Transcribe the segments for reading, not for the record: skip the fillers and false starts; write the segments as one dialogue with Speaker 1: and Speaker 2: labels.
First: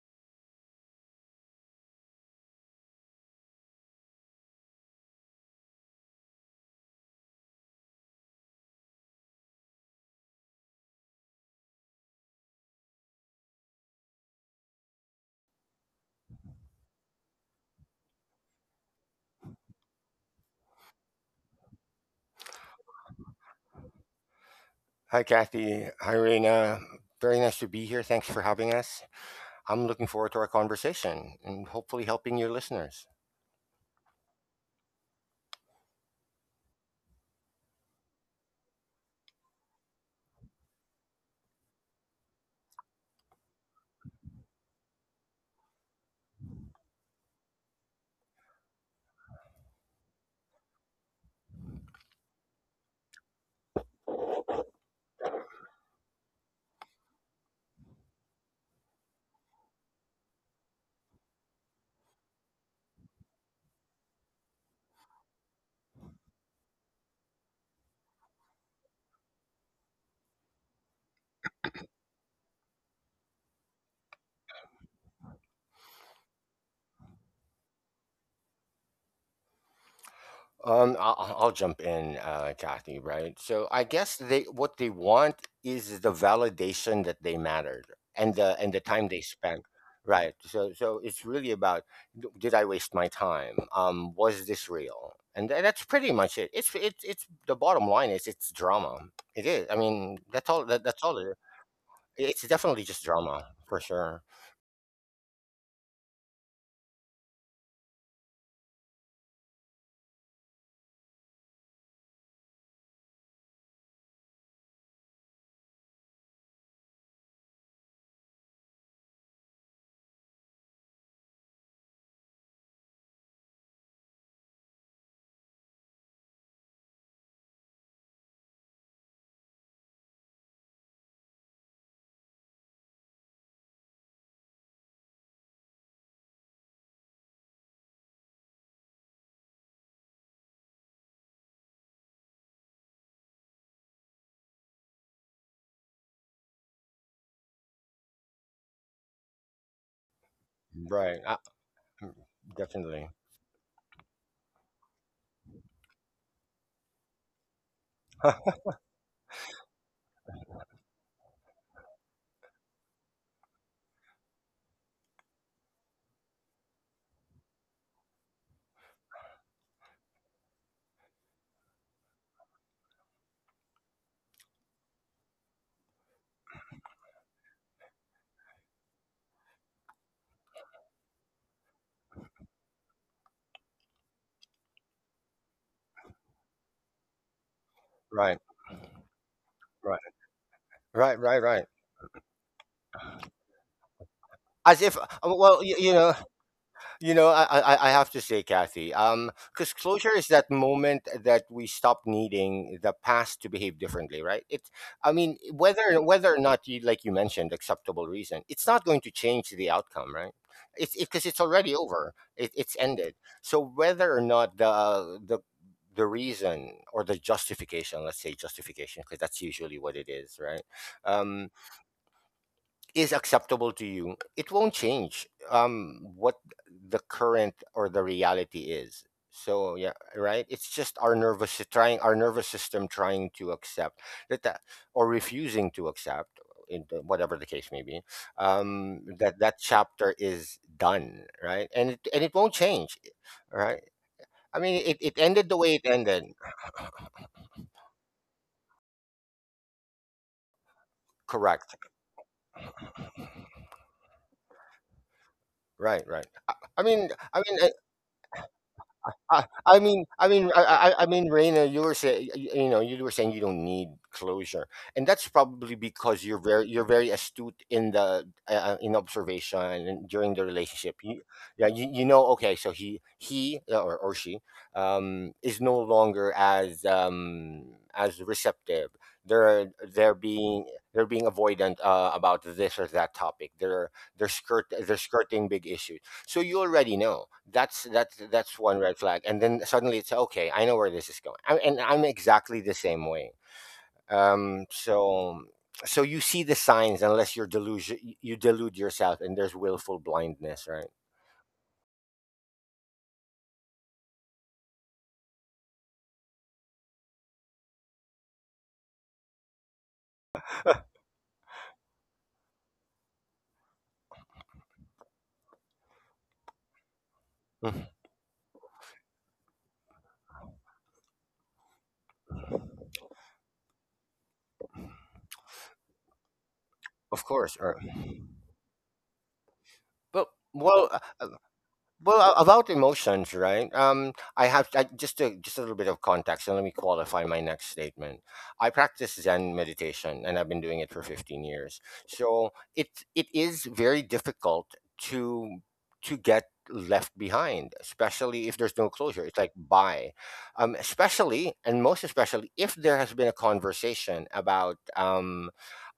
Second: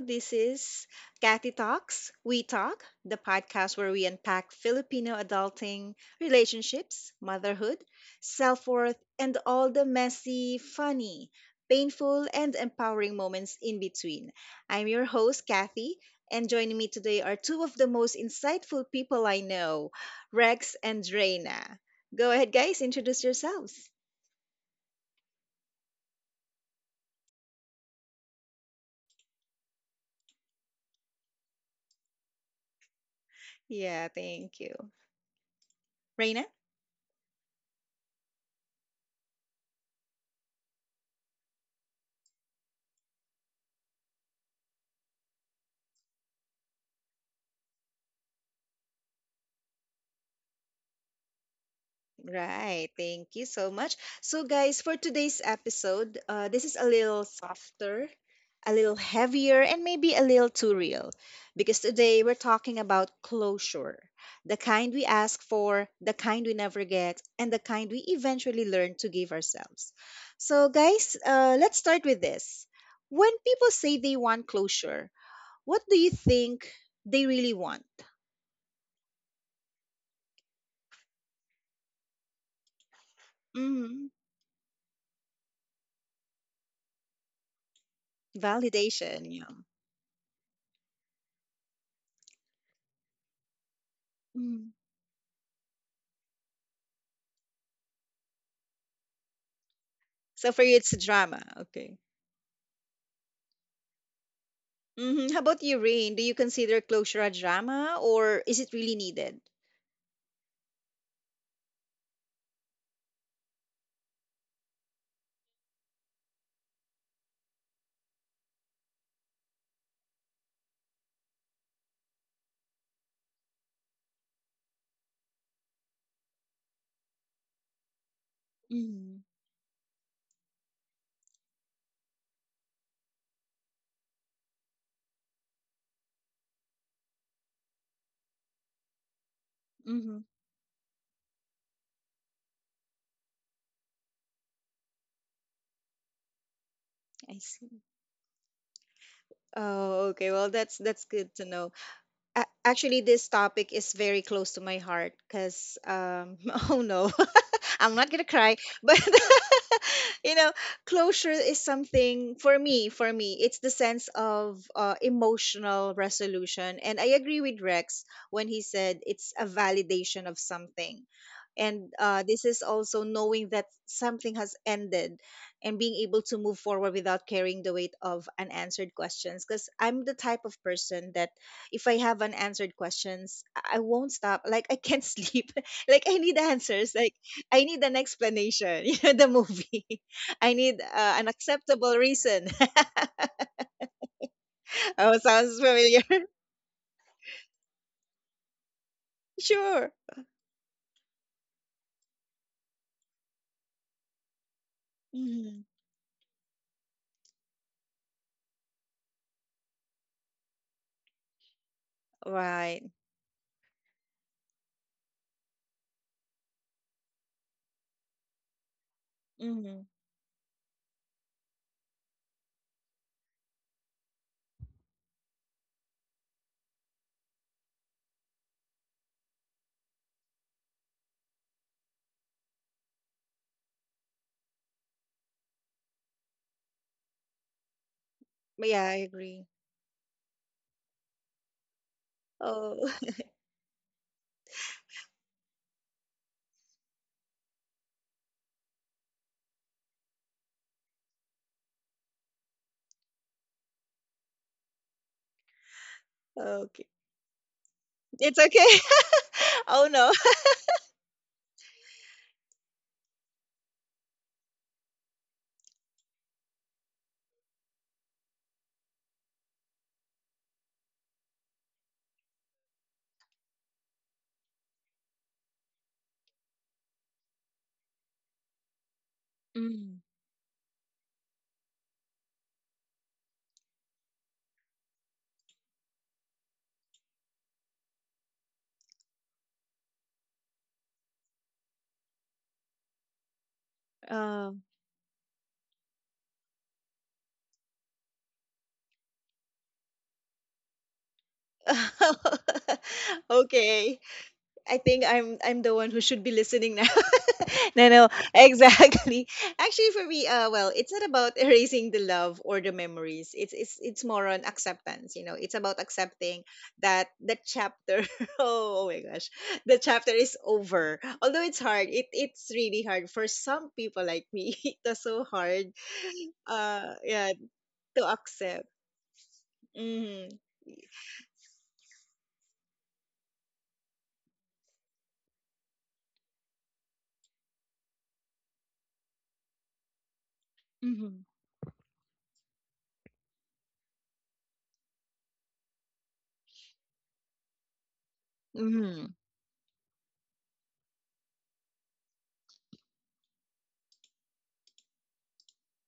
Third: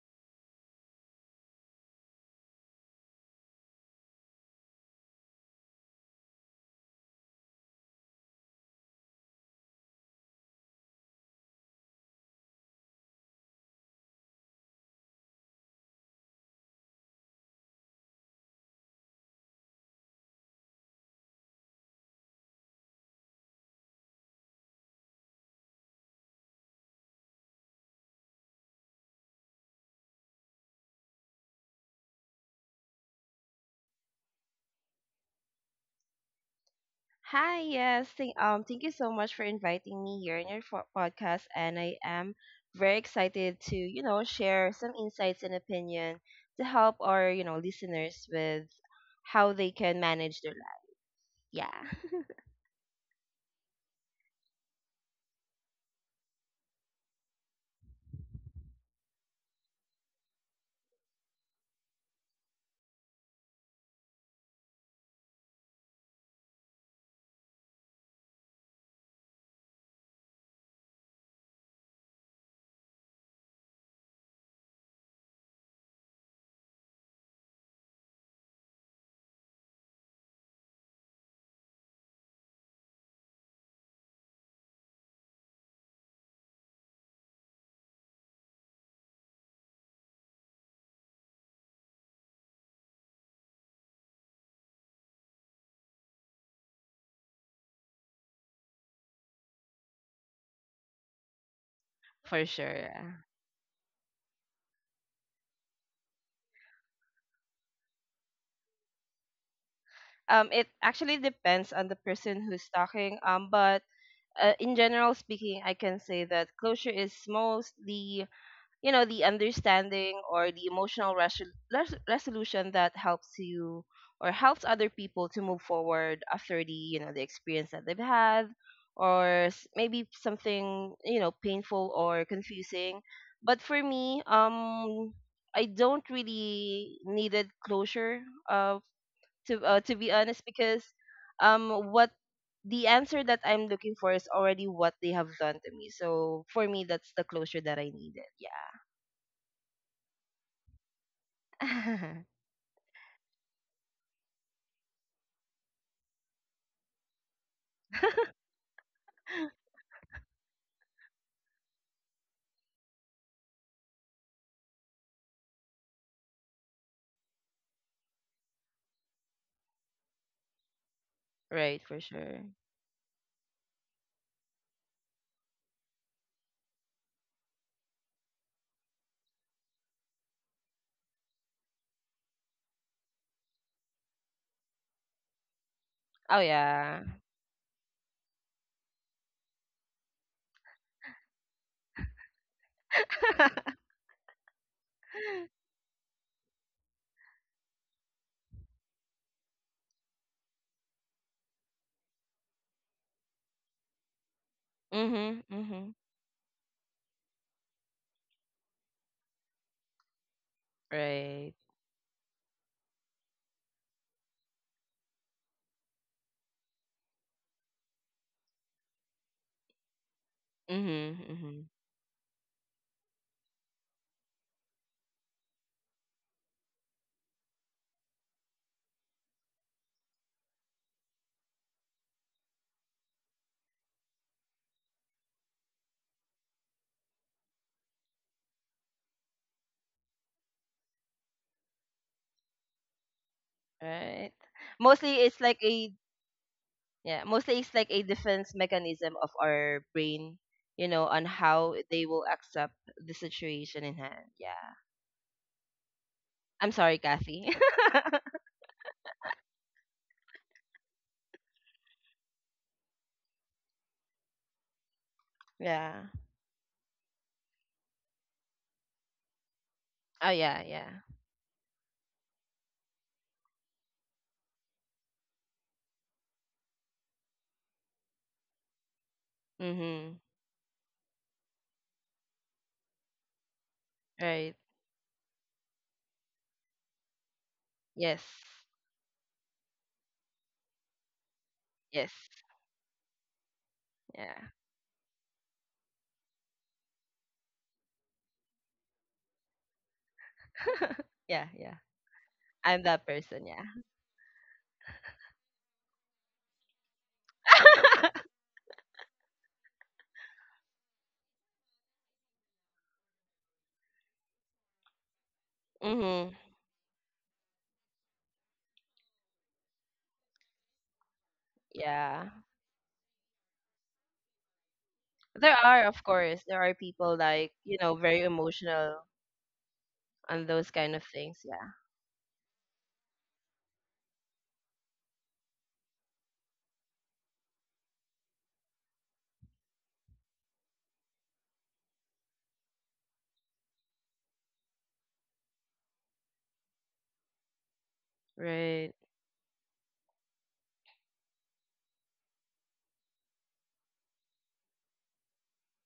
Speaker 1: This is Kathy Talks, We Talk, the podcast where we unpack Filipino adulting, relationships, motherhood, self worth, and all the messy, funny, painful, and empowering moments in between. I'm your host, Kathy, and joining me today are two of the most insightful people I know, Rex and Reina. Go ahead, guys, introduce yourselves.
Speaker 2: Hi, Kathy. Hi, Reina. Very nice to be here. Thanks for having us. I'm looking forward to our conversation and hopefully helping your listeners.
Speaker 1: Yeah, thank you. Reina?
Speaker 3: Hi, yes. Thank you so much for inviting me here in your podcast, and I am very excited to, share some insights and opinion to help our, listeners with how they can manage their life. Yeah,
Speaker 1: Right. Thank you so much. So, guys, for today's episode, this is a little softer, a little heavier, and maybe a little too real because today we're talking about closure, the kind we ask for, the kind we never get, and the kind we eventually learn to give ourselves. So, guys, let's start with this. When people say they want closure, what do you think they really want?
Speaker 2: I'll jump in, Kathy. Right. So I
Speaker 1: Hmm.
Speaker 2: guess they what they want is the validation that they mattered and the time
Speaker 1: Validation.
Speaker 2: they
Speaker 1: Yeah.
Speaker 2: spent. Right. So so it's really about did I waste my time? Was
Speaker 1: Mm-hmm.
Speaker 2: this real? And that's pretty much it. It's the bottom line is it's drama. It is. I mean, that's
Speaker 1: So for
Speaker 2: all.
Speaker 1: you, it's
Speaker 2: That's all. It is.
Speaker 1: drama. Okay.
Speaker 2: It's
Speaker 3: for
Speaker 2: definitely just
Speaker 3: sure.
Speaker 2: drama for sure.
Speaker 1: Hmm. How about you, Rain? Do you consider closure a drama or is it really needed?
Speaker 3: It actually depends on the person who's talking. But in general speaking, I can say that closure is mostly the understanding or the emotional resolution that helps you or helps other people to move forward after the you know the experience that they've had,
Speaker 1: Mm-hmm.
Speaker 3: or maybe something painful or confusing. But for me, I don't really needed closure, uh to be
Speaker 1: Mm-hmm.
Speaker 3: honest, because what the answer that I'm looking for is already what they have done to me, so for me that's the
Speaker 1: I
Speaker 3: closure
Speaker 1: see.
Speaker 3: that I needed.
Speaker 1: Oh, okay. Well, that's
Speaker 2: Right.
Speaker 1: good to know.
Speaker 2: Mm,
Speaker 1: Actually,
Speaker 2: definitely.
Speaker 1: this topic is very close to my heart because oh no, I'm not gonna cry, but you know, closure is something for me. For me, it's the sense of emotional resolution, and I agree with Rex when he said it's a validation of something,
Speaker 3: Right,
Speaker 1: and
Speaker 3: for
Speaker 1: this
Speaker 3: sure.
Speaker 1: is also knowing that something has ended and being able to move forward without carrying the weight of unanswered questions, because I'm the type of person that if I have unanswered questions, I won't stop, like I can't sleep, like I need
Speaker 3: Oh
Speaker 1: answers,
Speaker 3: yeah.
Speaker 1: like I need an
Speaker 2: Right.
Speaker 1: explanation. You know, the movie.
Speaker 2: Right.
Speaker 1: I need
Speaker 2: Right.
Speaker 1: an
Speaker 2: Right. Right.
Speaker 1: acceptable reason.
Speaker 2: As if,
Speaker 1: Oh, sounds
Speaker 2: well, you
Speaker 1: familiar.
Speaker 2: know. I have to say, Kathy, because
Speaker 1: Sure.
Speaker 2: closure is that moment that we stop needing the past to behave differently, right? I mean,
Speaker 3: Mhm,
Speaker 1: Hmm.
Speaker 2: whether
Speaker 3: mhm.
Speaker 2: whether or not you, like you mentioned, acceptable reason, it's not going to change the outcome, right? It's because it's
Speaker 3: Right.
Speaker 2: already over. It's
Speaker 1: Right.
Speaker 2: ended. So whether or not the reason or the justification, let's say justification, because that's usually
Speaker 1: Hmm.
Speaker 2: what it is, right?
Speaker 3: Mhm,
Speaker 2: Um,
Speaker 3: mhm.
Speaker 2: is acceptable to you, it won't change what the current or the reality is. So yeah, right. It's just our trying our nervous system trying to accept that or refusing to accept, whatever the case may be,
Speaker 1: Yeah, I
Speaker 2: that
Speaker 1: agree.
Speaker 2: that chapter is done, right? And it won't change,
Speaker 1: Oh,
Speaker 2: right?
Speaker 3: Right.
Speaker 2: I mean, it
Speaker 3: Mostly
Speaker 2: ended
Speaker 3: it's
Speaker 2: the
Speaker 3: like
Speaker 2: way it
Speaker 3: a
Speaker 2: ended.
Speaker 3: Yeah, mostly it's like a defense mechanism of our brain, on
Speaker 2: Correct.
Speaker 3: how they will accept the situation in hand. Yeah.
Speaker 2: Right. Right. I
Speaker 3: I'm
Speaker 1: okay.
Speaker 2: mean,
Speaker 3: sorry, Kathy.
Speaker 1: It's okay.
Speaker 2: I
Speaker 1: Oh,
Speaker 2: mean,
Speaker 1: no.
Speaker 2: I mean, I mean, Raina, you were saying, you know, you were saying you don't need closure, and that's probably
Speaker 3: Yeah.
Speaker 2: because you're very astute in the in observation and during the
Speaker 3: Oh yeah,
Speaker 2: relationship.
Speaker 3: yeah.
Speaker 2: Yeah, you know, okay, so he or she is no longer as receptive.
Speaker 1: Mm.
Speaker 2: They're
Speaker 3: Mhm.
Speaker 2: being they're being avoidant about this or that topic. They're skirt
Speaker 3: Right.
Speaker 2: they're skirting big issues so you already know that's
Speaker 3: Yes.
Speaker 2: that's one red flag, and then suddenly it's okay. I know where this is going, I, and I'm
Speaker 3: Yes.
Speaker 2: exactly the same way. Um,
Speaker 3: Yeah.
Speaker 1: Um,
Speaker 2: so so you see the signs, unless you're delusion, you delude yourself, and there's willful blindness, right?
Speaker 3: Yeah, yeah. I'm that person, yeah.
Speaker 1: okay. I think I'm the one who should be listening now. No, no, exactly. Actually, for me, well, it's not about erasing the love or the memories. It's more on acceptance. You know, it's about
Speaker 3: Mhm.
Speaker 1: accepting that the
Speaker 2: Mhm.
Speaker 1: chapter. Oh, oh my gosh, the chapter is over. Although it's hard, it
Speaker 3: Yeah.
Speaker 1: it's really hard for some people like me. It was so
Speaker 3: There
Speaker 1: hard.
Speaker 3: are, of course, there are
Speaker 2: Of
Speaker 3: people
Speaker 1: Yeah,
Speaker 2: course.
Speaker 3: like,
Speaker 2: Or,
Speaker 1: to
Speaker 3: very
Speaker 1: accept.
Speaker 3: emotional
Speaker 2: but
Speaker 1: Mm-hmm.
Speaker 3: on those
Speaker 2: well,
Speaker 3: kind of things. Yeah.
Speaker 2: Well, about emotions, right? Just just a little bit of context, and let me qualify my next statement. I practice Zen meditation, and I've been doing it for
Speaker 1: Mm-hmm.
Speaker 2: 15 years. So it is very difficult to to get left behind, especially if there's no
Speaker 3: Right.
Speaker 1: Mm-hmm.
Speaker 2: closure. It's like bye, especially and most especially if there has been a conversation about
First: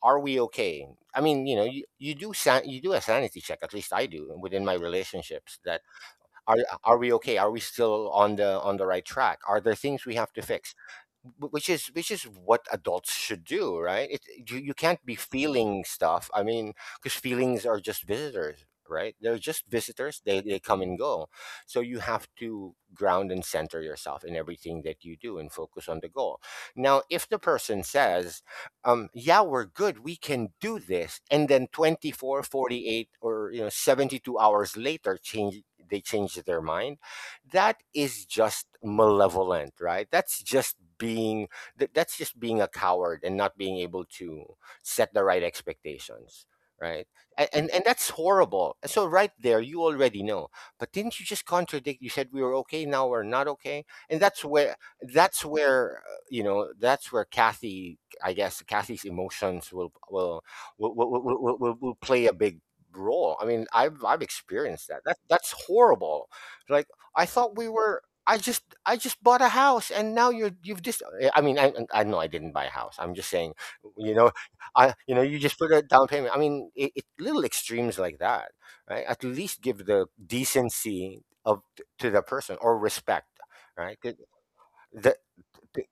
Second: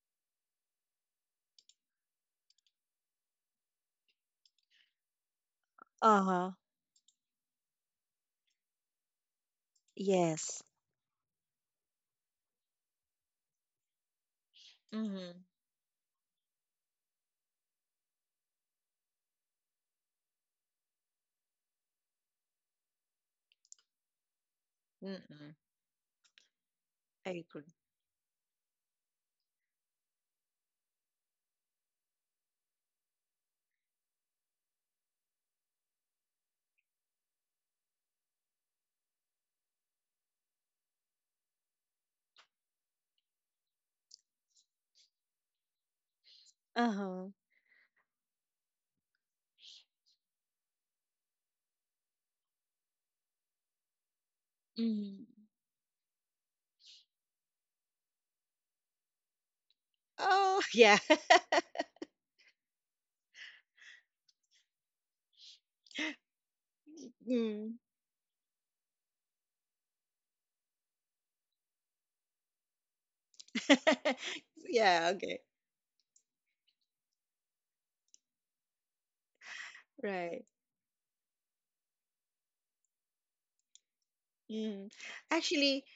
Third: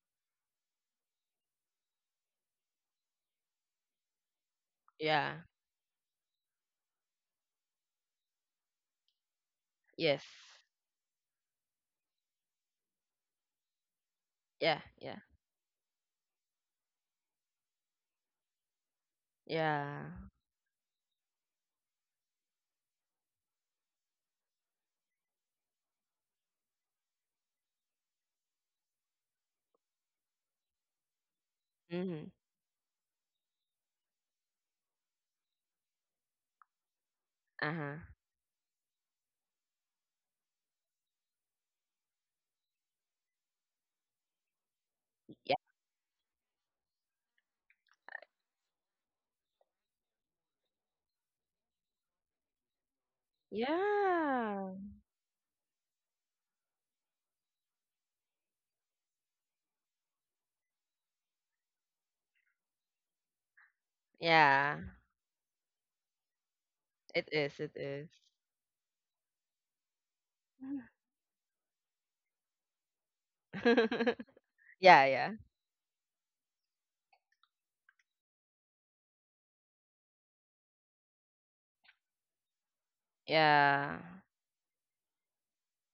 Speaker 2: are we okay? I mean, you know, you do you do a sanity check. At least I do within my
Speaker 3: Yeah.
Speaker 2: relationships. That
Speaker 1: Uh-huh.
Speaker 2: are are we okay? Are we still on the right track? Are there things we
Speaker 3: Yes.
Speaker 2: have to
Speaker 1: Yes.
Speaker 2: fix? Which is what adults should do, right? it You, you
Speaker 3: Yeah.
Speaker 2: can't be
Speaker 3: Yeah.
Speaker 1: Mm-hmm.
Speaker 2: feeling stuff. I mean, because feelings are just visitors, right? they're just
Speaker 3: Yeah.
Speaker 2: visitors They come and go. So you have to ground and center yourself in everything that you do
Speaker 1: Mm-hmm.
Speaker 2: and focus on the goal. Now if
Speaker 1: I
Speaker 2: the
Speaker 1: agree.
Speaker 2: person says yeah, we're good, we can do this, and then twenty
Speaker 3: Mm-hmm.
Speaker 2: four, 48, or you know 72 hours later change they change their mind, that
Speaker 3: Uh-huh.
Speaker 2: is just malevolent, right? That's just being a coward and not being able to set the right
Speaker 3: Yeah.
Speaker 2: expectations, right?
Speaker 1: Uh-huh.
Speaker 2: And that's horrible, so right there you already know. But didn't you just contradict? You said we were okay, now we're not okay. And that's
Speaker 3: Yeah.
Speaker 2: where
Speaker 1: Mhm.
Speaker 2: you know that's where Kathy, I guess Kathy's emotions will will
Speaker 1: Oh, yeah.
Speaker 2: will will, will, will, will will play a big role. I mean I've
Speaker 3: Yeah.
Speaker 2: experienced that. That's horrible. Like.
Speaker 3: It
Speaker 2: I
Speaker 3: is.
Speaker 2: thought we
Speaker 3: It
Speaker 1: Mm.
Speaker 2: were.
Speaker 3: is.
Speaker 2: I just bought a house, and now you've just. I mean, I know I didn't buy a house. I'm just saying, you know, I
Speaker 3: Yeah.
Speaker 1: Yeah,
Speaker 2: you know
Speaker 3: Yeah.
Speaker 1: okay.
Speaker 2: you just put a down payment. I mean, it little extremes like that, right? At least give the
Speaker 1: Right.
Speaker 2: decency of to the person or respect,
Speaker 3: Yeah.
Speaker 2: right?
Speaker 1: Mm.
Speaker 2: The,
Speaker 1: Actually,
Speaker 2: the-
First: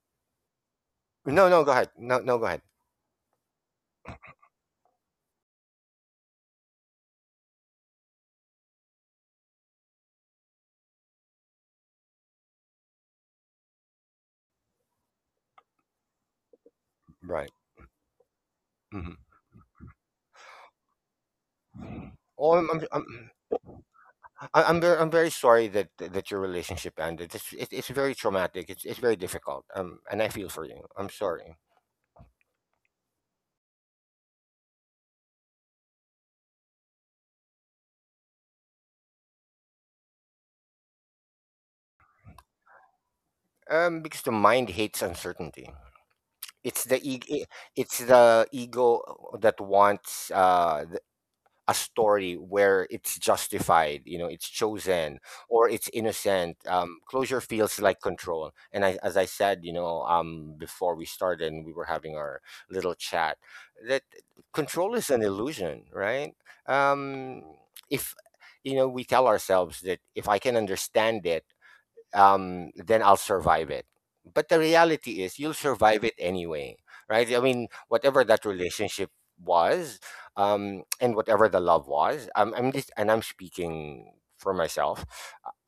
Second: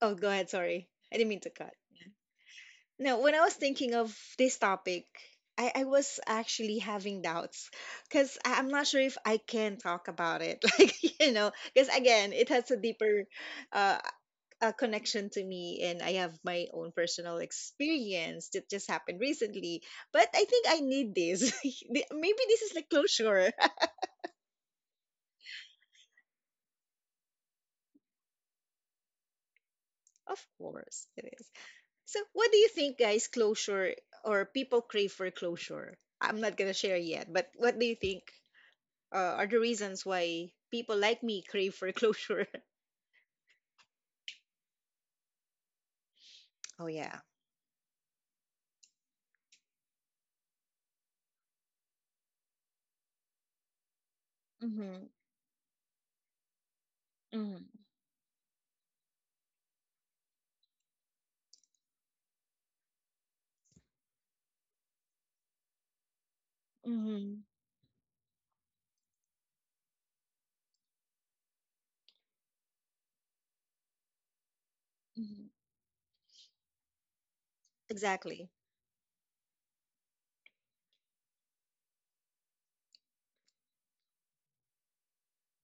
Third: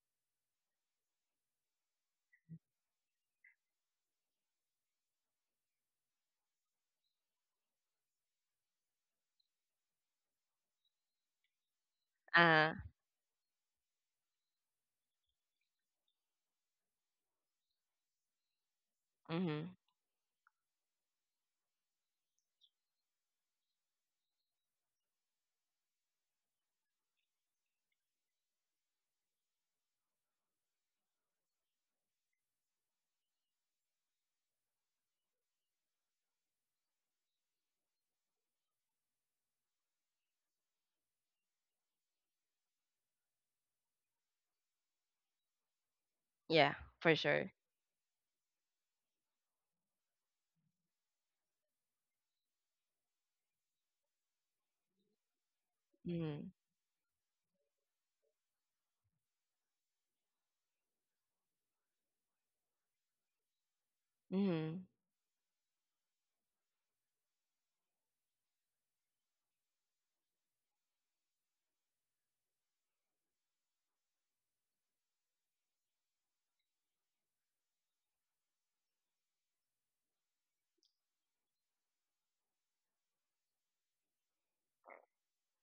Speaker 1: oh, go ahead. Sorry. I didn't mean
Speaker 2: no,
Speaker 1: to
Speaker 2: no,
Speaker 1: cut.
Speaker 2: go ahead.
Speaker 1: Yeah.
Speaker 2: No, no, go ahead.
Speaker 1: No, when I was thinking of this topic, I was actually having doubts because I'm not sure if I can talk about it. Like, you know, because again, it has
Speaker 3: Uh.
Speaker 1: a deeper, uh, a connection to me, and I have my own personal
Speaker 2: Right.
Speaker 1: experience that just
Speaker 2: hmm
Speaker 1: happened
Speaker 3: Mm-hmm.
Speaker 1: recently. But I think I need this. Maybe
Speaker 2: Oh,
Speaker 1: this
Speaker 2: I'm,
Speaker 1: is the
Speaker 2: I'm, I'm,
Speaker 1: closure.
Speaker 2: I'm very, I'm very sorry that that your relationship ended. It, it's very traumatic. It's very difficult. And I
Speaker 1: Of
Speaker 2: feel for you.
Speaker 1: course,
Speaker 2: I'm
Speaker 1: it is.
Speaker 2: sorry.
Speaker 1: So, what do you think, guys? Closure, or people crave for closure? I'm not gonna share yet, but what do you think are the reasons why people like me crave for closure?
Speaker 2: Because the mind hates uncertainty.
Speaker 3: Yeah.
Speaker 2: It's
Speaker 1: Oh
Speaker 2: the
Speaker 3: For
Speaker 2: e-
Speaker 1: yeah.
Speaker 2: i-
Speaker 3: sure.
Speaker 2: it's the ego that wants a story where it's justified, you know, it's
Speaker 1: Mm-hmm.
Speaker 2: chosen or it's
Speaker 3: Mm-hmm.
Speaker 2: innocent. Closure
Speaker 1: Mm-hmm.
Speaker 2: feels like control. And I, as I said, you know, before we started and we were having our little chat, that
Speaker 3: Mm-hmm.
Speaker 2: control is an illusion, right?
Speaker 1: Mm-hmm.
Speaker 2: Um, if you know, we tell ourselves that if I can understand it, then I'll survive it. But the reality is,
Speaker 1: Hmm.
Speaker 2: you'll survive it anyway, right? I mean, whatever that
Speaker 1: Exactly.
Speaker 2: relationship was, and whatever the love was, I'm just, and I'm speaking for myself.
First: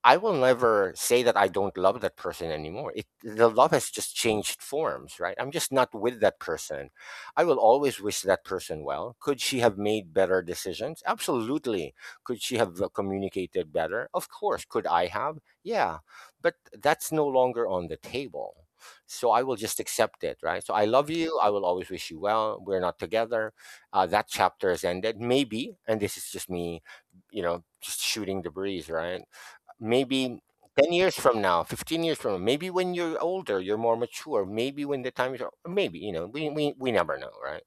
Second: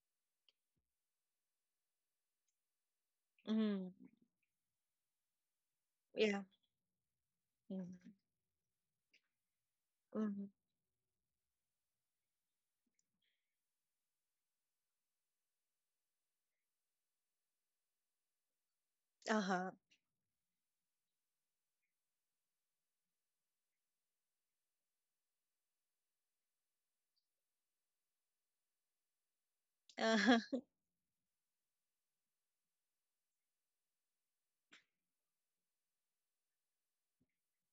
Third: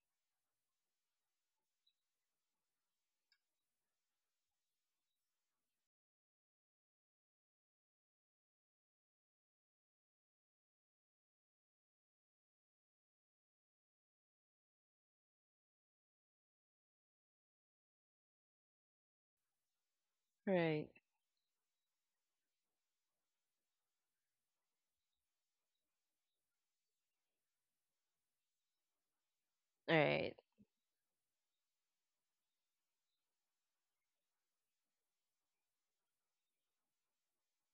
Speaker 2: I will never say that I don't love that person anymore. The love
Speaker 1: Mm-hmm.
Speaker 2: has just changed forms, right? I'm just not with that
Speaker 1: Yeah.
Speaker 2: person. I will always
Speaker 1: Mm-hmm.
Speaker 2: wish that person well. Could she have made
Speaker 1: Mm-hmm.
Speaker 2: better decisions? Absolutely. Could she have communicated better? Of course. Could I have? Yeah, but that's no longer on the table. So
Speaker 1: Uh
Speaker 2: I will
Speaker 1: huh.
Speaker 2: just accept it, right? So
Speaker 3: Right.
Speaker 2: I love you. I will always wish you well. We're not together. That chapter has ended. Maybe, and this is just me, you know, just shooting the breeze, right?
Speaker 3: All
Speaker 1: Uh
Speaker 3: right.
Speaker 1: huh.
Speaker 2: Maybe 10 years from now, 15 years from now, maybe when you're older, you're more mature, maybe when the time is, maybe, you know, we never know, right?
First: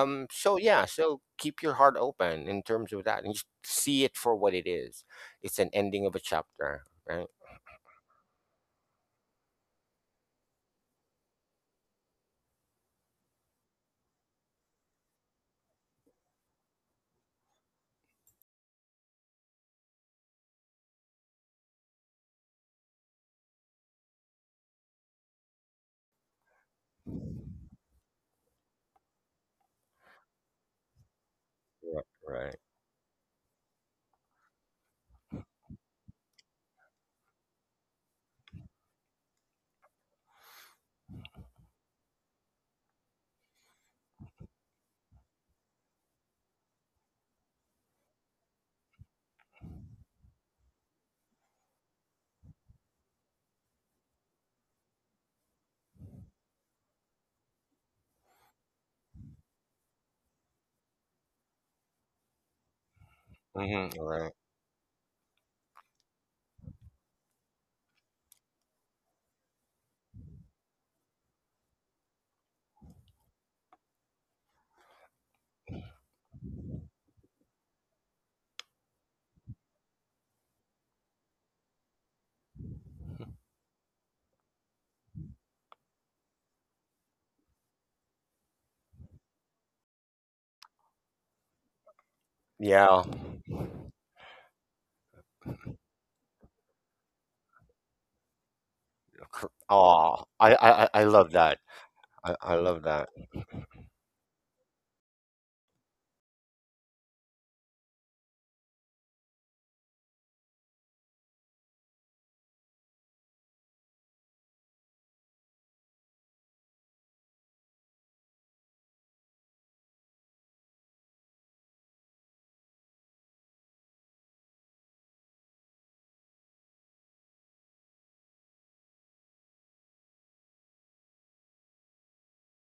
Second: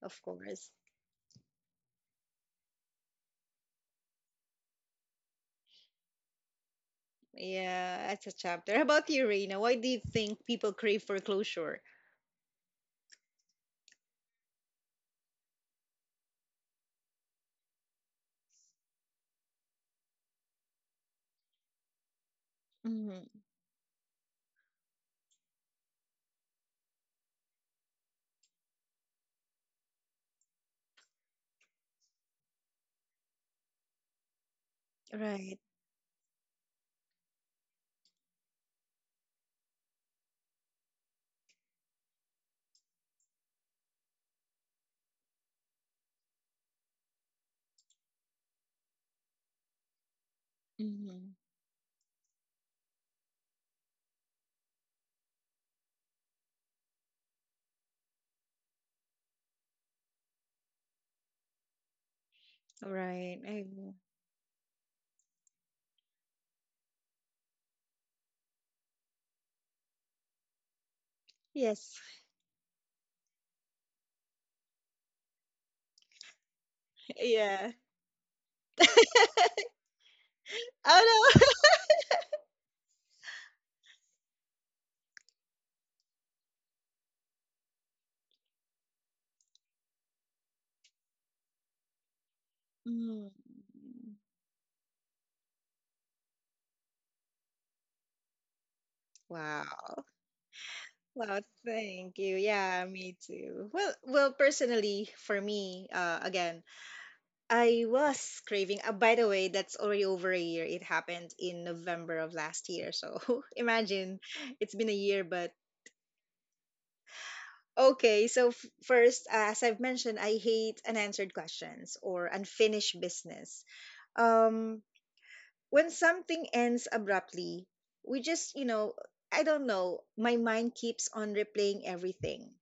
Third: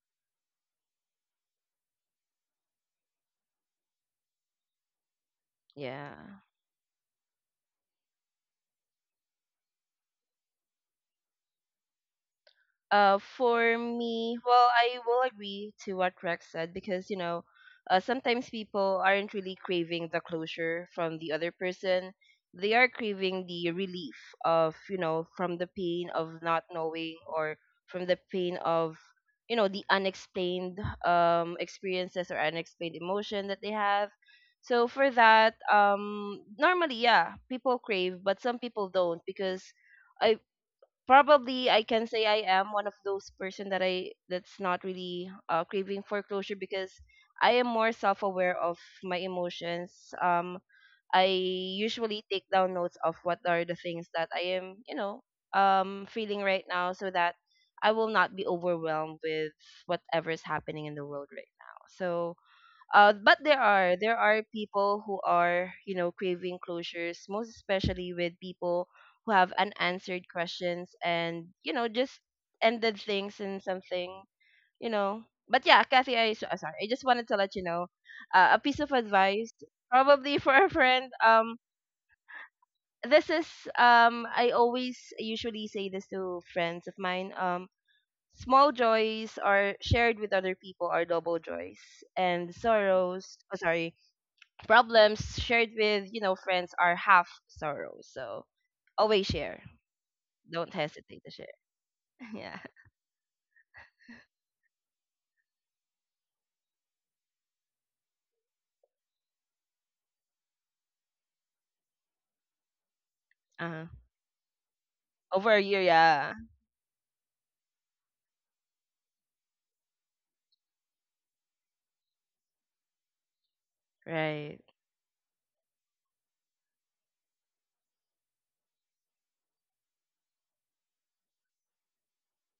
Speaker 1: Of
Speaker 2: So,
Speaker 1: course.
Speaker 2: yeah, so keep your heart open in terms of that and just see it for what it is. It's an ending
Speaker 3: Yeah.
Speaker 2: of a chapter, right?
Speaker 1: Yeah, that's a chapter. How about you, Reina? Why do you think people crave for closure?
Speaker 3: For me, well, I will agree to what Rex said, because sometimes people aren't really craving the closure from the other person. They are
Speaker 1: Hmm.
Speaker 3: craving the relief of you know from the pain of not knowing, or from the pain of the unexplained
Speaker 2: Right.
Speaker 3: experiences or
Speaker 2: right.
Speaker 3: unexplained emotion that they have. So for that,
Speaker 1: Right.
Speaker 3: normally, yeah, people crave, but some people don't, because I probably I can say I am one of those person that's not really craving foreclosure, because I am more self-aware of my emotions. Um, I
Speaker 1: Hmm.
Speaker 3: usually take down notes of what are the things that I am, feeling right now, so that I will not be overwhelmed with whatever is happening in the world right now. So but
Speaker 1: Right. I
Speaker 3: there
Speaker 2: Mhm,
Speaker 1: agree.
Speaker 3: are
Speaker 2: right.
Speaker 3: people who are craving closures, most especially with people who have unanswered questions and
Speaker 1: Yes.
Speaker 3: just ended things in something you know. But yeah, Kathy, sorry, I just wanted to let you
Speaker 1: Yeah.
Speaker 3: know, a piece of advice probably for a friend.
Speaker 1: Oh no.
Speaker 3: This is I always usually say this to friends of mine. Small joys are shared with other people are double joys, and
Speaker 2: Yeah.
Speaker 1: Mm.
Speaker 3: sorrows. Oh, sorry. Problems shared with, friends are half sorrow. So always share.
Speaker 1: Wow.
Speaker 2: Oh, I
Speaker 3: Don't
Speaker 2: I I I
Speaker 3: hesitate to
Speaker 2: love
Speaker 1: Wow,
Speaker 3: share.
Speaker 2: that.
Speaker 1: thank you.
Speaker 2: I
Speaker 3: Yeah.
Speaker 2: love
Speaker 1: Yeah,
Speaker 2: that.
Speaker 1: me too. Well, personally, for me, again, I was craving. By the way, that's already over a year. It happened in November of last year. So
Speaker 3: Uh-huh.
Speaker 1: imagine, it's been a year, but
Speaker 3: Over a year, yeah.
Speaker 1: okay, so first, as I've mentioned, I hate unanswered questions or unfinished business.
Speaker 3: Right.
Speaker 1: Um, when something ends abruptly, we just, you know, I don't know, my mind keeps on replaying everything,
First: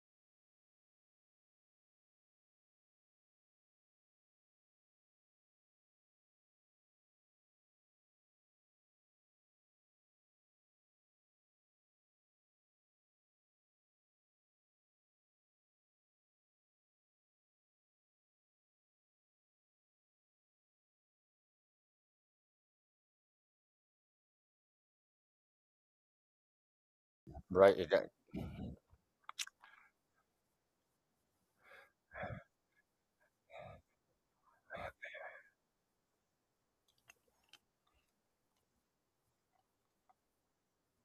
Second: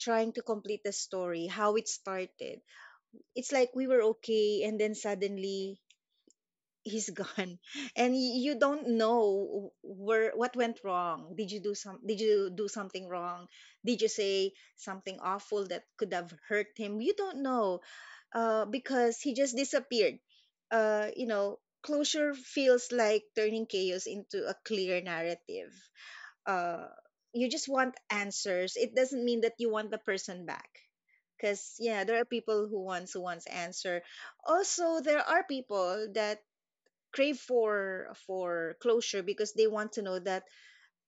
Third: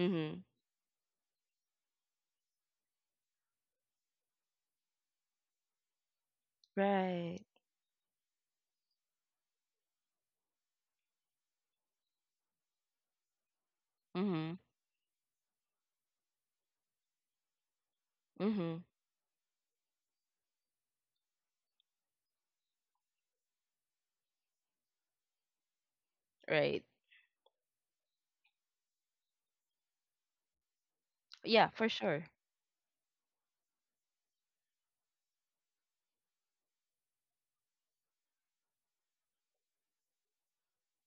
Speaker 1: trying to complete the story, how it started. It's like we were okay, and then suddenly he's
Speaker 3: Right.
Speaker 1: gone, and you don't know where, what went wrong, did you do something wrong, did you say
Speaker 3: Mm-hmm.
Speaker 1: something awful that could have hurt him? You don't know,
Speaker 3: Mm-hmm.
Speaker 1: because he just disappeared. You know, closure feels like turning chaos into a clear narrative,
Speaker 3: Right.
Speaker 1: uh, you just
Speaker 2: Right, it
Speaker 1: want
Speaker 2: that
Speaker 1: answers. It doesn't mean that you want the person back,
Speaker 3: Yeah,
Speaker 1: because
Speaker 3: for
Speaker 1: yeah, there are
Speaker 3: sure.
Speaker 1: people who wants answer. Also, there are people that crave for closure because they want to know that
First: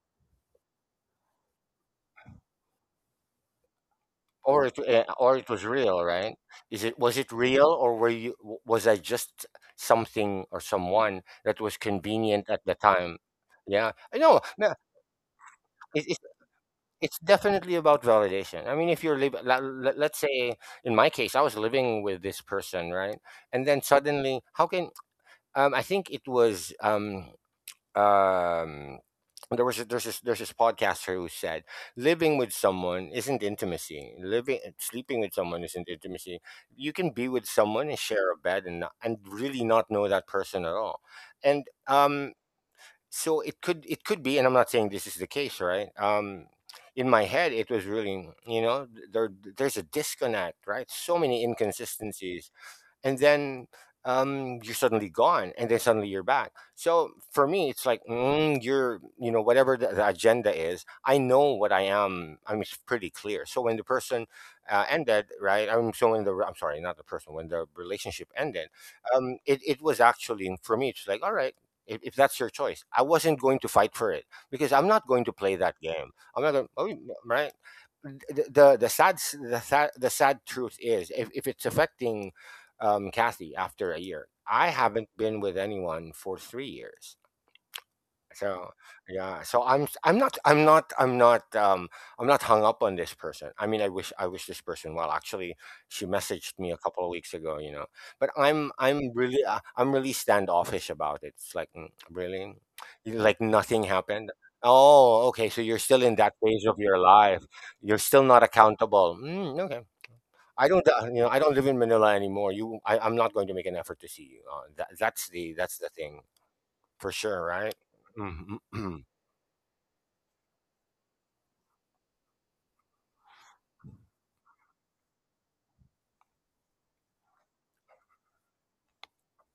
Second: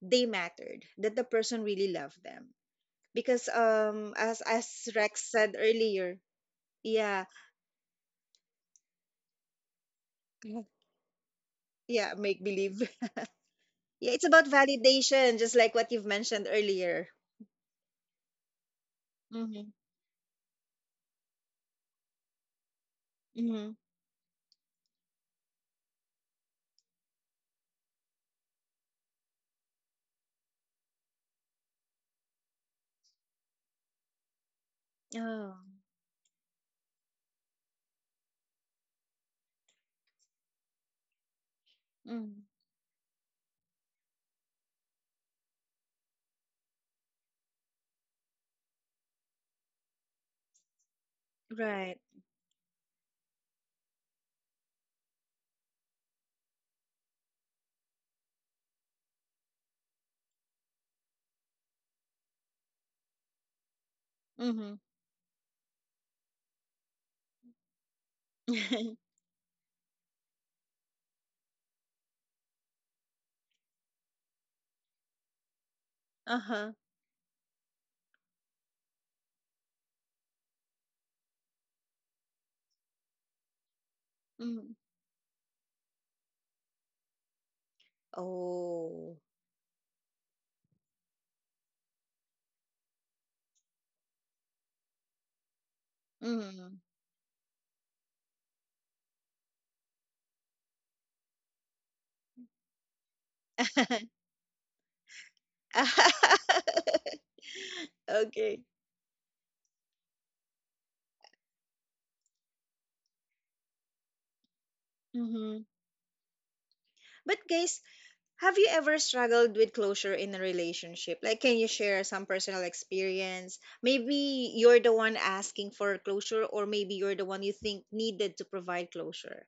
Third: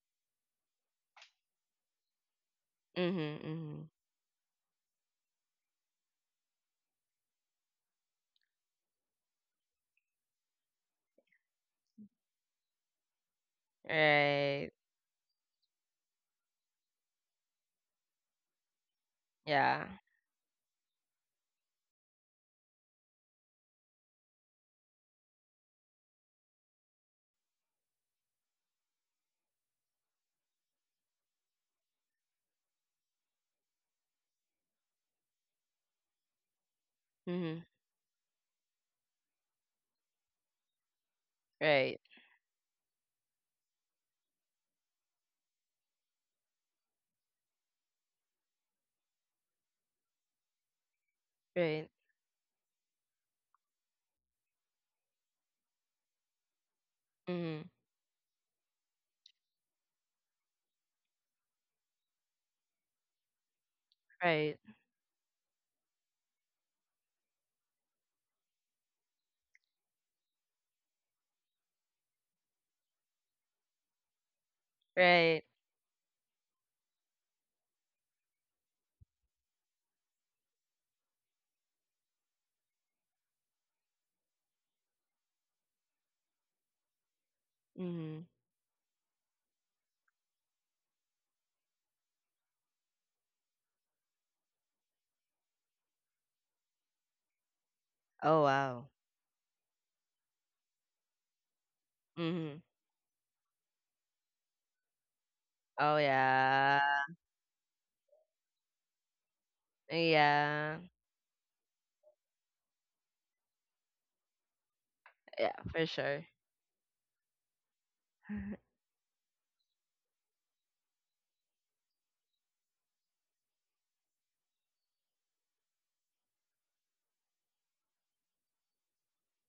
Speaker 1: they mattered, that the person really loved them,
Speaker 3: Mm-hmm.
Speaker 1: because
Speaker 3: Mm-hmm.
Speaker 1: as
Speaker 2: or it
Speaker 1: as Rex
Speaker 2: or it
Speaker 1: said
Speaker 2: was real,
Speaker 1: earlier.
Speaker 2: right? Is it was
Speaker 1: Yeah.
Speaker 2: it real, or were you w was I just something or
Speaker 1: Yeah.
Speaker 2: someone that was
Speaker 1: Yeah, make
Speaker 2: convenient at the
Speaker 1: believe.
Speaker 2: time? Yeah.
Speaker 1: Yeah,
Speaker 2: I
Speaker 1: it's
Speaker 2: know.
Speaker 1: about
Speaker 3: Right.
Speaker 2: No,
Speaker 1: validation, just like what
Speaker 2: it
Speaker 1: you've
Speaker 2: it's
Speaker 1: mentioned earlier.
Speaker 2: it's definitely about validation. I mean, if you're liv la
Speaker 1: Mm-hmm.
Speaker 3: Yeah.
Speaker 2: le let's say, in my case, I was living with this person, right? And
Speaker 1: Mm-hmm.
Speaker 2: then suddenly how can I think it was, um there was a, there's this podcaster who said living with someone isn't intimacy, living sleeping with
Speaker 1: Oh.
Speaker 2: someone isn't intimacy. You can be with
Speaker 3: Mm-hmm.
Speaker 2: someone and share a bed and not, and really not know that person at all. And
Speaker 3: Right.
Speaker 1: Mm.
Speaker 2: so it could be, and I'm not saying this is the case, right? In my head it was really, you know, there there's a disconnect, right? So many
Speaker 3: Right.
Speaker 1: Right.
Speaker 2: inconsistencies. And then you're suddenly gone, and then suddenly you're back. So for
Speaker 3: Mm-hmm.
Speaker 2: me it's like mm, you're you know whatever the agenda is, I know what I am. I mean, it's pretty clear. So when the person
Speaker 3: Right.
Speaker 1: Mm-hmm.
Speaker 2: ended right I'm so when the I'm sorry not the person when the relationship ended, it, it was actually for me it's like all right, if that's your choice, I wasn't going to fight for it, because I'm not going to
Speaker 3: Right.
Speaker 2: play that game. I'm not going
Speaker 1: Uh-huh.
Speaker 2: oh, right. The sad truth is, if it's affecting Kathy, after a year, I
Speaker 1: Mm.
Speaker 2: haven't been with anyone for 3 years.
Speaker 3: Mm-hmm.
Speaker 2: So,
Speaker 1: Oh.
Speaker 2: yeah, so I'm s- I'm not I'm not I'm not I'm not hung up on this person. I mean, I wish this person well. Actually, she messaged me a
Speaker 1: Mm.
Speaker 2: couple of weeks ago, you know. But
Speaker 3: Oh wow.
Speaker 2: I'm really standoffish about it. It's like, "Mm, really?
Speaker 3: Mm-hmm.
Speaker 2: Like nothing happened. Oh, okay. So you're
Speaker 3: Oh
Speaker 2: still in that phase of
Speaker 3: yeah.
Speaker 2: your life. You're still not
Speaker 1: Okay.
Speaker 2: accountable. Mm, okay. I
Speaker 3: Yeah.
Speaker 2: don't, you know, I don't live in Manila anymore. I'm not going to make an effort to see you. That,
Speaker 3: Yeah,
Speaker 1: Mm-hmm.
Speaker 2: that's the
Speaker 3: for
Speaker 2: thing
Speaker 3: sure.
Speaker 2: for sure,
Speaker 1: But
Speaker 2: right?
Speaker 1: guys, have you
Speaker 2: Mhm.
Speaker 1: ever struggled with closure in a relationship? Like, can you share some personal experience? Maybe you're the one asking for closure, or maybe you're the one you think needed to provide closure.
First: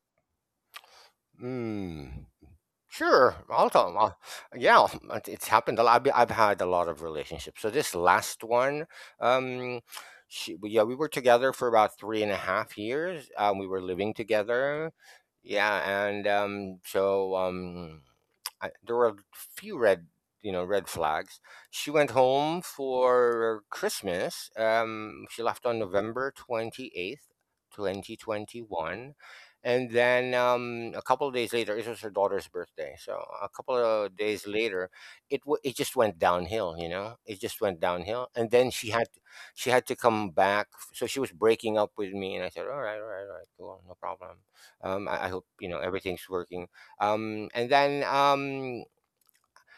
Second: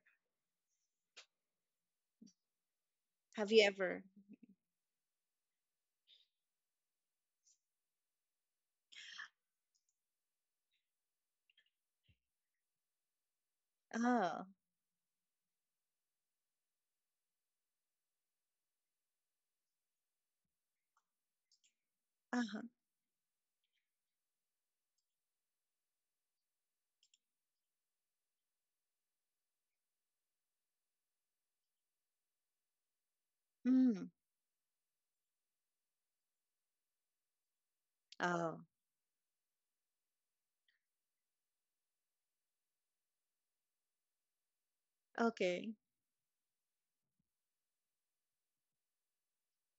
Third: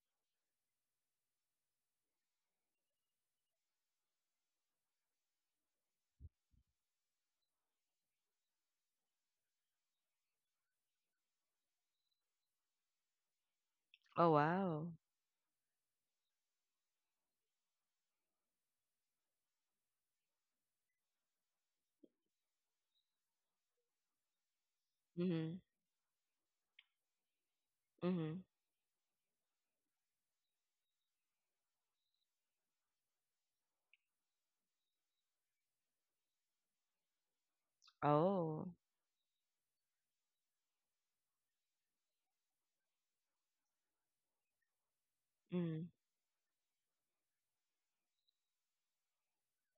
Speaker 2: Mm, sure.
Speaker 1: Have you
Speaker 2: I'll Also,
Speaker 1: ever?
Speaker 2: yeah, it's happened a lot. I've had a lot of relationships. So this last one, um, yeah, we were together for about 3.5 years. We were living
Speaker 3: Oh
Speaker 1: Oh,
Speaker 3: wow.
Speaker 2: together. Yeah, and I, there were a few you know, red flags. She went
Speaker 1: uh-huh.
Speaker 2: home for Christmas. She
Speaker 3: Mm-hmm.
Speaker 2: left on November 28th, twenty
Speaker 3: Mhm.
Speaker 2: twenty one and then a couple of days later, it was her daughter's birthday. So a couple
Speaker 1: Mm.
Speaker 2: of days later, it just went downhill. You know, it just went downhill. And
Speaker 1: Oh,
Speaker 3: Oh.
Speaker 2: then she had to come back. So she was breaking up with me, and I said, "All right, all right, all right, cool, no problem. I hope you
Speaker 1: okay.
Speaker 2: know
Speaker 3: Mm.
Speaker 2: everything's working." And then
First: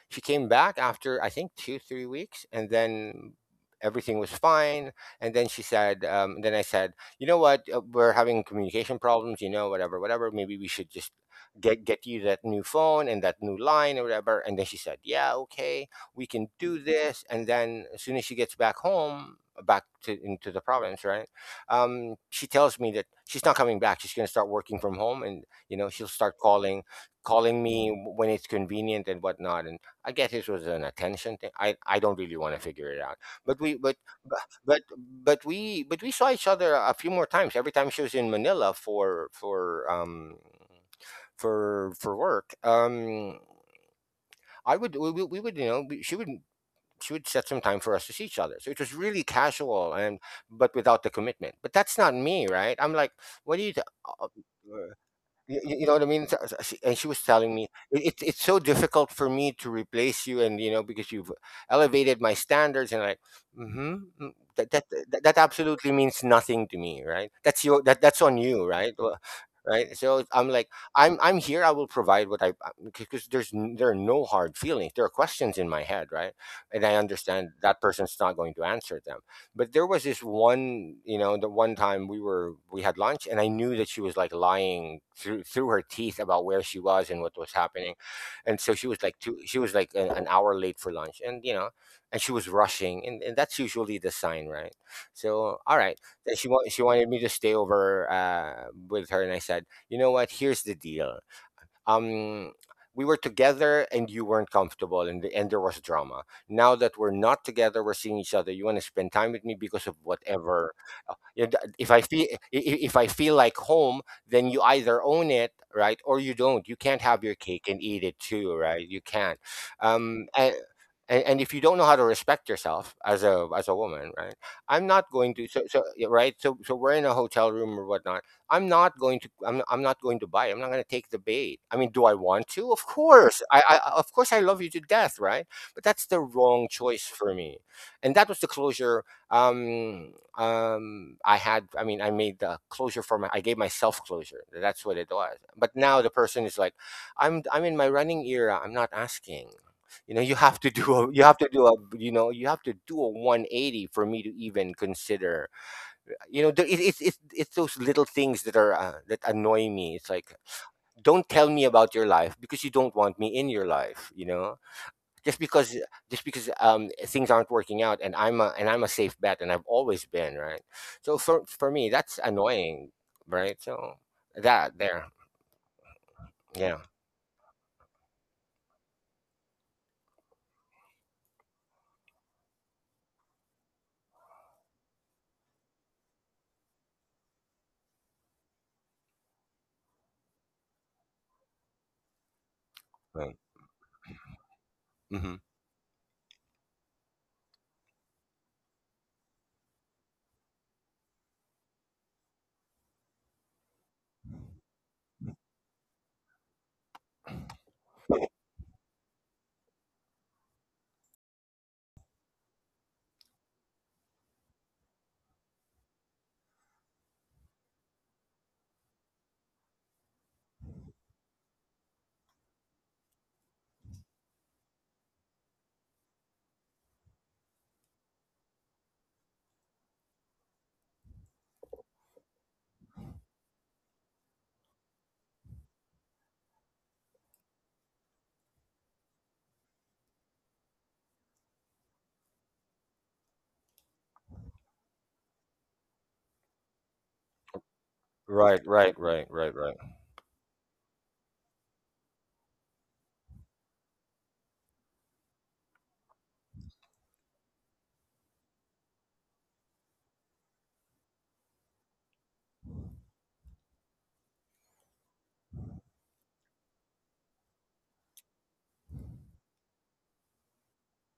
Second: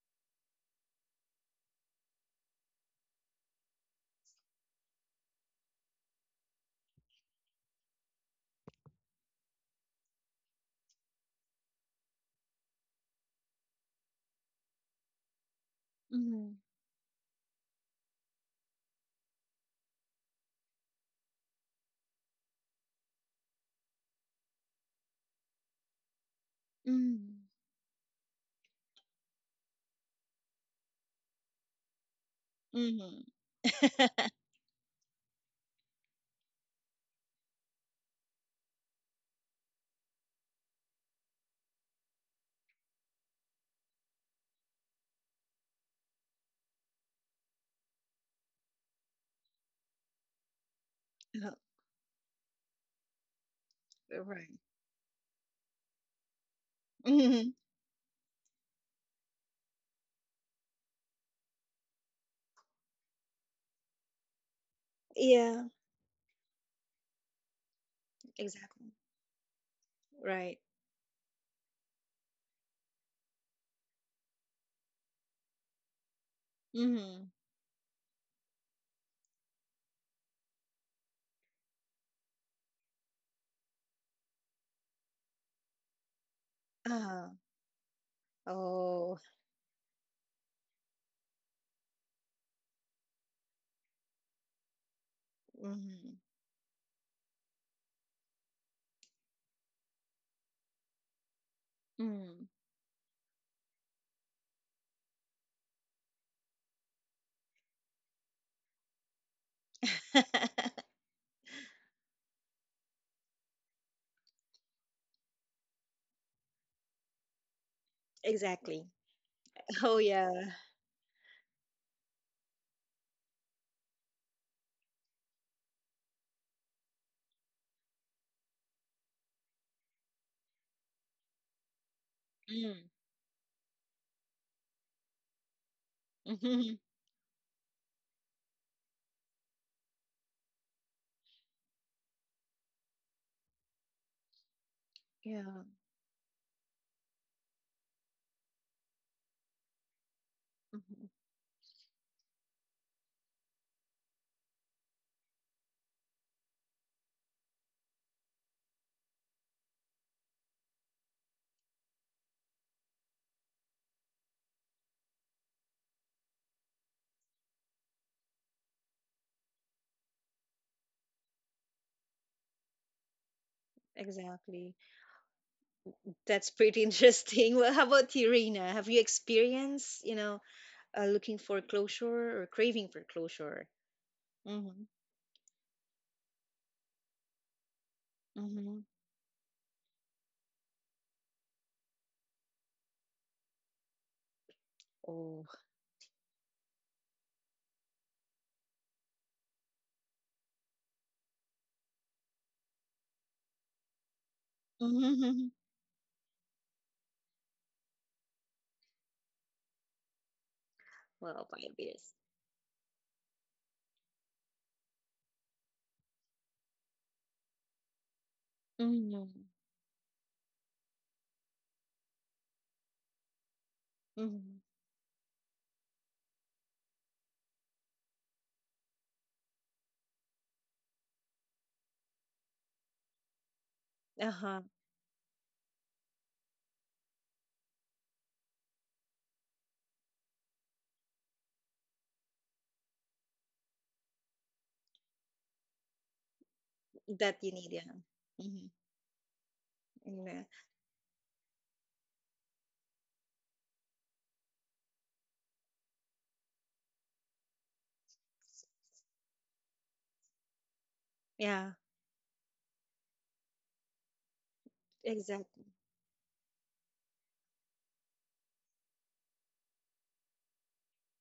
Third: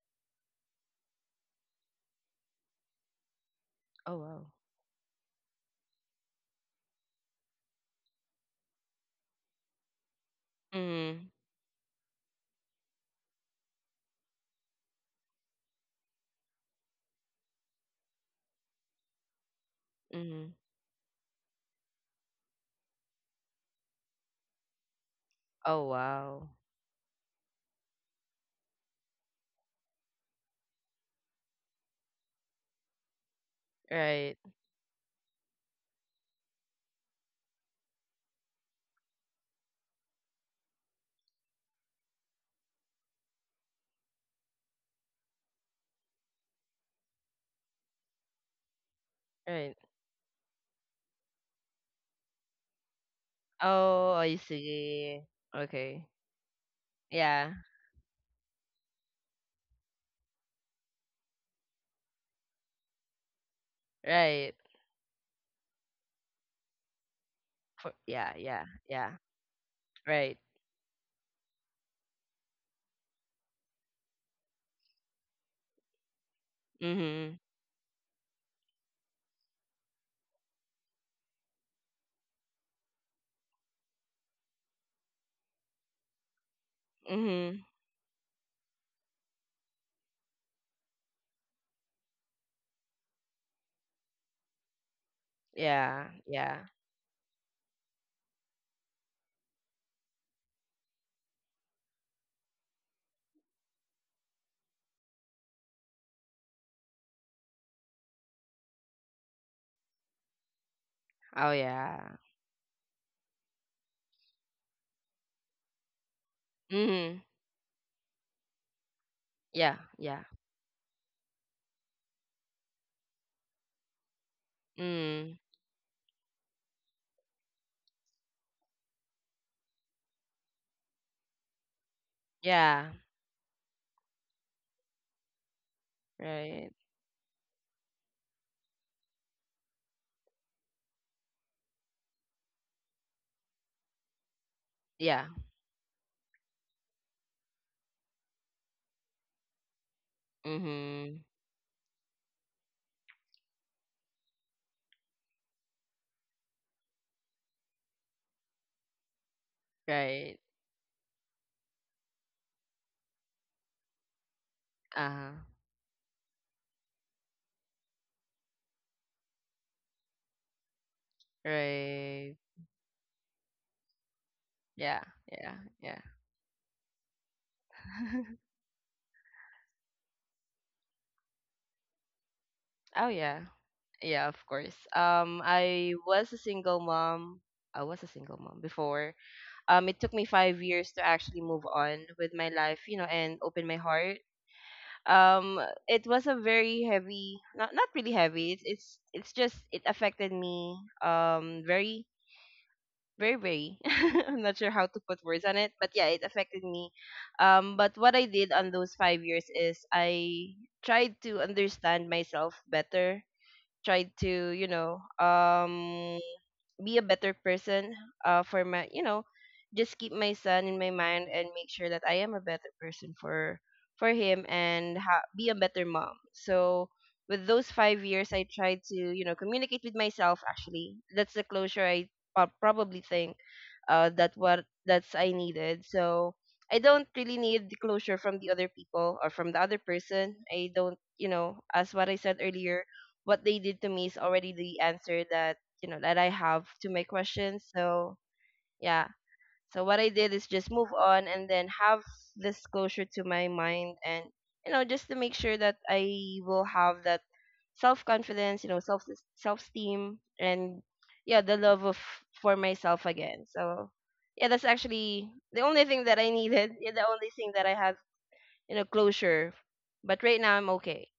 Speaker 2: she came back after I think 2 3 weeks, and then everything
Speaker 3: Oh
Speaker 2: was
Speaker 3: wow.
Speaker 2: fine. And then I said, you know what, we're having communication problems, you know, whatever, whatever. Maybe we should just
Speaker 3: Mm.
Speaker 2: get you that new phone and that new line or whatever. And then she said, yeah, okay, we can
Speaker 1: Mm.
Speaker 2: do this. And then as soon as she gets back home. Back to into
Speaker 3: Mm.
Speaker 2: the province, right? She tells me that she's not coming back. She's gonna start working from home, and you know
Speaker 3: Oh
Speaker 2: she'll start
Speaker 3: wow.
Speaker 2: calling
Speaker 1: Mm.
Speaker 2: calling me when it's convenient and whatnot. And I guess it was an attention thing. I don't really want to figure it out.
Speaker 1: Mm-hmm.
Speaker 2: But we but bu-
Speaker 3: Right.
Speaker 2: but but we saw each other a few more times. Every time she was in Manila for for work. I would we would you know we, she would set some time for us to see each other. So it was really
Speaker 3: Right.
Speaker 2: casual and but without the commitment. But that's not me, right? I'm like, what do you?
Speaker 3: Oh,
Speaker 1: Oh,
Speaker 3: I
Speaker 1: right.
Speaker 2: Th-
Speaker 3: see.
Speaker 2: you know
Speaker 3: Okay.
Speaker 2: what I mean? And she was
Speaker 1: Mm-hmm.
Speaker 3: Yeah.
Speaker 2: telling me, " It's so difficult for me to replace you, and you know because you've elevated my standards, and like, mm-hmm,
Speaker 3: Right.
Speaker 2: that
Speaker 1: Yeah,
Speaker 2: absolutely means nothing to me, right?
Speaker 3: For,
Speaker 2: That's
Speaker 3: yeah.
Speaker 2: on
Speaker 3: Yeah.
Speaker 2: you,
Speaker 1: exactly.
Speaker 2: right?
Speaker 3: Yeah.
Speaker 2: Well, right? So
Speaker 3: Right.
Speaker 2: I'm
Speaker 1: Right.
Speaker 2: like, I'm here. I will provide what I because there are no hard feelings. There are questions in my head, right? And I
Speaker 1: Mm-hmm.
Speaker 3: Mhm.
Speaker 2: understand that person's not going to answer them. But there was this one, you know, the one time we had lunch, and I knew that she was like lying through her teeth about where she was and
Speaker 1: Uh,
Speaker 2: what was
Speaker 3: Mhm.
Speaker 2: happening, and so
Speaker 1: oh.
Speaker 2: she was like an hour late for lunch, and you know, and she was rushing, and that's usually the sign, right? So all right,
Speaker 3: Yeah.
Speaker 1: Mm-hmm.
Speaker 2: then
Speaker 3: Yeah.
Speaker 2: she wanted me to stay over with her, and I said, you know what? Here's the deal, um we were together and you weren't comfortable, and there was drama. Now that we're not together, we're seeing each other. You want to spend time with me because of
Speaker 1: Mm.
Speaker 2: whatever. You
Speaker 3: Oh
Speaker 2: know, if I
Speaker 3: yeah.
Speaker 2: feel I- if I feel like home, then you either own it, right, or you don't. You can't have
Speaker 3: Mhm.
Speaker 2: your cake and eat it too,
Speaker 1: Exactly.
Speaker 2: right? You can't.
Speaker 3: Yeah.
Speaker 1: Oh,
Speaker 3: Yeah.
Speaker 2: um
Speaker 1: yeah.
Speaker 2: and, and if you don't know how to respect yourself as a woman, right, I'm not going
Speaker 3: Mm.
Speaker 2: to. Yeah, right. So so we're in a hotel room or whatnot. I'm not going to buy. I'm not going to take the bait. I mean, do I want to?
Speaker 1: Mm-hmm.
Speaker 2: Of
Speaker 3: Yeah.
Speaker 2: course. Of course I love you to death, right? But that's the wrong
Speaker 3: Right.
Speaker 1: Mhm.
Speaker 2: choice for me. And that was the closure. I had I mean I made the closure for my, I gave myself closure. That's what it
Speaker 3: Yeah.
Speaker 2: was.
Speaker 1: Yeah,
Speaker 2: But now the person is like, I'm in my running era. I'm not asking. You know, you have to do
Speaker 1: mhm,
Speaker 2: a you
Speaker 3: Mhm.
Speaker 2: have to do a you know you have to do a 180 for me to even consider. You know, it's those little things that are that annoy me. It's
Speaker 3: Right.
Speaker 2: like, don't tell me about your life because you don't want me in your life, you know.
Speaker 3: Uh-huh.
Speaker 2: Just because, things aren't working out, and I'm a safe bet, and I've always been, right? So for me, that's
Speaker 3: Right.
Speaker 2: annoying, right? So
Speaker 1: exactly.
Speaker 2: that
Speaker 3: Yeah.
Speaker 2: there.
Speaker 3: Yeah. Yeah.
Speaker 1: That's
Speaker 2: Yeah,
Speaker 1: pretty interesting. Well, how about you, Rina? Have you experienced, you know, looking for closure or craving for
Speaker 3: Oh yeah.
Speaker 1: closure?
Speaker 3: Yeah, of course.
Speaker 1: Mm-hmm.
Speaker 3: I was a single mom. I was a single mom
Speaker 1: Mm-hmm.
Speaker 3: before. It took me 5 years to actually move on with my life, you know,
Speaker 2: right.
Speaker 3: and open my heart.
Speaker 2: Hmm.
Speaker 1: Oh,
Speaker 3: Um, it was a very heavy, not not really heavy. It's it's just it affected me. Very very. I'm not sure how to put words
Speaker 1: mm-hmm.
Speaker 3: on it, but yeah, it affected me. But what I did on those 5 years is I tried to
Speaker 1: Well, five
Speaker 3: understand
Speaker 1: years.
Speaker 3: myself better, tried to be a better person for my,
Speaker 1: Mm-hmm.
Speaker 3: just keep my son in my mind and make sure that I am a better person for him,
Speaker 1: Mm-hmm.
Speaker 3: and be a better mom. So with those 5 years I tried to, communicate with myself, actually. That's the closure I probably think that
Speaker 1: Uh-huh.
Speaker 3: what that's I needed. So I don't really need the closure from the other people or from the other person. I don't, you know, as what I said earlier, what they did to me is already the answer that, that I have to my
Speaker 1: That you
Speaker 3: questions.
Speaker 1: need, yeah.
Speaker 3: So
Speaker 2: Right,
Speaker 1: Mm-hmm.
Speaker 2: right,
Speaker 3: yeah.
Speaker 2: right, right, right.
Speaker 3: So what I did
Speaker 1: Yeah.
Speaker 3: is just move on, and then have this closure to my mind, and just to make sure that I will have that self confidence, you know, self, self esteem, and yeah, the
Speaker 1: Yeah,
Speaker 3: love of, for myself again. So yeah, that's actually the
Speaker 1: exactly.
Speaker 3: only thing that I needed. Yeah, the only thing that I have, you know, closure. But right now I'm okay.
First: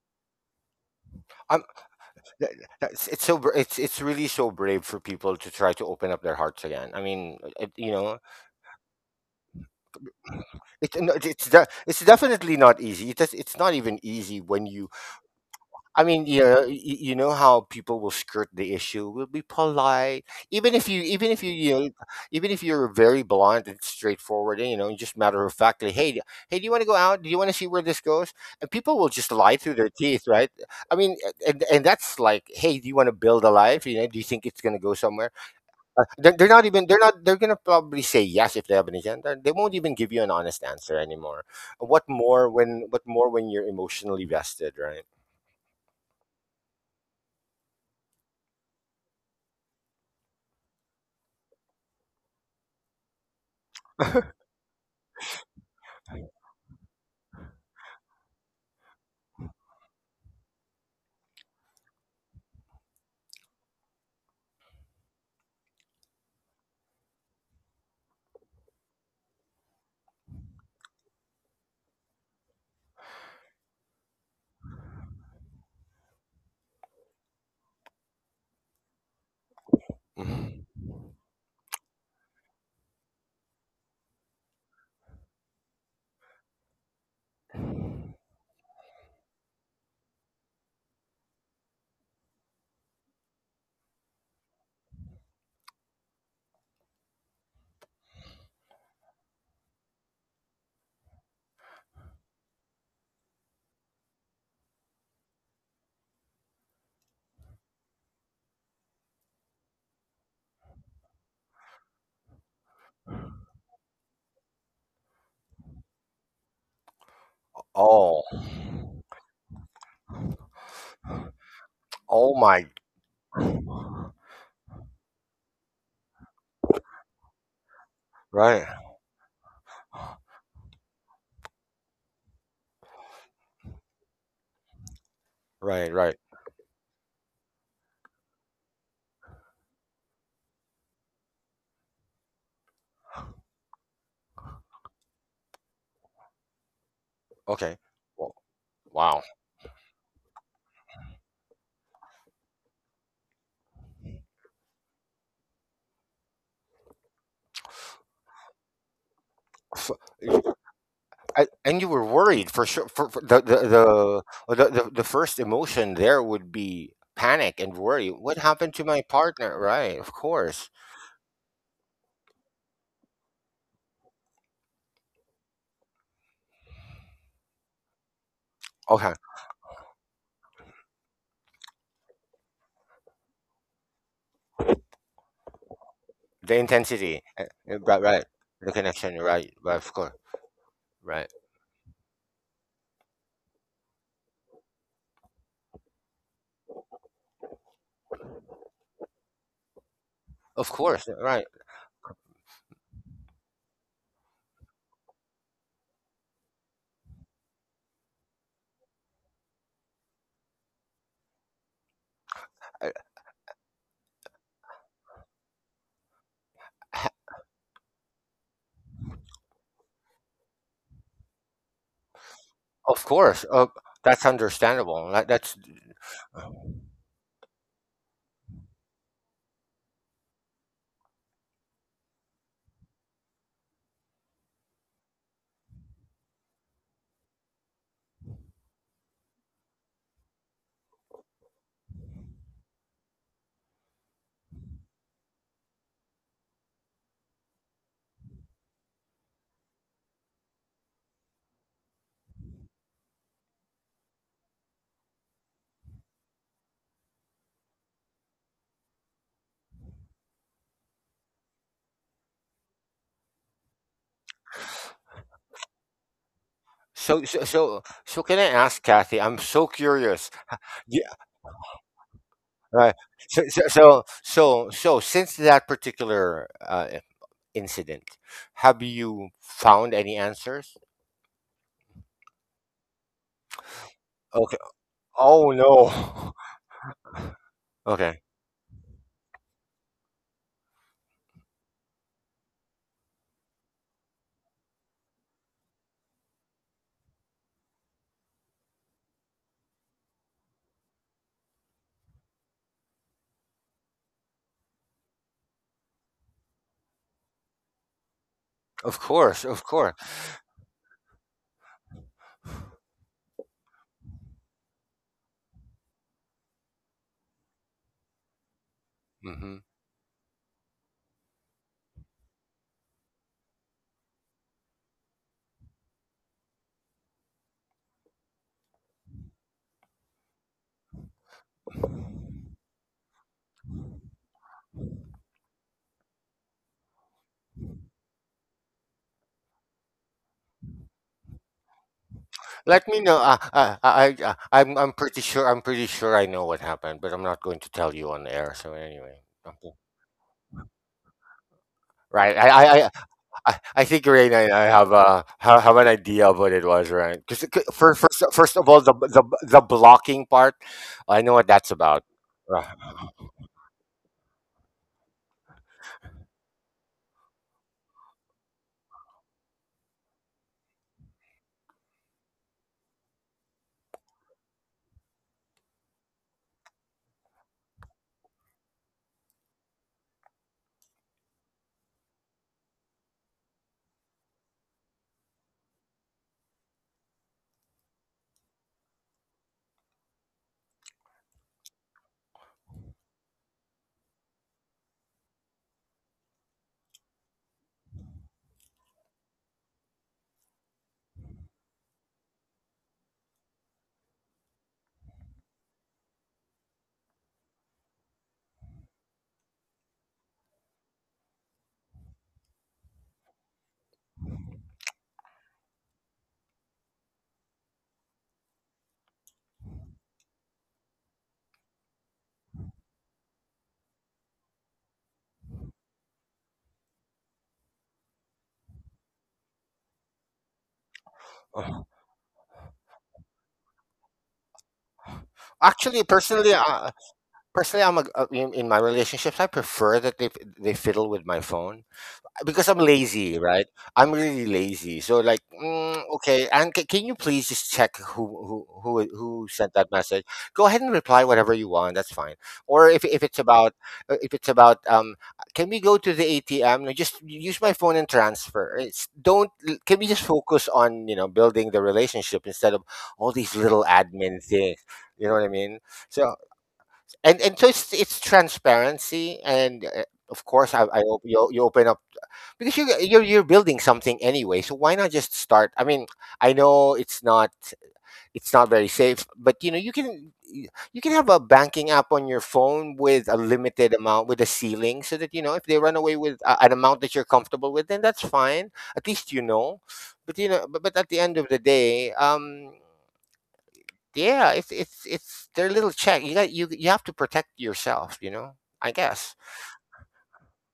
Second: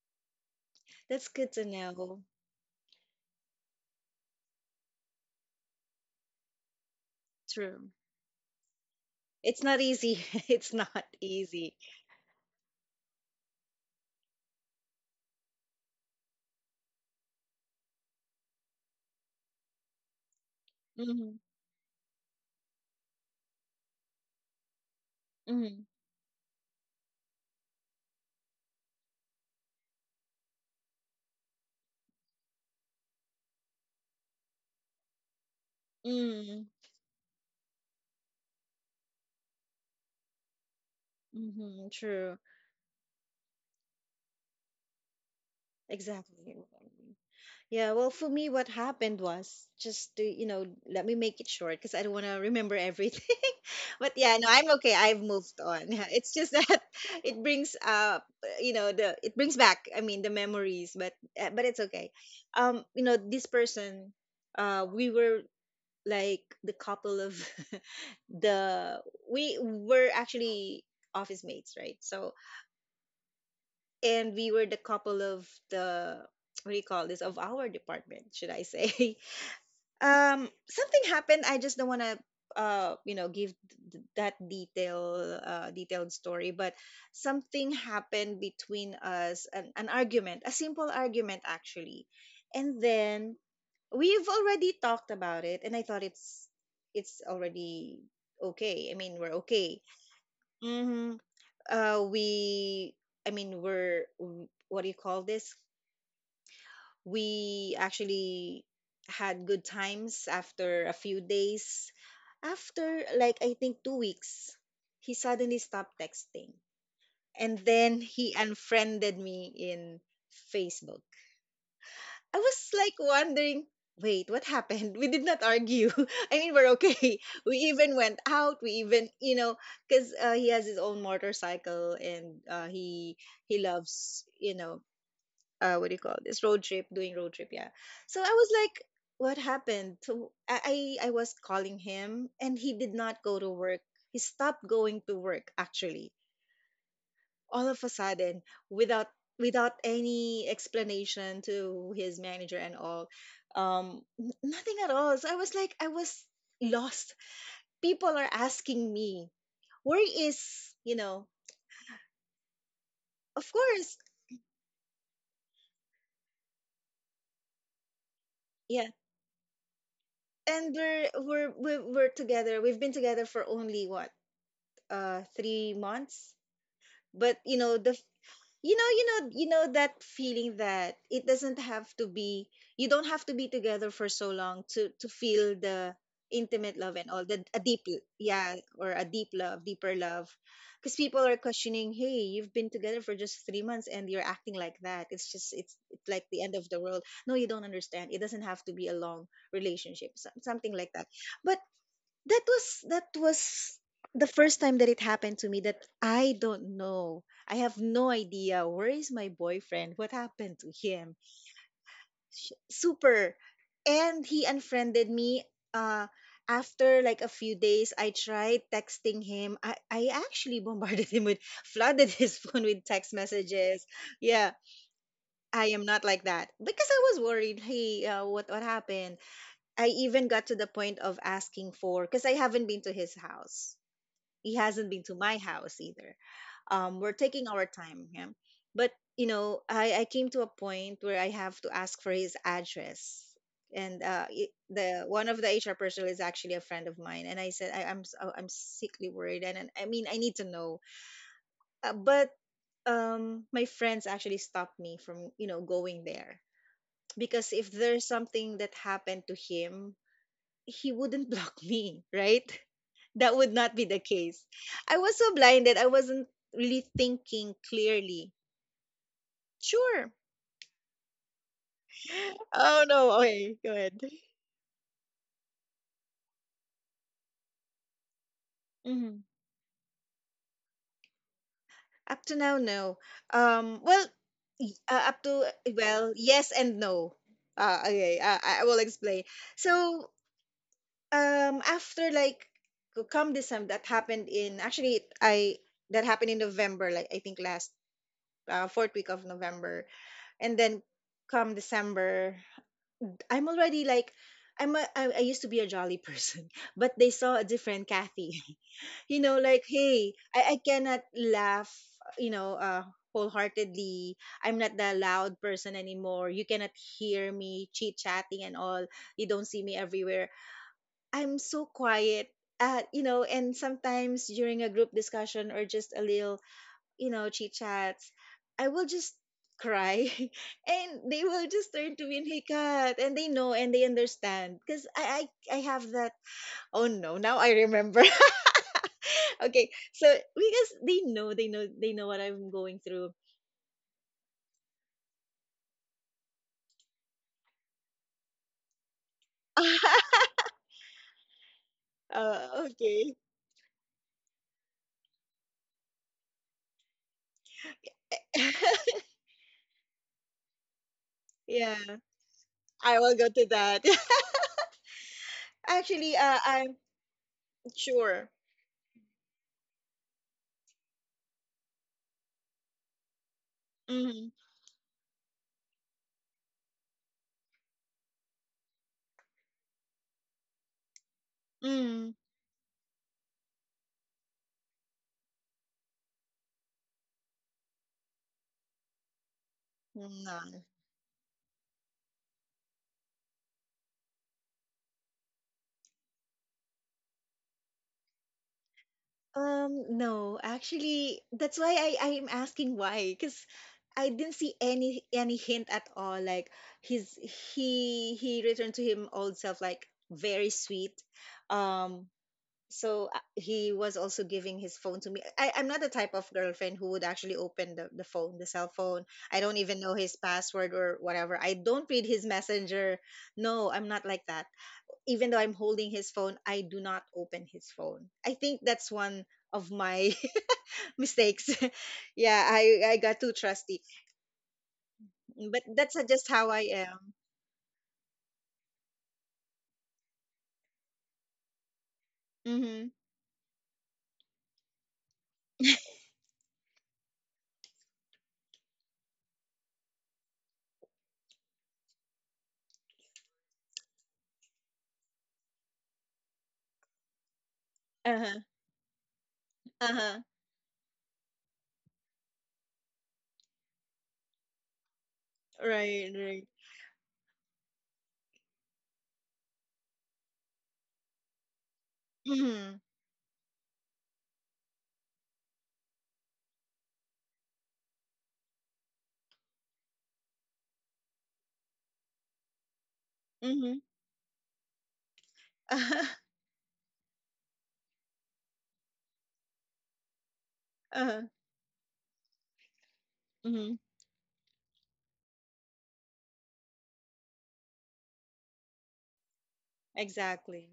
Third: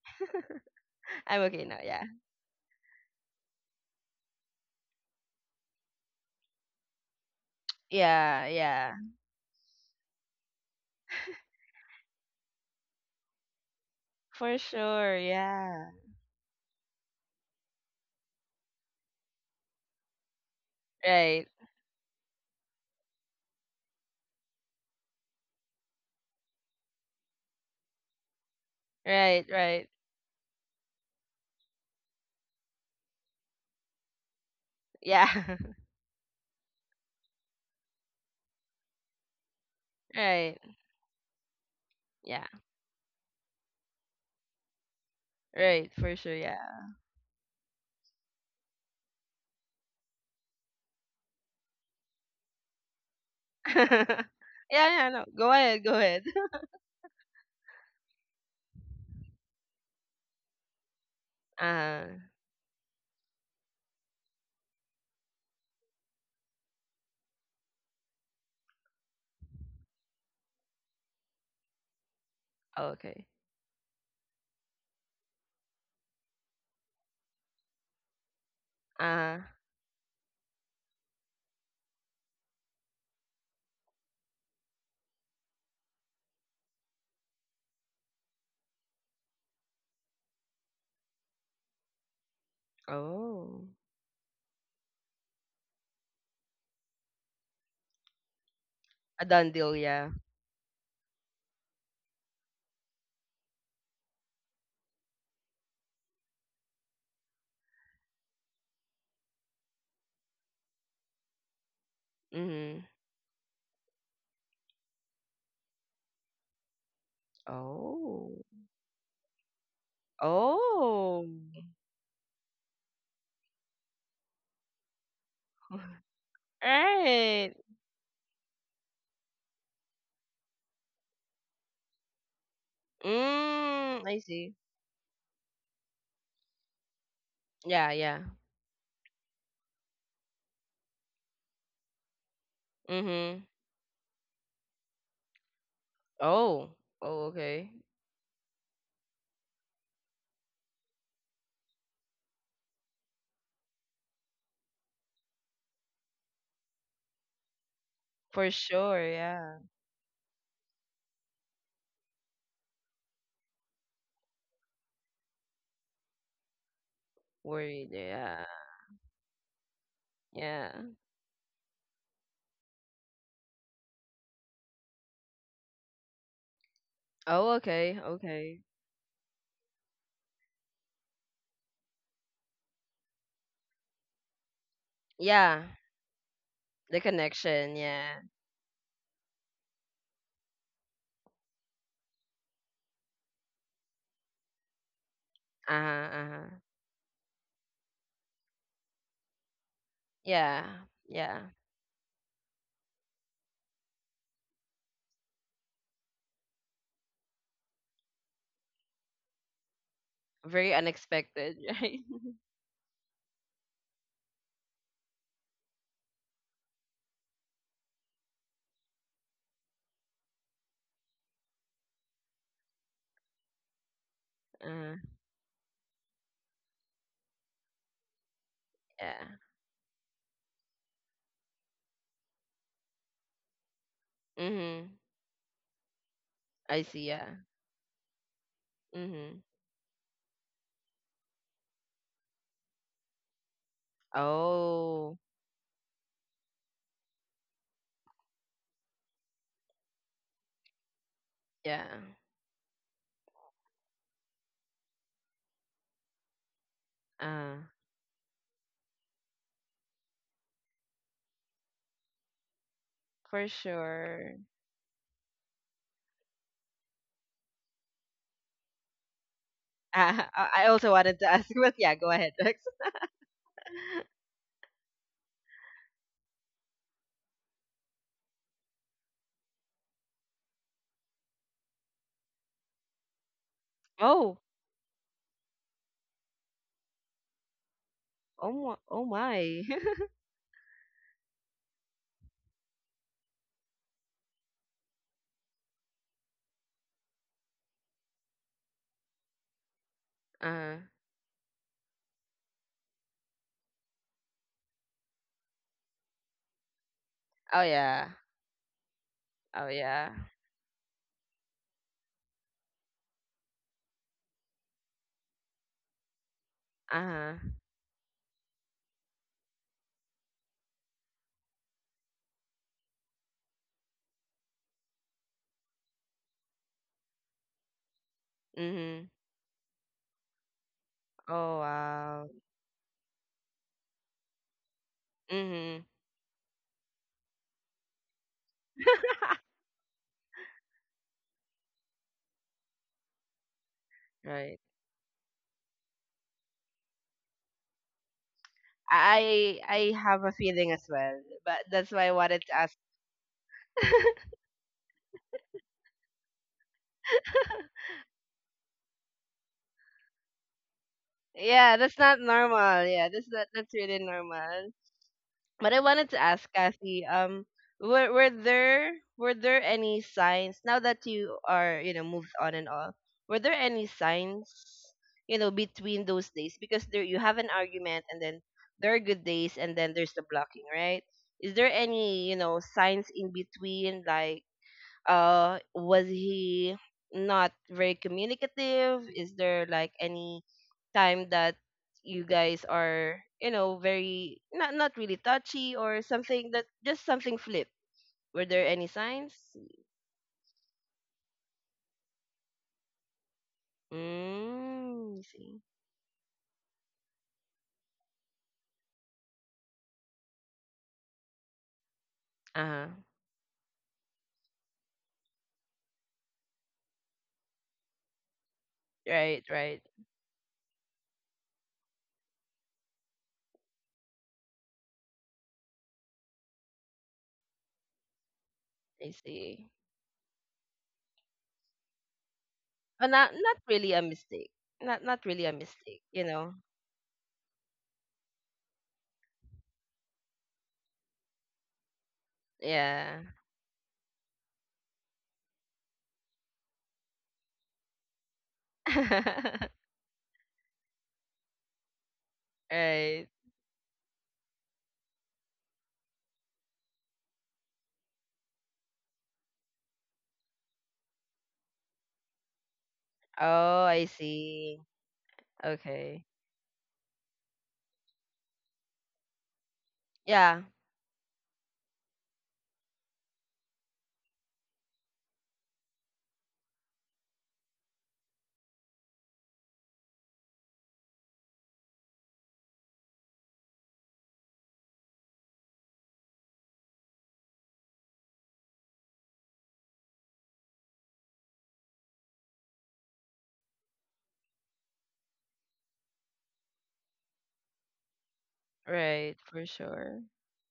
Speaker 1: That's
Speaker 3: I'm
Speaker 1: good
Speaker 2: I
Speaker 1: to
Speaker 3: okay now, yeah.
Speaker 1: know.
Speaker 2: That- that's, it's really so brave for people to try to open up their hearts again. I mean, it,
Speaker 1: True.
Speaker 2: you know,
Speaker 3: Yeah, yeah.
Speaker 1: It's not easy. It's not
Speaker 2: no,
Speaker 1: easy.
Speaker 2: it's definitely not easy. It's not even easy
Speaker 3: For
Speaker 2: when you,
Speaker 3: sure, yeah.
Speaker 2: I mean, yeah, you know how people will skirt the issue. Will be polite, even if you,
Speaker 1: Mm-hmm.
Speaker 3: Right.
Speaker 2: you know, even if you're very blunt and straightforward, and you know, and just matter of
Speaker 1: Mm-hmm.
Speaker 2: factly, hey, hey, do you want to go out? Do you want to see where this goes? And people will just
Speaker 3: Right,
Speaker 2: lie through
Speaker 3: right.
Speaker 2: their teeth, right? I mean, and that's like, hey, do you want to build a life? You know, do you think it's going to go somewhere?
Speaker 3: Yeah.
Speaker 2: They're not even, they're not they're gonna probably say yes. If they have an agenda, they won't even give you an
Speaker 3: Right.
Speaker 2: honest answer anymore.
Speaker 1: Mm-hmm. True.
Speaker 3: Yeah.
Speaker 2: What more when you're emotionally vested, right?
Speaker 3: Right, for sure,
Speaker 1: Exactly. what
Speaker 3: yeah.
Speaker 1: Yeah, well, for me, what happened was, just to, you know, let me make it short because I don't want to remember everything. But yeah, no, I'm
Speaker 3: Yeah,
Speaker 1: okay.
Speaker 3: yeah,
Speaker 1: I've
Speaker 3: no. Go
Speaker 1: moved
Speaker 3: ahead,
Speaker 1: on.
Speaker 3: go
Speaker 1: Yeah,
Speaker 3: ahead.
Speaker 1: it's just that it brings up, you know, the it brings back, I mean, the memories, but it's
Speaker 3: Uh,
Speaker 1: okay. You know, this person, we were like the couple of the we were actually office mates, right? So,
Speaker 3: oh, okay.
Speaker 1: and we were the couple of the, what do you call this, of our department, should I say.
Speaker 3: Uh,
Speaker 2: Mhm.
Speaker 1: Something happened, I just don't want to you know give that detailed story, but something happened between us, an argument, a simple argument actually, and then
Speaker 3: oh.
Speaker 1: we've already talked about it and I thought it's already okay, I mean
Speaker 3: A
Speaker 1: we're
Speaker 3: done deal,
Speaker 1: okay.
Speaker 3: yeah.
Speaker 1: Mhm. We, i mean we're what do you call this, we actually had good times. After a few days,
Speaker 3: Mm-hmm.
Speaker 1: after like I think 2 weeks, he suddenly stopped texting, and then
Speaker 2: Oh,
Speaker 1: he
Speaker 3: Oh.
Speaker 1: unfriended me in Facebook.
Speaker 3: Oh.
Speaker 2: oh
Speaker 1: I
Speaker 2: my.
Speaker 1: was like wondering, wait, what happened? We did not argue. I mean, we're okay.
Speaker 3: Right.
Speaker 1: We even went
Speaker 2: Right,
Speaker 1: out. We even, you know, because he has his own motorcycle, and he
Speaker 3: Mm, I
Speaker 1: loves, you
Speaker 3: see.
Speaker 1: know,
Speaker 2: right,
Speaker 1: what do you
Speaker 2: right.
Speaker 1: call this? Road trip, doing road trip. Yeah.
Speaker 3: Yeah,
Speaker 1: So
Speaker 3: yeah.
Speaker 1: I was like, what happened? So I was calling him, and he did not go
Speaker 3: Mm-hmm.
Speaker 1: to work. He stopped going to work, actually,
Speaker 3: Oh. Oh,
Speaker 1: all
Speaker 2: Okay.
Speaker 3: okay.
Speaker 1: of a
Speaker 2: Well,
Speaker 1: sudden, without
Speaker 2: wow.
Speaker 1: without any explanation to his manager and all. Nothing at all, so I was like, I was lost. People are
Speaker 3: For
Speaker 1: asking
Speaker 3: sure,
Speaker 1: me,
Speaker 3: yeah.
Speaker 1: where is, you know,
Speaker 2: And you were worried, for sure. For
Speaker 1: of
Speaker 2: the,
Speaker 1: course,
Speaker 2: The the first emotion there would be panic and
Speaker 3: Worried,
Speaker 2: worry. What
Speaker 3: yeah.
Speaker 2: happened to
Speaker 1: yeah.
Speaker 2: my partner? Right, of course.
Speaker 3: Yeah.
Speaker 1: And we're together, we've been together for only what 3 months, but
Speaker 3: Oh,
Speaker 1: you know the,
Speaker 3: okay, okay.
Speaker 1: you know, you
Speaker 2: Okay,
Speaker 1: know, you know that feeling that it doesn't have to be, you don't have to be together for so long to feel
Speaker 3: Yeah.
Speaker 1: the
Speaker 2: the
Speaker 1: intimate love
Speaker 3: The
Speaker 1: and
Speaker 2: intensity.
Speaker 1: all the, a
Speaker 3: connection,
Speaker 1: deep,
Speaker 2: Right,
Speaker 3: yeah.
Speaker 2: right.
Speaker 1: yeah,
Speaker 2: The
Speaker 1: or a
Speaker 2: connection. Right, right. Of
Speaker 1: deeper
Speaker 2: course.
Speaker 1: love. Because people
Speaker 2: Right,
Speaker 1: are questioning, hey, you've been together for just 3 months and you're acting like that, it's just, it's
Speaker 3: Uh-huh,
Speaker 1: like the end of
Speaker 3: uh.
Speaker 1: the world. No, you don't understand, it doesn't have to be a long relationship,
Speaker 3: Yeah,
Speaker 2: of
Speaker 1: something like that.
Speaker 2: course. Right.
Speaker 3: yeah.
Speaker 1: That was the first time that it happened to me, that I don't know, I have no idea where is my boyfriend? What happened to
Speaker 3: Very
Speaker 1: him?
Speaker 3: unexpected, right?
Speaker 2: Uh,
Speaker 1: Super. And he unfriended me. uh After like
Speaker 2: ha-
Speaker 1: a few days I tried texting him. I actually bombarded him with, flooded his phone with
Speaker 2: of
Speaker 1: text
Speaker 2: course.
Speaker 1: messages.
Speaker 2: That's
Speaker 1: Yeah,
Speaker 3: Uh,
Speaker 2: understandable. Like, that's,
Speaker 1: I am not like that, because I was worried, hey, what happened?
Speaker 3: yeah.
Speaker 1: I even got to the point of asking for, because I haven't been to his house, he
Speaker 3: Mm-hmm.
Speaker 1: hasn't been to my house either.
Speaker 3: I see,
Speaker 1: We're
Speaker 3: yeah.
Speaker 1: taking our time, yeah. But
Speaker 3: Mm-hmm.
Speaker 1: you know, I came to a point where I have to ask for his address, and the
Speaker 3: Oh,
Speaker 1: one of the HR personnel is actually a friend of mine, and I said I'm I'm sickly worried, and I mean I need to know,
Speaker 3: yeah.
Speaker 1: but my friends actually stopped me from, you know, going there, because
Speaker 3: Uh,
Speaker 1: if there's something that happened to him, he wouldn't block me, right? That
Speaker 3: for
Speaker 1: would not be the
Speaker 3: sure.
Speaker 1: case. I was so blinded, I wasn't really thinking
Speaker 2: so.
Speaker 1: clearly.
Speaker 2: Can I ask Kathy? I'm so
Speaker 1: Sure.
Speaker 2: curious.
Speaker 3: I also
Speaker 2: Yeah.
Speaker 3: wanted to ask, but yeah, go ahead, Rex.
Speaker 1: Oh
Speaker 2: Right.
Speaker 1: no.
Speaker 2: So
Speaker 1: Okay,
Speaker 2: so
Speaker 1: go ahead.
Speaker 2: so so, so since that particular incident. Have
Speaker 1: Hmm.
Speaker 2: you found any answers?
Speaker 1: Up to now, no. Well,
Speaker 3: Oh,
Speaker 2: Okay.
Speaker 1: y- uh, up to,
Speaker 2: Oh
Speaker 1: well,
Speaker 2: no.
Speaker 1: yes and no. Okay,
Speaker 2: Okay.
Speaker 1: I will
Speaker 3: oh
Speaker 1: explain.
Speaker 3: my.
Speaker 1: So, after like come December, that happened in, actually, I, that happened in November, like I think last fourth week of November, and
Speaker 3: uh,
Speaker 1: then come December, I'm already like. I used to be a jolly person, but they saw a
Speaker 3: oh
Speaker 1: different
Speaker 3: yeah.
Speaker 1: Kathy.
Speaker 2: Of
Speaker 1: You know,
Speaker 2: course,
Speaker 1: like,
Speaker 3: Oh
Speaker 2: of course.
Speaker 3: yeah.
Speaker 1: hey, I cannot laugh, you know, uh, wholeheartedly. I'm not the loud person anymore. You cannot hear
Speaker 3: Uh-huh.
Speaker 1: me chit chatting and all. You don't
Speaker 2: Hmm.
Speaker 1: see me everywhere. I'm so quiet. And sometimes during a group discussion or just a little chit chats, I will
Speaker 3: Mm-hmm.
Speaker 1: just cry, and they will
Speaker 3: Oh
Speaker 1: just turn to me and
Speaker 3: wow.
Speaker 1: hey cat, and they know and they understand because I
Speaker 3: Mm-hmm.
Speaker 1: have that. Oh no, now I remember. Okay, so because they know what I'm going
Speaker 2: Let me
Speaker 1: through.
Speaker 2: know.
Speaker 3: Right.
Speaker 2: I'm pretty sure. I'm pretty sure I know what happened, but I'm not going to tell you on air. So anyway,
Speaker 3: I
Speaker 2: okay.
Speaker 3: I
Speaker 1: uh,
Speaker 3: have a feeling as well, but that's why I
Speaker 2: Right.
Speaker 3: wanted
Speaker 2: I,
Speaker 3: to
Speaker 2: I,
Speaker 3: ask.
Speaker 2: I,
Speaker 1: okay.
Speaker 2: I I think Raina and I have an idea of what it was, right? Because first of all, the blocking part. I know what that's
Speaker 3: Yeah,
Speaker 1: Yeah,
Speaker 3: that's
Speaker 2: about.
Speaker 3: not
Speaker 2: Uh,
Speaker 3: normal.
Speaker 1: I
Speaker 3: Yeah,
Speaker 1: will
Speaker 2: uh,
Speaker 1: go
Speaker 3: that's
Speaker 1: to
Speaker 3: not that's
Speaker 1: that.
Speaker 3: really normal. But I wanted
Speaker 1: Actually,
Speaker 3: to ask
Speaker 1: I'm
Speaker 3: Kathy, were
Speaker 1: sure.
Speaker 3: were there were there any signs now that you are, you know, moved on and all, were there any
Speaker 1: Mm-hmm.
Speaker 3: signs, between those days? Because there you have an argument, and then there are good days, and then there's the blocking, right? Is there
Speaker 1: Mm.
Speaker 3: any, signs in between, like was he not very communicative, is there like any time that you guys are, very not really touchy, or something that just something flipped, were there any signs?
Speaker 1: No, actually, that's why I am asking why, because I didn't see any
Speaker 3: Mm, I
Speaker 1: any
Speaker 3: see.
Speaker 1: hint at all. Like his he returned to him old self, like very sweet. Um,
Speaker 3: Uh-huh.
Speaker 1: so he was also giving his phone to me. I'm not the type of girlfriend who would actually open the phone, the cell phone. I
Speaker 3: Right,
Speaker 1: don't even
Speaker 3: right.
Speaker 1: know his password or whatever. I don't read his messenger. No, I'm not like that. Even though I'm holding his phone, I do not open his phone. I think that's
Speaker 3: I
Speaker 1: one
Speaker 3: see.
Speaker 1: of my mistakes.
Speaker 2: uh,
Speaker 1: Yeah, I
Speaker 3: Oh,
Speaker 1: got too
Speaker 3: not
Speaker 1: trusty,
Speaker 3: really a mistake, not really a
Speaker 1: but that's
Speaker 3: mistake,
Speaker 2: Actually,
Speaker 3: you
Speaker 1: just how
Speaker 3: know.
Speaker 2: personally,
Speaker 1: I am.
Speaker 2: personally, I'm a, in my relationships, I prefer that they fiddle with my phone, because I'm
Speaker 1: Mm-hmm.
Speaker 3: Yeah.
Speaker 2: lazy, right? I'm really lazy. So like, mm, okay, and can you please just check who sent that message? Go ahead and reply whatever you want. That's fine. Or if
Speaker 3: Right.
Speaker 2: it's about uh, if it's about um, can we go to the ATM? No, just use my phone and
Speaker 1: Uh huh.
Speaker 2: transfer. It's, don't,
Speaker 1: Uh
Speaker 2: can we
Speaker 1: huh.
Speaker 2: just focus on you know building the relationship instead of all these little
Speaker 3: Oh, I
Speaker 2: admin things?
Speaker 3: see.
Speaker 2: You know what I mean?
Speaker 1: Right.
Speaker 3: Okay.
Speaker 2: So,
Speaker 1: Right.
Speaker 2: and so it's transparency and of
Speaker 3: Yeah.
Speaker 2: course I hope you, you open up because
Speaker 1: Mm-hmm.
Speaker 2: you're building something anyway, so why not just start? I mean, I know it's not, it's not very safe, but you know, you can have a banking app on your phone with a
Speaker 1: Mm-hmm.
Speaker 2: limited amount, with a ceiling, so that you know if they run away with a, an amount that you're comfortable with, then that's fine. At least you know. But, but
Speaker 1: Uh
Speaker 2: at the
Speaker 1: huh.
Speaker 2: end of the day,
Speaker 1: Uh huh.
Speaker 2: yeah, it's their little check. You got you, you have to protect yourself, you know. I guess.
Speaker 3: Right, for sure.
Speaker 1: Exactly.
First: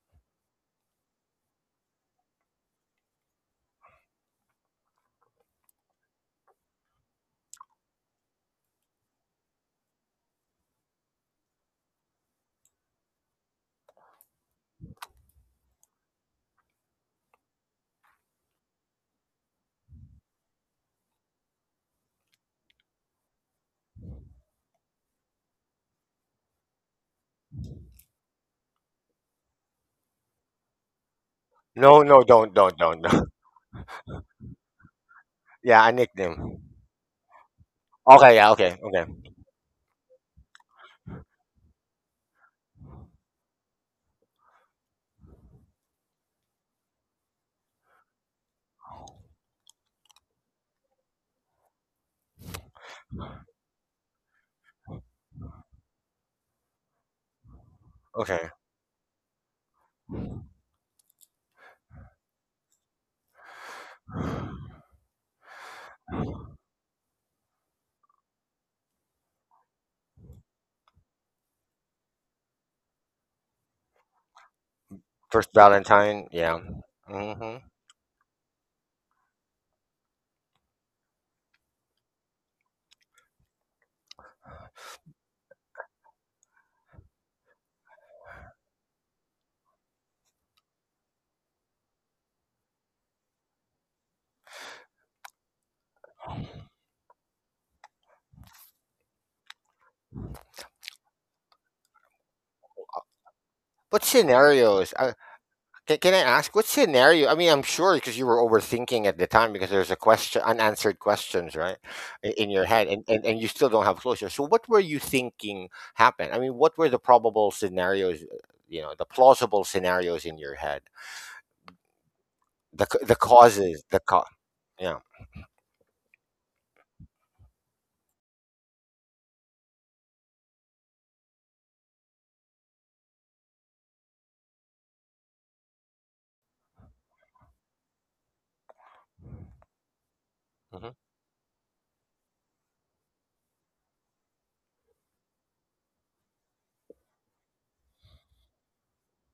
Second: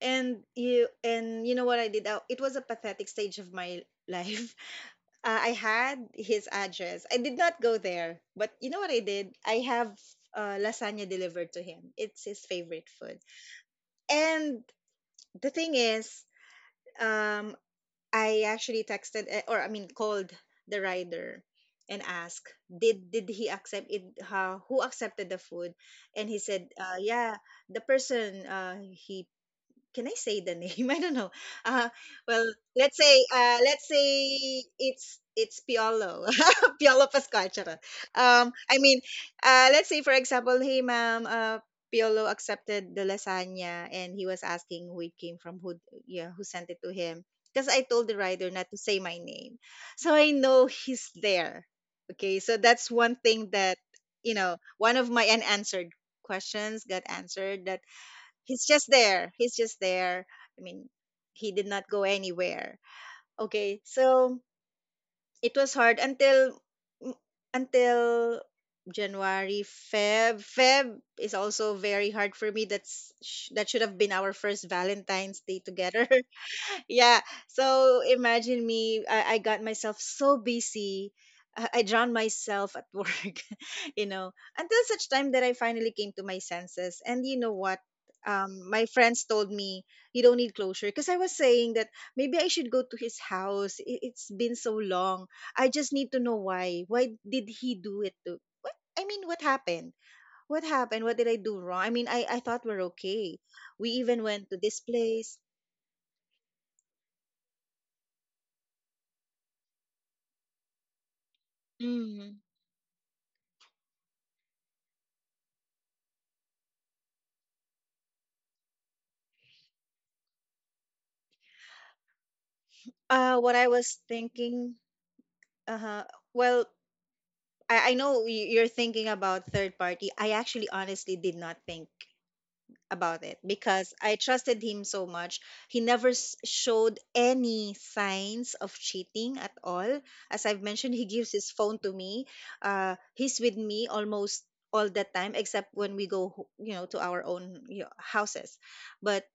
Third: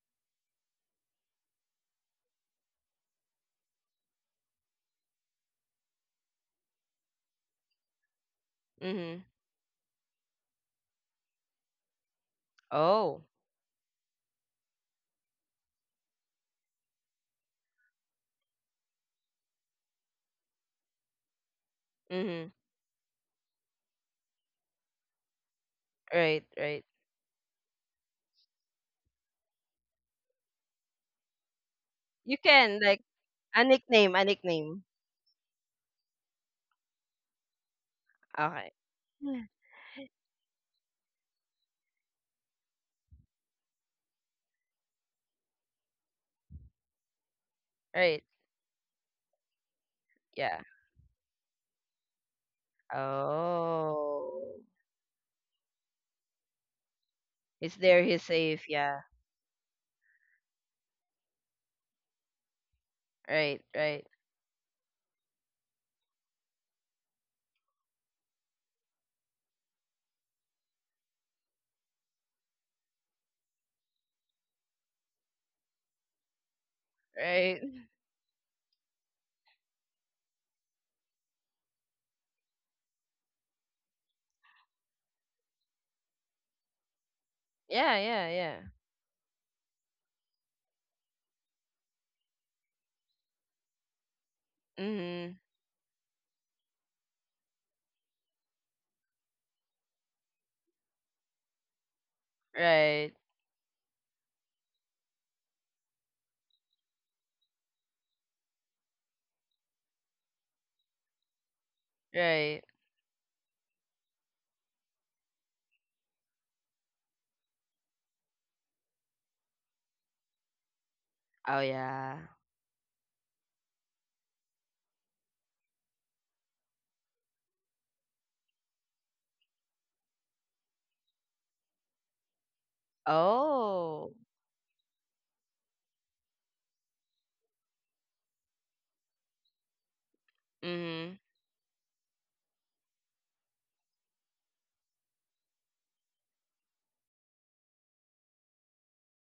Speaker 1: And you know what I did? It was a pathetic stage of my life. I had his address. I did not go there, but you know what I
Speaker 3: Mm-hmm.
Speaker 1: did? I have lasagna delivered to him. It's his favorite food.
Speaker 3: Oh.
Speaker 1: And the thing is, um, I actually texted, or I mean called the rider, and
Speaker 3: Mm-hmm.
Speaker 1: asked, did he accept it? How, who accepted the food? And he
Speaker 3: Right,
Speaker 1: said,
Speaker 3: right.
Speaker 1: yeah, the person, he, can I say the name? I don't know. Uh,
Speaker 2: No, no,
Speaker 3: You
Speaker 1: well,
Speaker 3: can
Speaker 1: let's
Speaker 3: like
Speaker 2: don't,
Speaker 1: say,
Speaker 2: no.
Speaker 3: a nickname, a nickname.
Speaker 1: it's
Speaker 2: Yeah, a
Speaker 1: Piolo,
Speaker 2: nickname.
Speaker 1: Piolo Pascuachara.
Speaker 2: Okay, yeah,
Speaker 3: Okay.
Speaker 1: I
Speaker 2: okay,
Speaker 1: mean,
Speaker 2: okay,
Speaker 3: Yeah.
Speaker 1: let's say for example, hey ma'am, Piolo accepted the lasagna, and he was asking who it came from, who, yeah, who sent it to him. Because I told the
Speaker 3: Right.
Speaker 1: rider not to say my name, so I
Speaker 3: Yeah.
Speaker 1: know he's there. Okay, so that's one thing that,
Speaker 3: Oh.
Speaker 1: one of my unanswered questions got answered.
Speaker 3: It's
Speaker 1: That
Speaker 3: there, he's
Speaker 2: okay.
Speaker 1: he's
Speaker 3: safe,
Speaker 1: just
Speaker 3: yeah.
Speaker 1: there. He's just there. I mean, he did not go anywhere.
Speaker 3: Right,
Speaker 1: Okay,
Speaker 3: right.
Speaker 1: so it was hard until, mm, until January, Feb is also very hard for me. That should have been our first Valentine's
Speaker 2: First
Speaker 1: Day together.
Speaker 2: Valentine, yeah.
Speaker 1: Yeah,
Speaker 3: Right.
Speaker 2: Mm-hmm.
Speaker 1: so imagine me, I got myself so busy, I drowned myself at work you know, until such time that I finally came to my senses. And you know what,
Speaker 3: Yeah, yeah, yeah.
Speaker 1: my friends told me, you don't need closure, because I was saying that maybe I should go to his house. It's been so long.
Speaker 3: Mm-hmm.
Speaker 1: I just need to know, why did he do it? To what, I mean what happened, what happened, what did I do wrong? I mean, I thought we're
Speaker 3: Right.
Speaker 1: okay. We
Speaker 2: What
Speaker 1: even went to this
Speaker 2: scenarios?
Speaker 1: place.
Speaker 2: Can I ask what scenario? I mean, I'm sure because you were overthinking at the time because there's a question, unanswered questions, right,
Speaker 1: Mm-hmm.
Speaker 2: in your
Speaker 3: Right.
Speaker 2: head, and you still don't have closure. So, so what were you thinking happened? I mean, what were the probable scenarios? You know, the plausible scenarios in your head.
Speaker 3: Oh yeah.
Speaker 2: the c- the
Speaker 1: What I
Speaker 2: causes
Speaker 1: was
Speaker 2: the cause.
Speaker 1: thinking,
Speaker 2: Yeah.
Speaker 1: uh-huh. Well, I know y- you're thinking about third party. I actually honestly did not think about it because
Speaker 3: Oh.
Speaker 1: I trusted him so much. He never s- showed any signs of cheating at all. As I've mentioned, he
Speaker 3: Mm-hmm.
Speaker 1: gives his phone to me. He's with me almost all the time, except when we go, ho- you know, to our own you know, houses. But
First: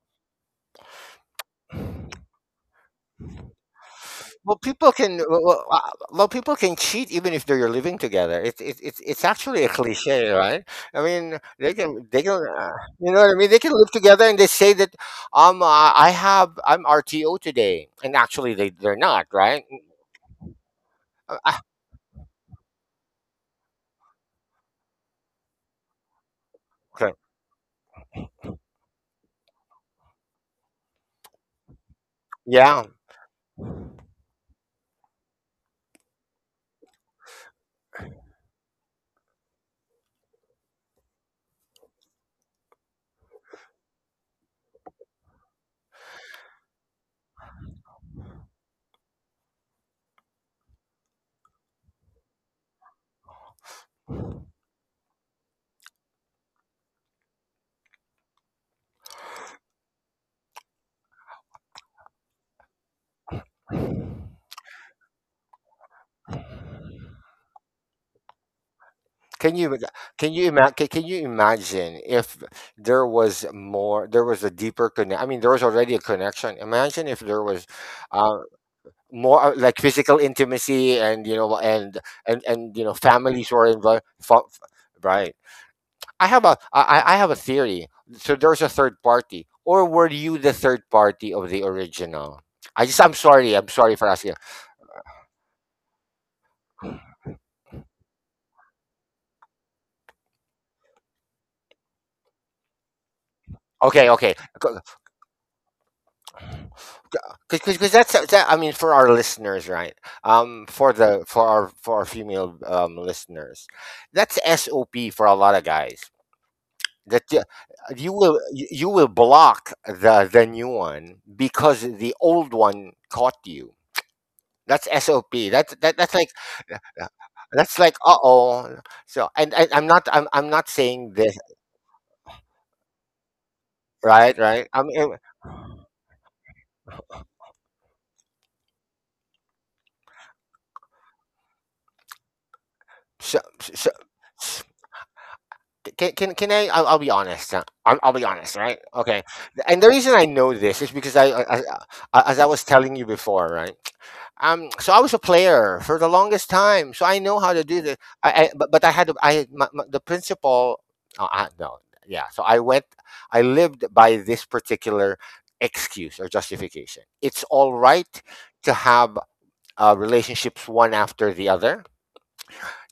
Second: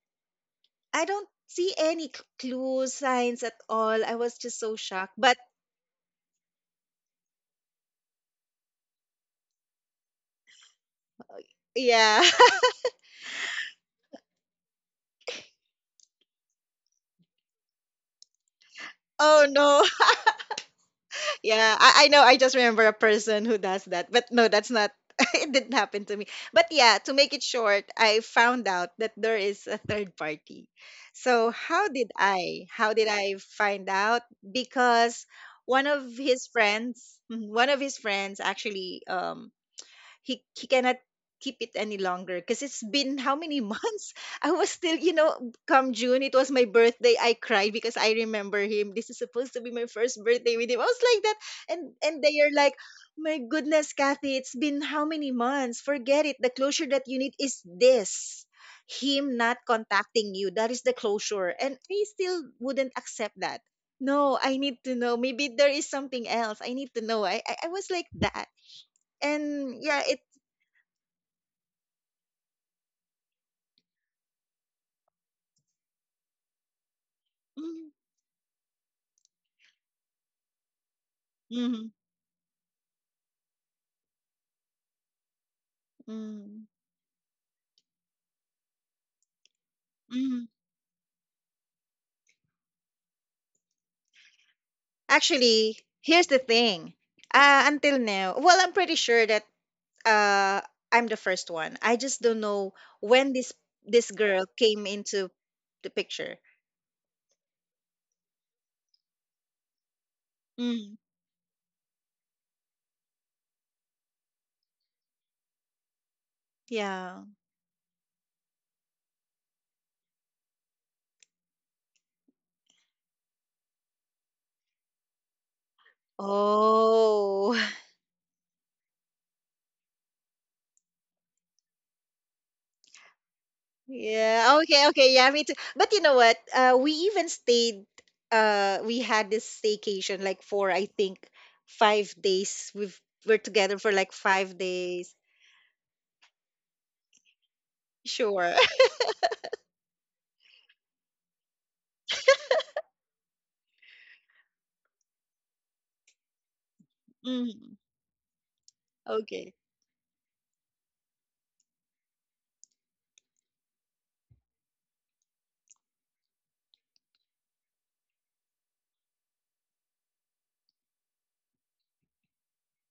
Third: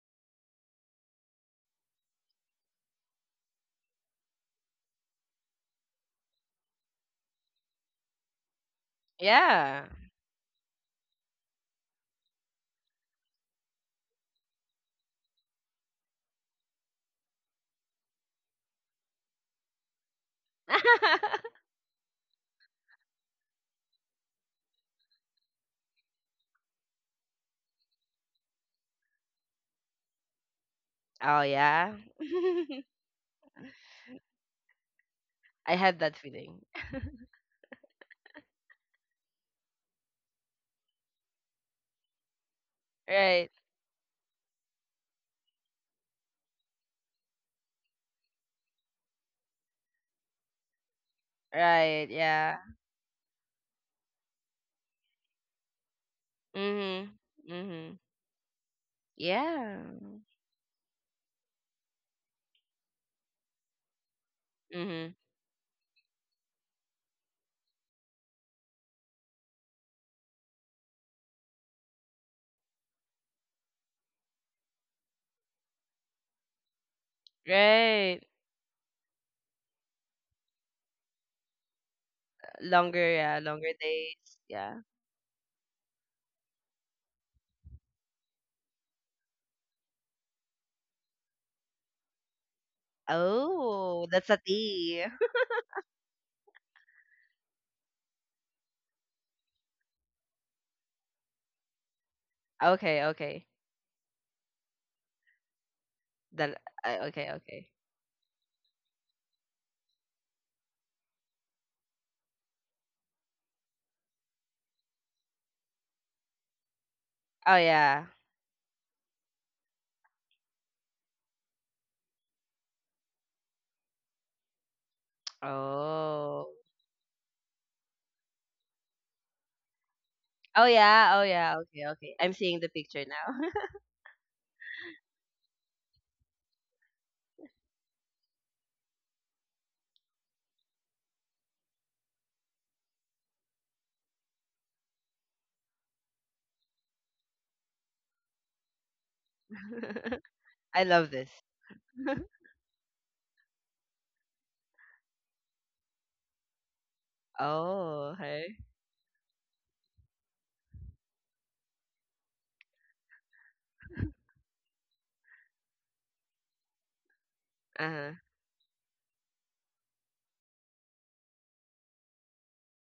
Speaker 1: I don't see any
Speaker 2: Hmm.
Speaker 1: c- clues, signs at all. I was
Speaker 2: Well,
Speaker 1: just so
Speaker 2: people
Speaker 1: shocked.
Speaker 2: can,
Speaker 1: But
Speaker 2: well, people can cheat even if they're living together. It's actually a
Speaker 3: Yeah.
Speaker 2: cliche, right? I mean, they can,
Speaker 1: yeah
Speaker 2: you know what I mean? They can live together and they say that, I have, I'm RTO today, and actually they they're not,
Speaker 1: Oh
Speaker 2: right?
Speaker 1: no.
Speaker 2: Uh, uh,
Speaker 1: Yeah, I know. I just remember a person who does that. But no, that's not it didn't happen to me. But yeah, to
Speaker 2: okay.
Speaker 1: make it short, I found out that there is a third party.
Speaker 3: Oh
Speaker 1: So how
Speaker 3: yeah.
Speaker 1: did I?
Speaker 2: Yeah.
Speaker 1: How did I find out? Because
Speaker 3: I
Speaker 1: one
Speaker 3: had
Speaker 1: of
Speaker 3: that
Speaker 1: his
Speaker 3: feeling.
Speaker 1: friends, mhm, one of his friends actually he cannot keep it any longer because it's been how
Speaker 3: Right.
Speaker 1: many months I was still you know come june it was my birthday I cried because I remember him this is supposed to be my first birthday with him I was like that
Speaker 3: Right.
Speaker 1: and they are
Speaker 3: Yeah.
Speaker 1: like my goodness kathy it's been how many months forget it the closure that you
Speaker 3: Mhm.
Speaker 1: need is
Speaker 3: Mhm.
Speaker 1: this him not
Speaker 3: Yeah.
Speaker 1: contacting you that is the closure and I still wouldn't accept that no I need to
Speaker 3: Mhm.
Speaker 1: know maybe there is something else I need to know I was like that
Speaker 2: Can you,
Speaker 1: and yeah it
Speaker 2: can you imagine if there was more, there was a deeper connection? I mean, there was already a connection. Imagine if there was
Speaker 1: Mhm,
Speaker 3: Right.
Speaker 2: um, more like physical intimacy and
Speaker 1: mhm,
Speaker 2: and you know
Speaker 3: Longer, yeah,
Speaker 2: families who are
Speaker 3: longer days.
Speaker 2: involved,
Speaker 3: Yeah.
Speaker 2: right. I have a
Speaker 1: mm,
Speaker 2: I have a theory. So there's a third party, or were you
Speaker 1: mhm.
Speaker 2: the third party of the original? I just, I'm sorry for
Speaker 3: Oh, that's
Speaker 2: asking.
Speaker 3: a tea.
Speaker 1: Actually, here's the thing. Until now, well, I'm pretty sure that, uh, I'm the first one. I just don't know
Speaker 3: Okay,
Speaker 1: when
Speaker 3: okay.
Speaker 1: this
Speaker 2: Okay,
Speaker 1: this
Speaker 2: okay.
Speaker 1: girl came into the picture.
Speaker 3: Then okay, okay.
Speaker 2: Because that's I mean, for our listeners, right? Um, for
Speaker 1: Mm.
Speaker 2: the for our female listeners, that's sop for a lot of guys. that
Speaker 1: Yeah.
Speaker 2: you,
Speaker 3: Oh yeah.
Speaker 2: you will, you will block the new one because the old one caught you. That's sop. That's like,
Speaker 3: Oh.
Speaker 1: Oh,
Speaker 2: that's like uh-oh. So, and I'm
Speaker 3: Oh
Speaker 2: not saying
Speaker 3: yeah. Oh
Speaker 2: this.
Speaker 3: yeah. Okay, okay. I'm seeing the picture now.
Speaker 2: Right,
Speaker 1: yeah.
Speaker 2: right.
Speaker 1: Okay, okay. Yeah, me too. But you know what? We even stayed. We had this staycation, like for I think 5 days. We're
Speaker 2: So,
Speaker 1: together
Speaker 2: so
Speaker 1: for like 5 days.
Speaker 2: can, can I? I'll be honest. I'll be
Speaker 1: Sure.
Speaker 2: honest, right? Okay. And the reason I know this
Speaker 3: I
Speaker 2: is
Speaker 3: love
Speaker 2: because I,
Speaker 3: this.
Speaker 2: as I was telling you before, right? So I was a player for the longest time, so I know how to do this.
Speaker 3: Oh, hey.
Speaker 2: But I I
Speaker 1: Okay.
Speaker 2: my, my, the principal. No, Yeah. So I went. I lived by this particular excuse or justification. It's all
Speaker 3: Uh-huh.
Speaker 2: right to have relationships one after the other,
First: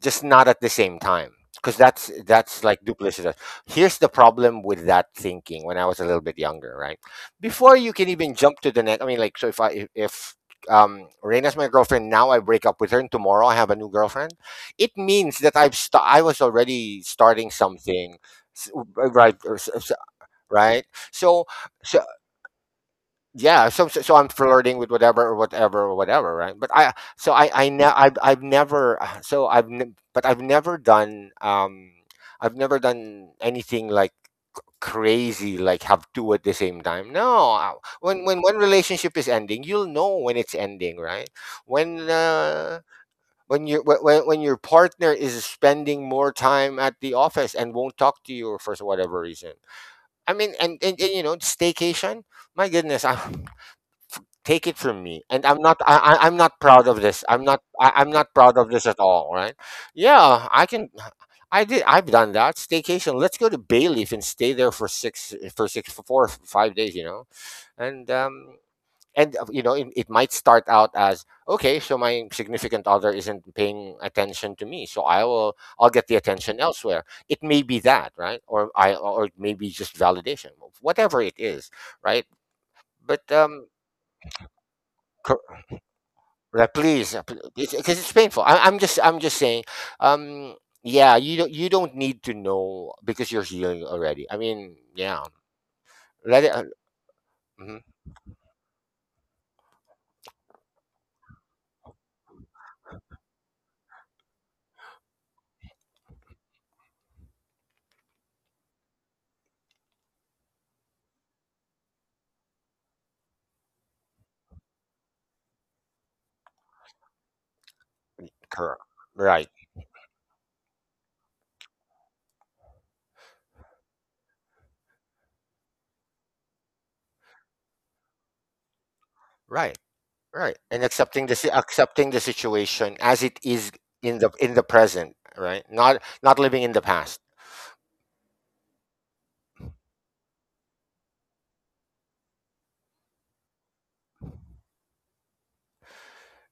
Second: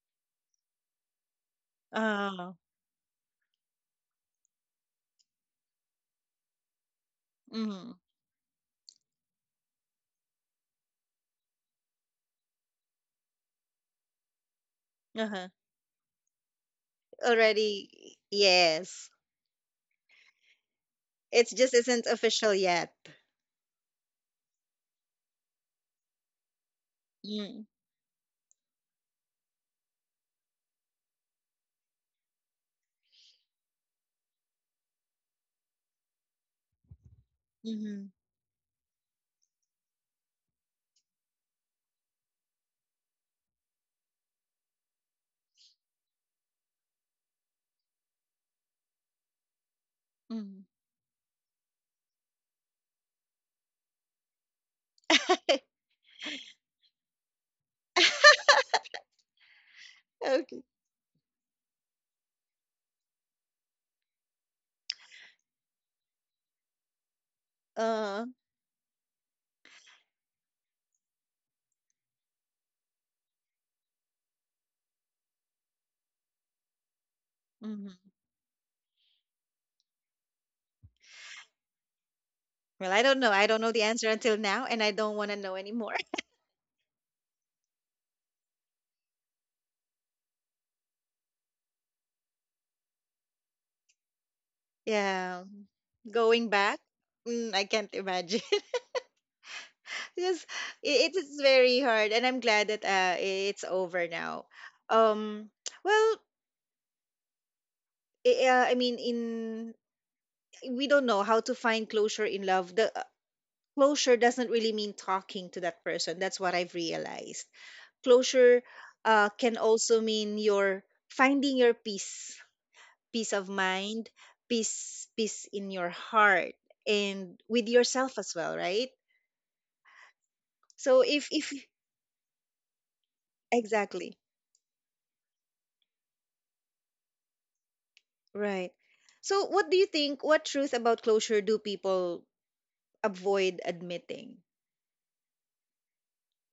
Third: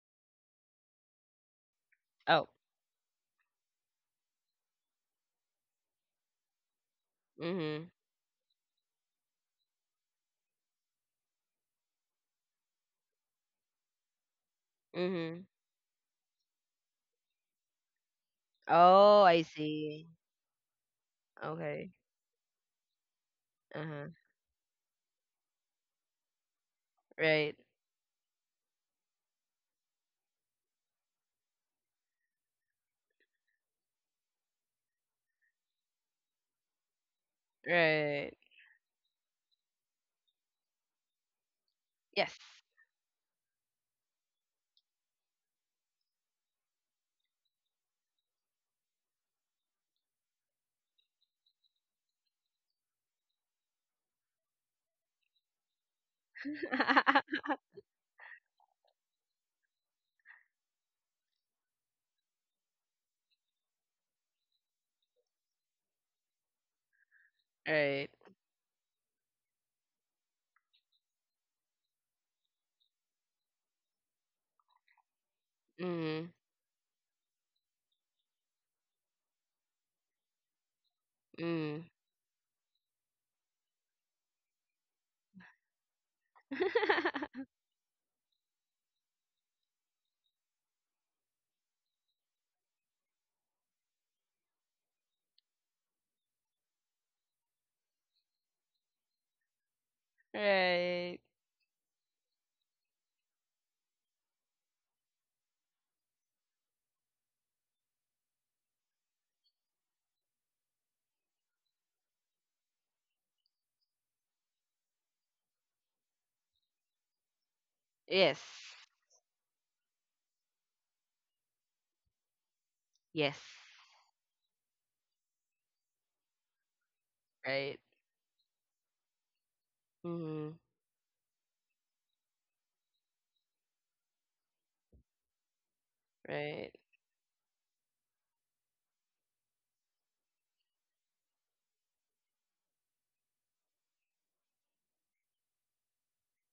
Speaker 2: just not at the same time because
Speaker 3: Oh.
Speaker 1: Oh.
Speaker 2: that's like duplicitous. Here's the problem with that thinking. When I was a little bit younger, right, before
Speaker 3: Mhm.
Speaker 1: Mm.
Speaker 2: you can even jump to the next, I mean, like, so if I if Reina's my girlfriend now, I break up with her and tomorrow I have a new girlfriend, it means
Speaker 3: Mhm.
Speaker 1: Uh-huh.
Speaker 2: that I was already starting
Speaker 1: Already,
Speaker 2: something. s-
Speaker 1: yes.
Speaker 3: Oh,
Speaker 2: right
Speaker 3: I
Speaker 2: or s- s-
Speaker 3: see.
Speaker 2: right so
Speaker 1: It just
Speaker 3: Okay.
Speaker 2: so
Speaker 1: isn't official yet.
Speaker 2: yeah, so
Speaker 3: Uh-huh.
Speaker 2: so I'm flirting with whatever or whatever or whatever, right? But
Speaker 3: Right.
Speaker 1: Mm.
Speaker 2: I've never but I've never done I've never done anything like crazy, like have two at the same time. No I-
Speaker 1: Mhm.
Speaker 3: Right.
Speaker 2: when one relationship is ending, you'll know when it's ending, right? when
Speaker 3: Yes.
Speaker 2: uh when when your partner is spending more time at the office and won't talk to you for whatever reason, I mean,
Speaker 1: Mhm.
Speaker 2: and, you know, staycation. My goodness, I, take it from me. And I'm not proud of this. I'm not proud of this at all, right? Yeah,
Speaker 1: Okay.
Speaker 2: I can. I've done that staycation. Let's go to Bayleaf and stay there for six for six for 4 or 5 days, you know.
Speaker 3: Right.
Speaker 2: and
Speaker 1: Uh,
Speaker 2: um and you know, it might start out as okay, so my significant other isn't paying attention to me, so I'll get the
Speaker 3: Mm.
Speaker 2: attention elsewhere. It may be
Speaker 1: Mhm.
Speaker 2: that, right? Or maybe just validation, whatever it is,
Speaker 3: Mm.
Speaker 2: right?
Speaker 1: Well, I don't
Speaker 2: But
Speaker 1: know. I don't know the answer until now, and I don't want to know anymore.
Speaker 2: yeah, please, it's, because it's painful. I'm just saying. Um, yeah, you don't need to know because you're healing already. I mean, yeah,
Speaker 1: Yeah.
Speaker 2: let
Speaker 1: Going
Speaker 2: it.
Speaker 1: back, I
Speaker 2: Mhm,
Speaker 1: can't imagine. Yes, it
Speaker 3: Right.
Speaker 1: is very hard, and I'm glad that it's over now. Um, well, I mean, in we don't know how to find closure in love. The closure doesn't really mean talking to that person. That's what I've realized.
Speaker 3: Yes.
Speaker 1: Closure,
Speaker 2: correct. Right.
Speaker 1: can also mean your finding your peace, peace
Speaker 3: Yes.
Speaker 1: of mind, peace in your heart, and with
Speaker 3: Right.
Speaker 1: yourself as well, right?
Speaker 2: Right.
Speaker 3: Mm.
Speaker 2: Right. And
Speaker 1: So,
Speaker 2: accepting
Speaker 1: if
Speaker 2: accepting the situation as it is
Speaker 1: exactly.
Speaker 2: in the present. Right. Not living
Speaker 3: Right.
Speaker 2: in the past.
Speaker 1: Right. So what do you think? What truth about closure do people avoid admitting?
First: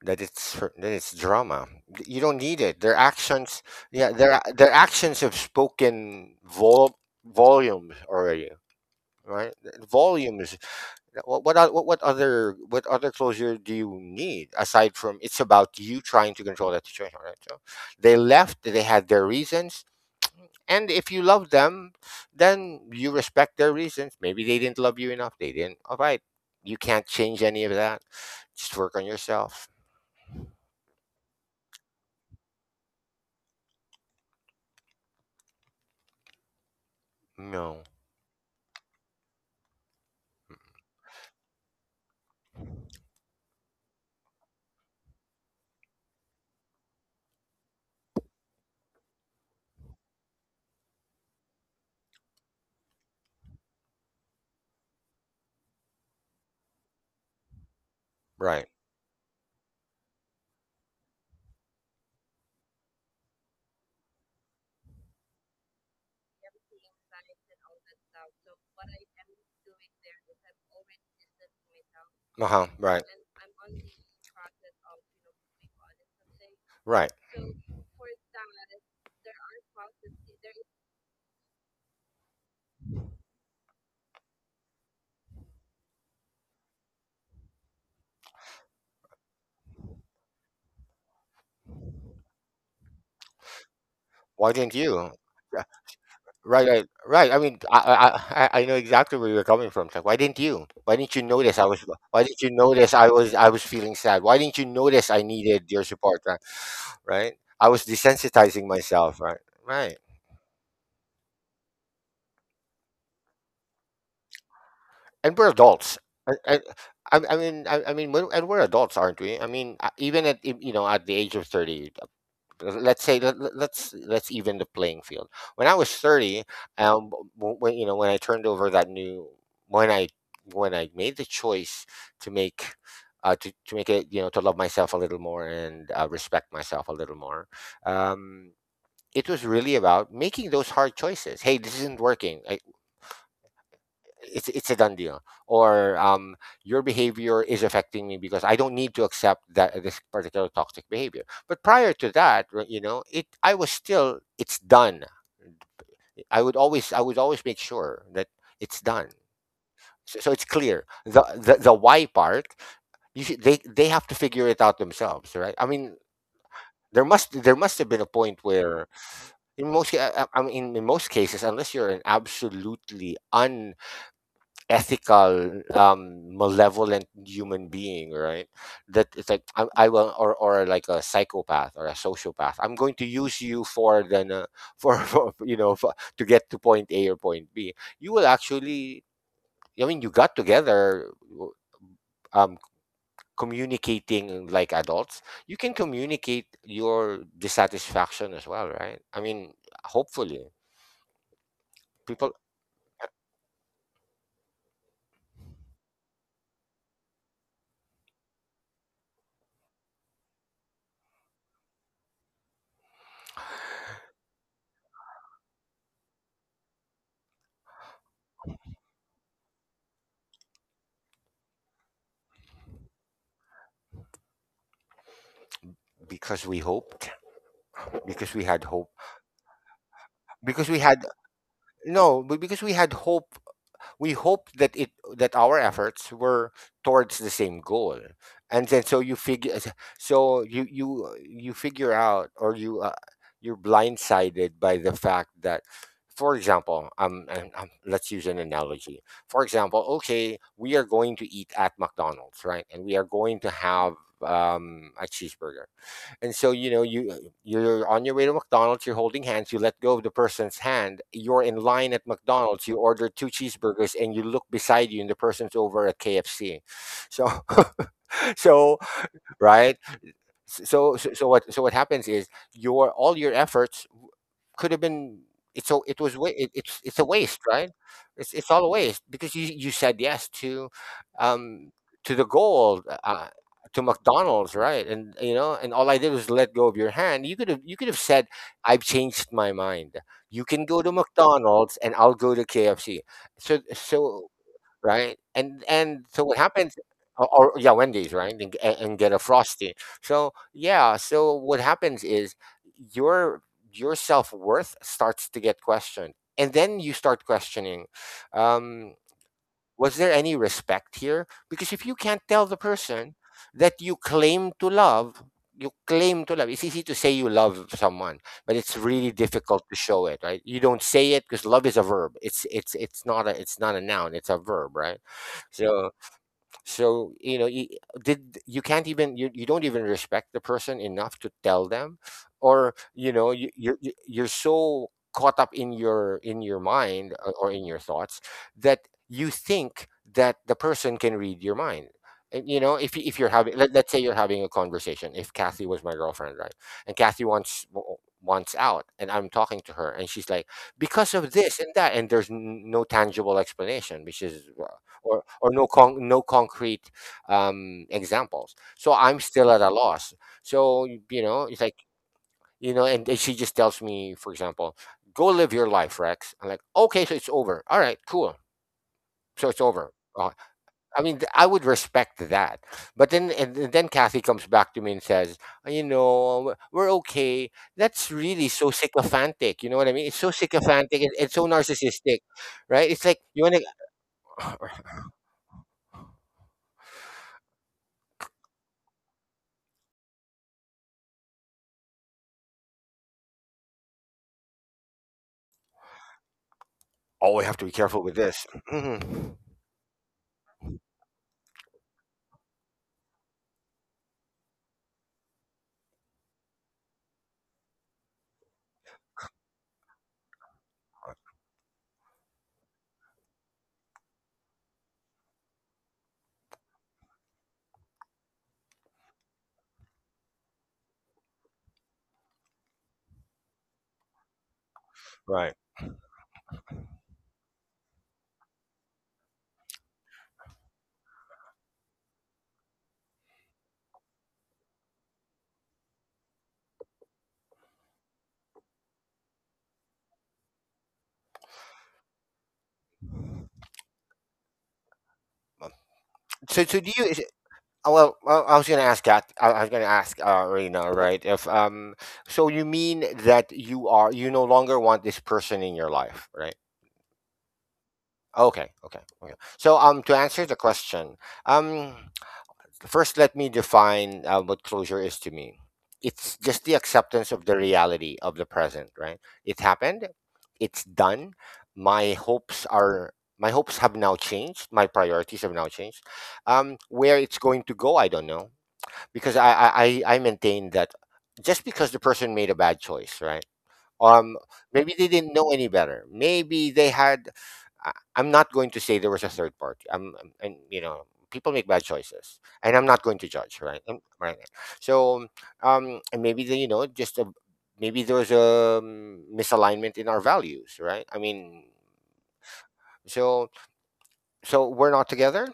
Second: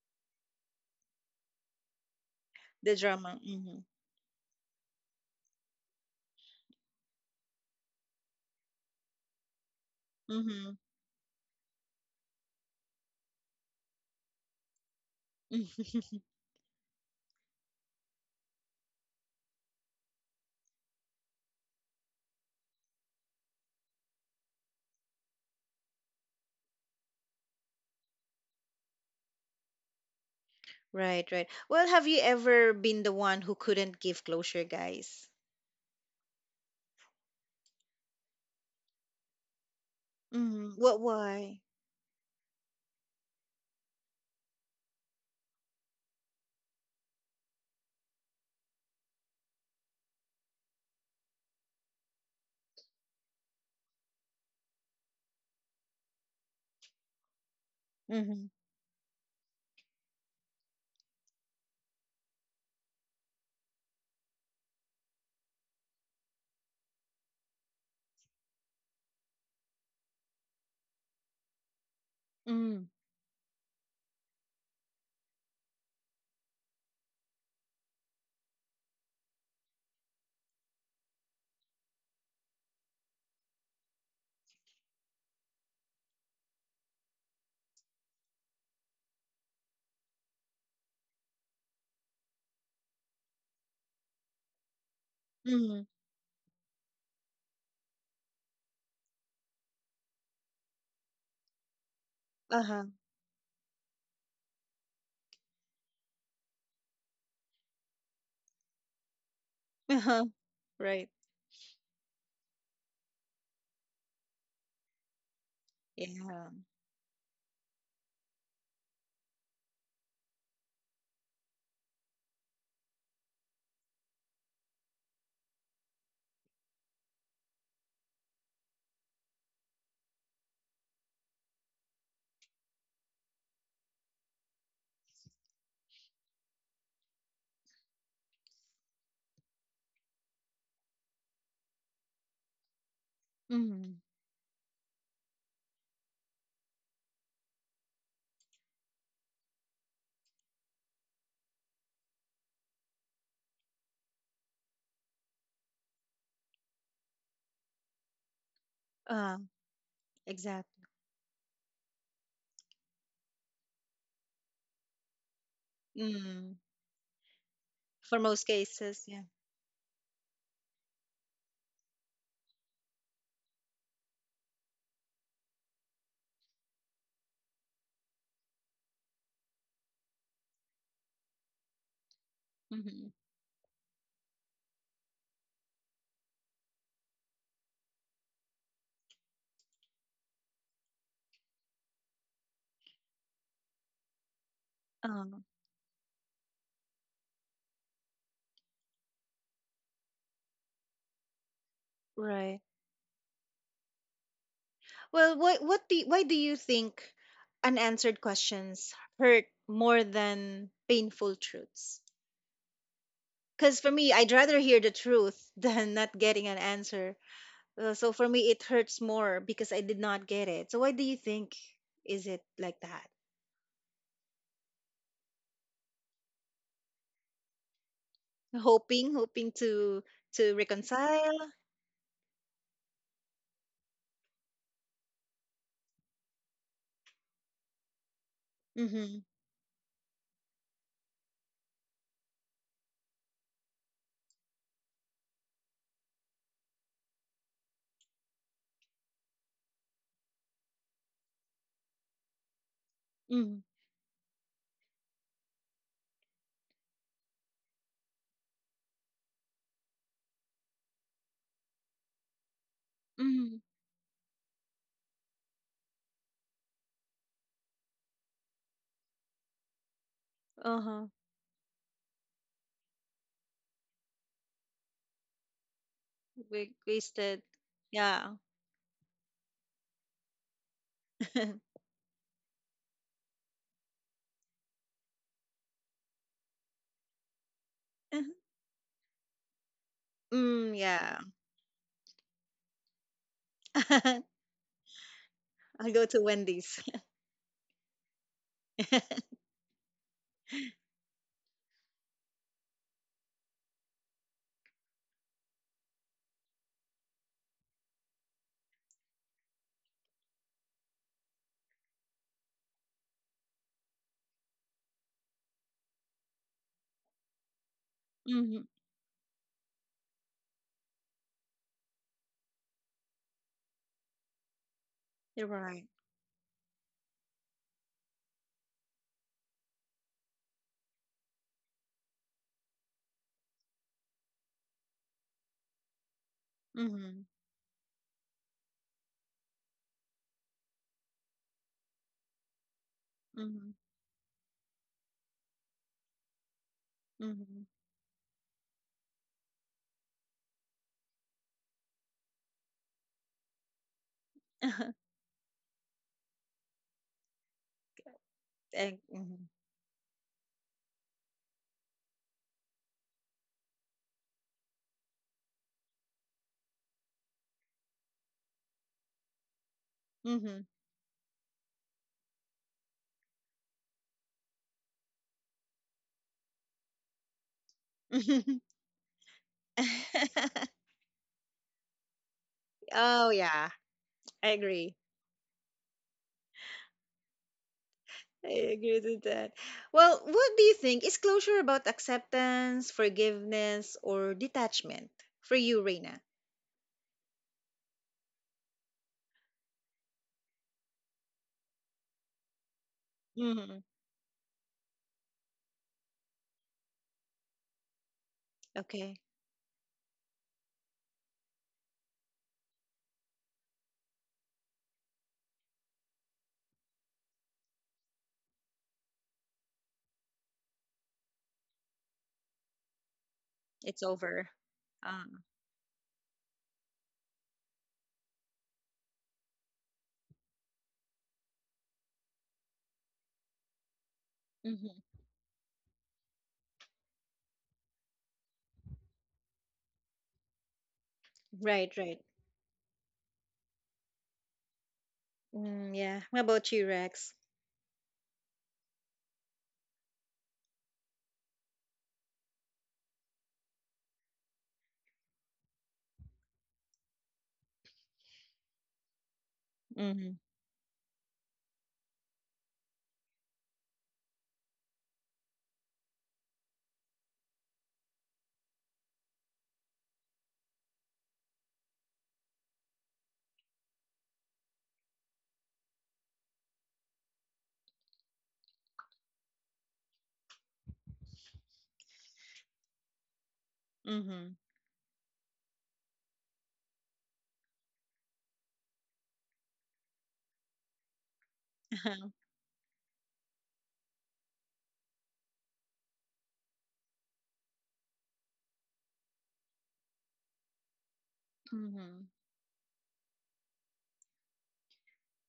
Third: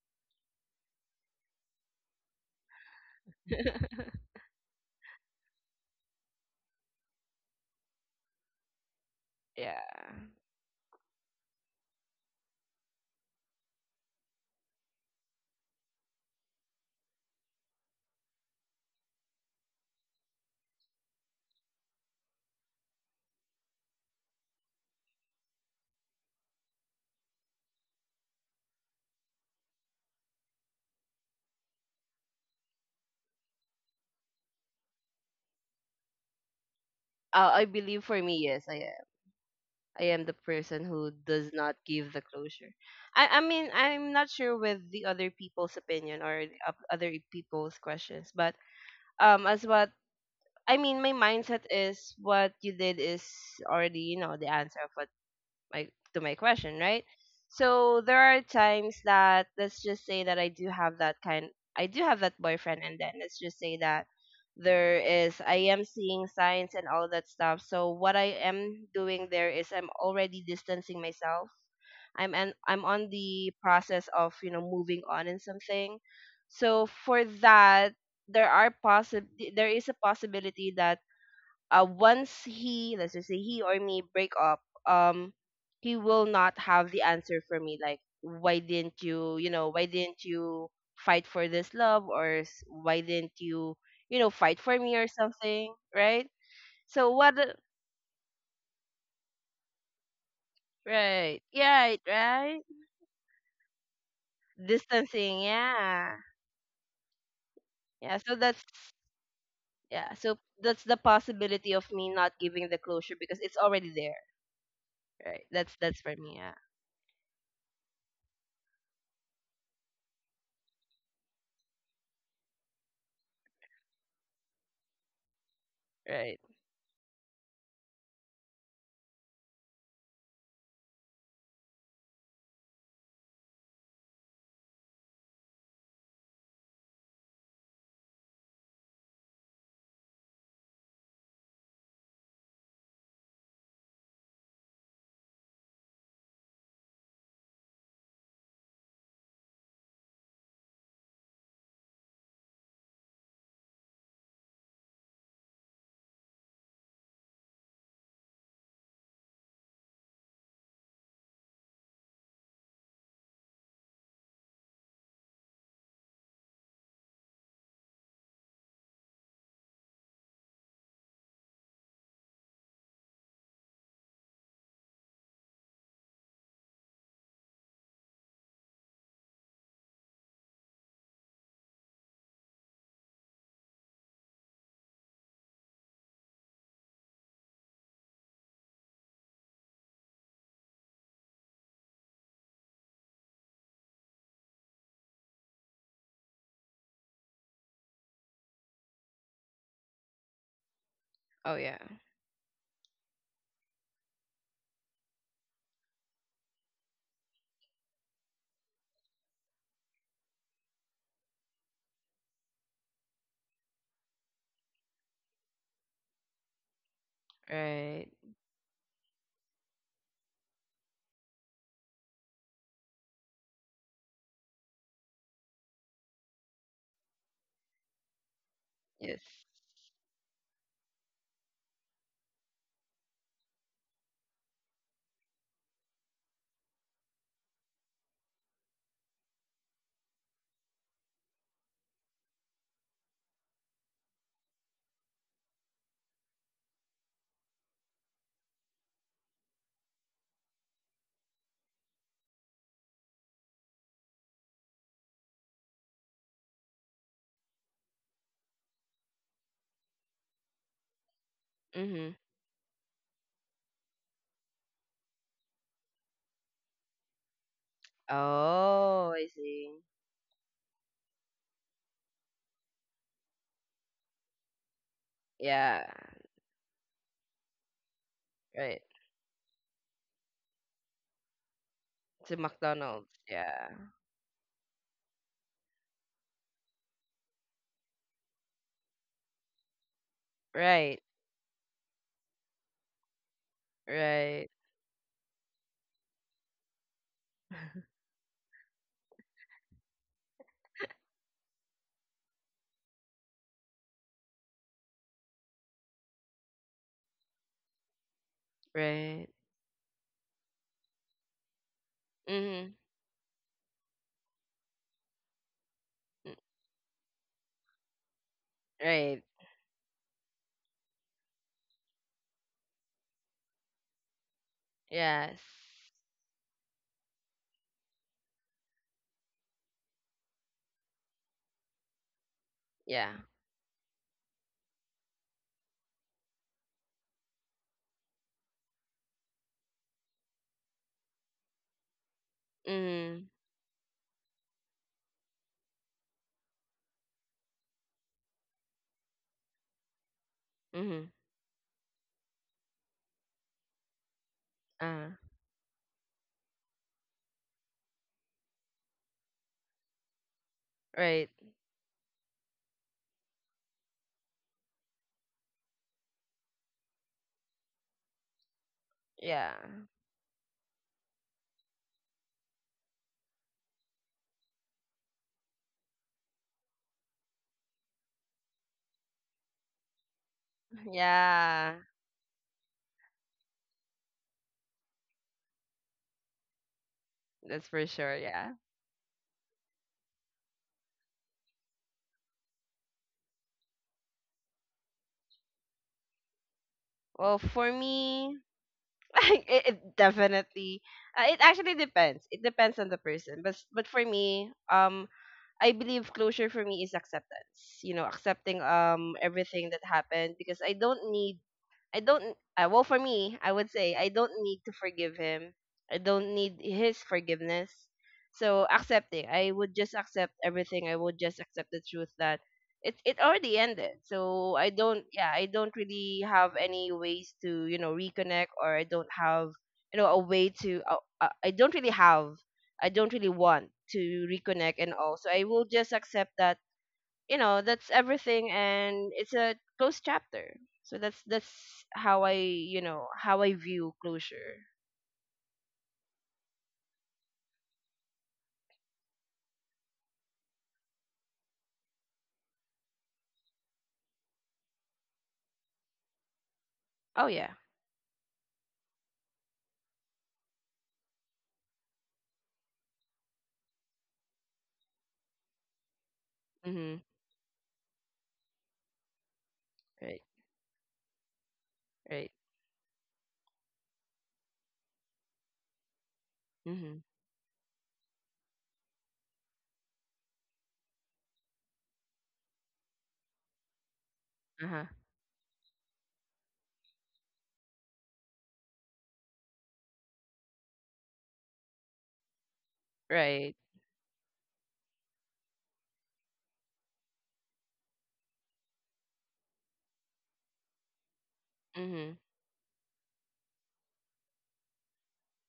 Speaker 2: That it's that it's drama. You don't need it. Their
Speaker 1: The drama.
Speaker 2: actions.
Speaker 1: Hmm.
Speaker 2: Yeah. Their actions have spoken volumes already. Right.
Speaker 3: Yeah.
Speaker 2: Volumes.
Speaker 1: Hmm.
Speaker 2: What oth- what other What other closure do you need, aside from it's about you trying to control that situation, right? So they left, they had their reasons, and if you love them, then you respect their reasons. Maybe they didn't love you enough, they didn't. All right, you can't change any of that. Just work on yourself.
Speaker 1: Right, right. Well, have you ever been the one who couldn't give closure, guys?
Speaker 3: I
Speaker 2: No,
Speaker 3: believe for me, yes, I am. I am the
Speaker 1: Mhm.
Speaker 3: person
Speaker 1: What
Speaker 3: who does
Speaker 1: why?
Speaker 3: not give the closure. I mean, I'm not sure with the other people's opinion or the other people's questions, but as what I mean, my mindset is what you did is already, the answer of what my to my question, right? So there are
Speaker 1: Mhm.
Speaker 2: right,
Speaker 3: times that let's just say that I do have that boyfriend, and then let's just say that there is I am seeing signs and all that stuff. So what I am doing there is I'm already distancing myself. I'm
Speaker 2: uh
Speaker 3: and
Speaker 2: huh,
Speaker 3: I'm
Speaker 1: Mm.
Speaker 2: right,
Speaker 3: on the process of, moving on in something. So
Speaker 2: right.
Speaker 3: for that there are there is a possibility that once he, let's just say he or me break up, um he will not have the answer for me, like why didn't you, you know why didn't you fight for this love, or why didn't you, you know
Speaker 2: Why
Speaker 3: fight
Speaker 2: didn't
Speaker 3: for me or
Speaker 2: you?
Speaker 3: something,
Speaker 1: Mhm.
Speaker 3: right?
Speaker 2: Right, right,
Speaker 3: so what
Speaker 2: right. I
Speaker 3: the-
Speaker 2: mean, I know exactly where you're coming from. It's like, why didn't you? Why didn't you
Speaker 3: right,
Speaker 2: notice I
Speaker 3: yeah, right,
Speaker 2: was? Why
Speaker 3: right?
Speaker 2: didn't you
Speaker 1: Uh-huh.
Speaker 2: notice I was? I was feeling sad. Why didn't you notice I
Speaker 3: Distancing,
Speaker 2: needed your
Speaker 3: yeah.
Speaker 2: support? Right, right. I was
Speaker 3: Yeah, so that's,
Speaker 2: desensitizing myself. Right, right.
Speaker 3: yeah,
Speaker 1: Uh-huh.
Speaker 3: so that's the
Speaker 1: Right.
Speaker 3: possibility of me not giving the closure, because it's already there,
Speaker 2: And
Speaker 3: right?
Speaker 2: we're
Speaker 3: that's
Speaker 2: adults.
Speaker 3: that's for
Speaker 2: I,
Speaker 3: me,
Speaker 1: Yeah.
Speaker 3: yeah.
Speaker 2: I, I mean, and we're adults, aren't we? I mean, even you know, at the age of 30. Let's say let's even the playing field. When I was
Speaker 3: Right.
Speaker 2: 30, um, when, you know, when I turned over that new, when I, when I made the choice to make, to make it, you know, to love myself a little more and respect myself a little more. Um, it was really about making those hard choices. Hey, this isn't working.
Speaker 1: Mhm.
Speaker 2: It's a done deal. Or your behavior is affecting me because I don't need to accept that this particular toxic behavior. But prior to that, you know, it I was still, it's done. I would always make sure that it's done.
Speaker 1: Uh,
Speaker 2: So it's
Speaker 1: exactly.
Speaker 2: clear, the why part, you should, they have to figure it out themselves, right? I mean,
Speaker 1: Mm.
Speaker 2: there must have been a
Speaker 1: For
Speaker 2: point
Speaker 1: most
Speaker 2: where,
Speaker 1: cases, yeah.
Speaker 2: in most ca- I mean, in most cases, unless you're an absolutely ethical malevolent human being, right, that it's like, I will, or like a psychopath or a sociopath, I'm going to
Speaker 1: Mhm.
Speaker 2: use you for, then for, you know, for, to get to point A or point B. You will actually, I mean, you got together w- um communicating like adults,
Speaker 1: Um,
Speaker 2: you can communicate your dissatisfaction as well, right? I mean, hopefully,
Speaker 3: Oh yeah.
Speaker 2: people.
Speaker 1: right. Well, what do why do you think unanswered questions hurt more than painful truths? Because for me, I'd rather hear the truth than not getting an answer.
Speaker 3: Right.
Speaker 1: So for me, it hurts more because I did not get it. So why do you think is it like that?
Speaker 2: Because we hoped, because we had hope,
Speaker 1: Hoping
Speaker 3: Yes.
Speaker 1: hoping to
Speaker 2: because we had
Speaker 1: reconcile.
Speaker 2: no, but because we had hope, we hoped that it that our efforts were towards the same goal, and then, so you
Speaker 1: Mhm.
Speaker 2: figure, so you figure out, or you you're blindsided by the fact that, for example, let's use an analogy. For example, okay, we are going to eat at McDonald's, right? And we are going to
Speaker 1: Mhm.
Speaker 2: have a cheeseburger. And so, you know, you you're on your way to McDonald's, you're holding hands, you let go of the person's hand, you're in line at
Speaker 3: Mhm.
Speaker 2: McDonald's, you order two
Speaker 1: Mhm.
Speaker 2: cheeseburgers, and you look beside you and the person's over at KFC. So so
Speaker 3: Oh, I see.
Speaker 2: right.
Speaker 1: Uh-huh.
Speaker 2: So what, so what happens is your, all your efforts could have been, it's so
Speaker 3: Yeah.
Speaker 2: it was wa- it,
Speaker 1: We
Speaker 2: it's a waste,
Speaker 1: wasted.
Speaker 2: right? It's
Speaker 1: Yeah.
Speaker 2: it's all a
Speaker 3: Right.
Speaker 2: waste because you said yes to um, to the
Speaker 3: To
Speaker 2: goal,
Speaker 3: McDonald's. Yeah.
Speaker 2: to McDonald's, right? And, you know, and all I did was let go of your hand. You could have, you could have said, I've changed my mind. You can
Speaker 1: Mm,
Speaker 2: go to
Speaker 3: Right.
Speaker 1: yeah.
Speaker 2: McDonald's and I'll go to KFC. So so,
Speaker 3: Right.
Speaker 2: right?
Speaker 1: I'll go
Speaker 2: And
Speaker 1: to
Speaker 2: so what happens?
Speaker 1: Wendy's.
Speaker 2: Or yeah, Wendy's, right? And get a frosty. So yeah, so what happens is your your self worth starts to get questioned, and then you start questioning. Um,
Speaker 3: Right.
Speaker 2: was there any respect here? Because if you can't tell the
Speaker 3: Mhm.
Speaker 2: person that you claim to love, you claim to
Speaker 3: Mm,
Speaker 2: love. It's easy to say you love someone, but
Speaker 1: Hmm.
Speaker 2: it's really
Speaker 3: right.
Speaker 2: difficult to show it, right? You don't say it because love is a verb. It's not a noun. It's a verb, right?
Speaker 3: Yes.
Speaker 1: You're right.
Speaker 2: So, so, you know, you, did you can't even, you don't even respect the person enough to tell them, or, you
Speaker 3: Yeah.
Speaker 2: know, you're, you're so caught up in your, in your mind,
Speaker 1: Mm-hmm.
Speaker 2: or in your thoughts, that you think that the person can read your mind. And you know, if you're
Speaker 3: Mhm.
Speaker 2: having,
Speaker 1: Mm-hmm.
Speaker 2: let's say you're having a conversation, if Kathy was my girlfriend, right, and Kathy
Speaker 1: Mm-hmm.
Speaker 2: wants out, and I'm talking to her and she's like, because
Speaker 3: Mhm.
Speaker 2: of this and that, and there's no tangible explanation, which is
Speaker 3: Uh.
Speaker 2: or no no concrete um examples. So
Speaker 1: Egg.
Speaker 2: I'm
Speaker 1: Hmm.
Speaker 2: still at a loss. You
Speaker 3: Right.
Speaker 2: know, it's like, you know, and she just tells me, for example, go live your life, Rex. I'm like, okay, so it's over. All right, cool. So
Speaker 3: Yeah.
Speaker 2: it's over. I mean, I would respect that. But then, then Kathy comes back to me and says, you know, we're okay. That's really
Speaker 1: Hmm.
Speaker 2: so sycophantic. You know what I mean? It's so sycophantic and so
Speaker 3: Yeah.
Speaker 2: narcissistic, right? It's like
Speaker 1: Oh
Speaker 2: you want to.
Speaker 1: yeah, I agree.
Speaker 3: That's for sure.
Speaker 1: I
Speaker 3: Yeah.
Speaker 1: agree with that. Well, what do you think? Is closure about acceptance, forgiveness, or detachment for you, Reina?
Speaker 2: Oh,
Speaker 3: Well,
Speaker 2: we have to
Speaker 3: for
Speaker 2: be careful with
Speaker 3: me,
Speaker 2: this. Mhm.
Speaker 3: it definitely. It actually depends. It depends on the person. But
Speaker 1: Mhm.
Speaker 3: but for me, I believe closure for me is acceptance. You know, accepting
Speaker 1: Okay.
Speaker 3: everything that happened because I don't need I don't well for me, I would say I don't need to forgive him. I don't need his forgiveness. So accepting, I would just accept everything. I would just accept the truth that it already
Speaker 1: It's
Speaker 3: ended.
Speaker 1: over.
Speaker 3: So I don't. Yeah,
Speaker 1: Um.
Speaker 3: I don't
Speaker 2: Right.
Speaker 3: really have any ways to, reconnect, or I don't have a way to I don't really have. I don't really want to reconnect
Speaker 1: Mhm.
Speaker 3: and all. So I will just accept that, that's everything and it's a closed chapter. So that's
Speaker 1: Right, right.
Speaker 3: how I how I view closure.
Speaker 1: Mm, yeah. What about you,
Speaker 2: So, so do
Speaker 1: Rex?
Speaker 2: you? Is it, well, I was going to ask that. I was going to ask Rena, right? If so you mean that you no longer want this person in your life, right?
Speaker 3: Oh yeah.
Speaker 2: Okay, okay, okay. So to
Speaker 1: Mhm.
Speaker 2: answer the question, um, first, let me define what closure is to me. It's just the
Speaker 3: Mm-hmm.
Speaker 2: acceptance of the reality of the present, right? It happened,
Speaker 3: Right,
Speaker 2: it's done. My
Speaker 3: right.
Speaker 2: hopes are my hopes have now changed. My priorities have now changed.
Speaker 3: Mm-hmm.
Speaker 2: Where it's going to go, I don't know because I maintain that just because the person made a bad choice, right? um
Speaker 1: Mhm.
Speaker 3: Uh-huh.
Speaker 2: Maybe they didn't know any better, maybe they had I'm not going to say there was a third party. And you know, people make bad choices and I'm not going to judge,
Speaker 3: Right.
Speaker 2: right? Right. So and maybe they, maybe there was a misalignment in our values, right? I mean,
Speaker 3: Mm-hmm.
Speaker 1: Mhm.
Speaker 2: so so we're not together.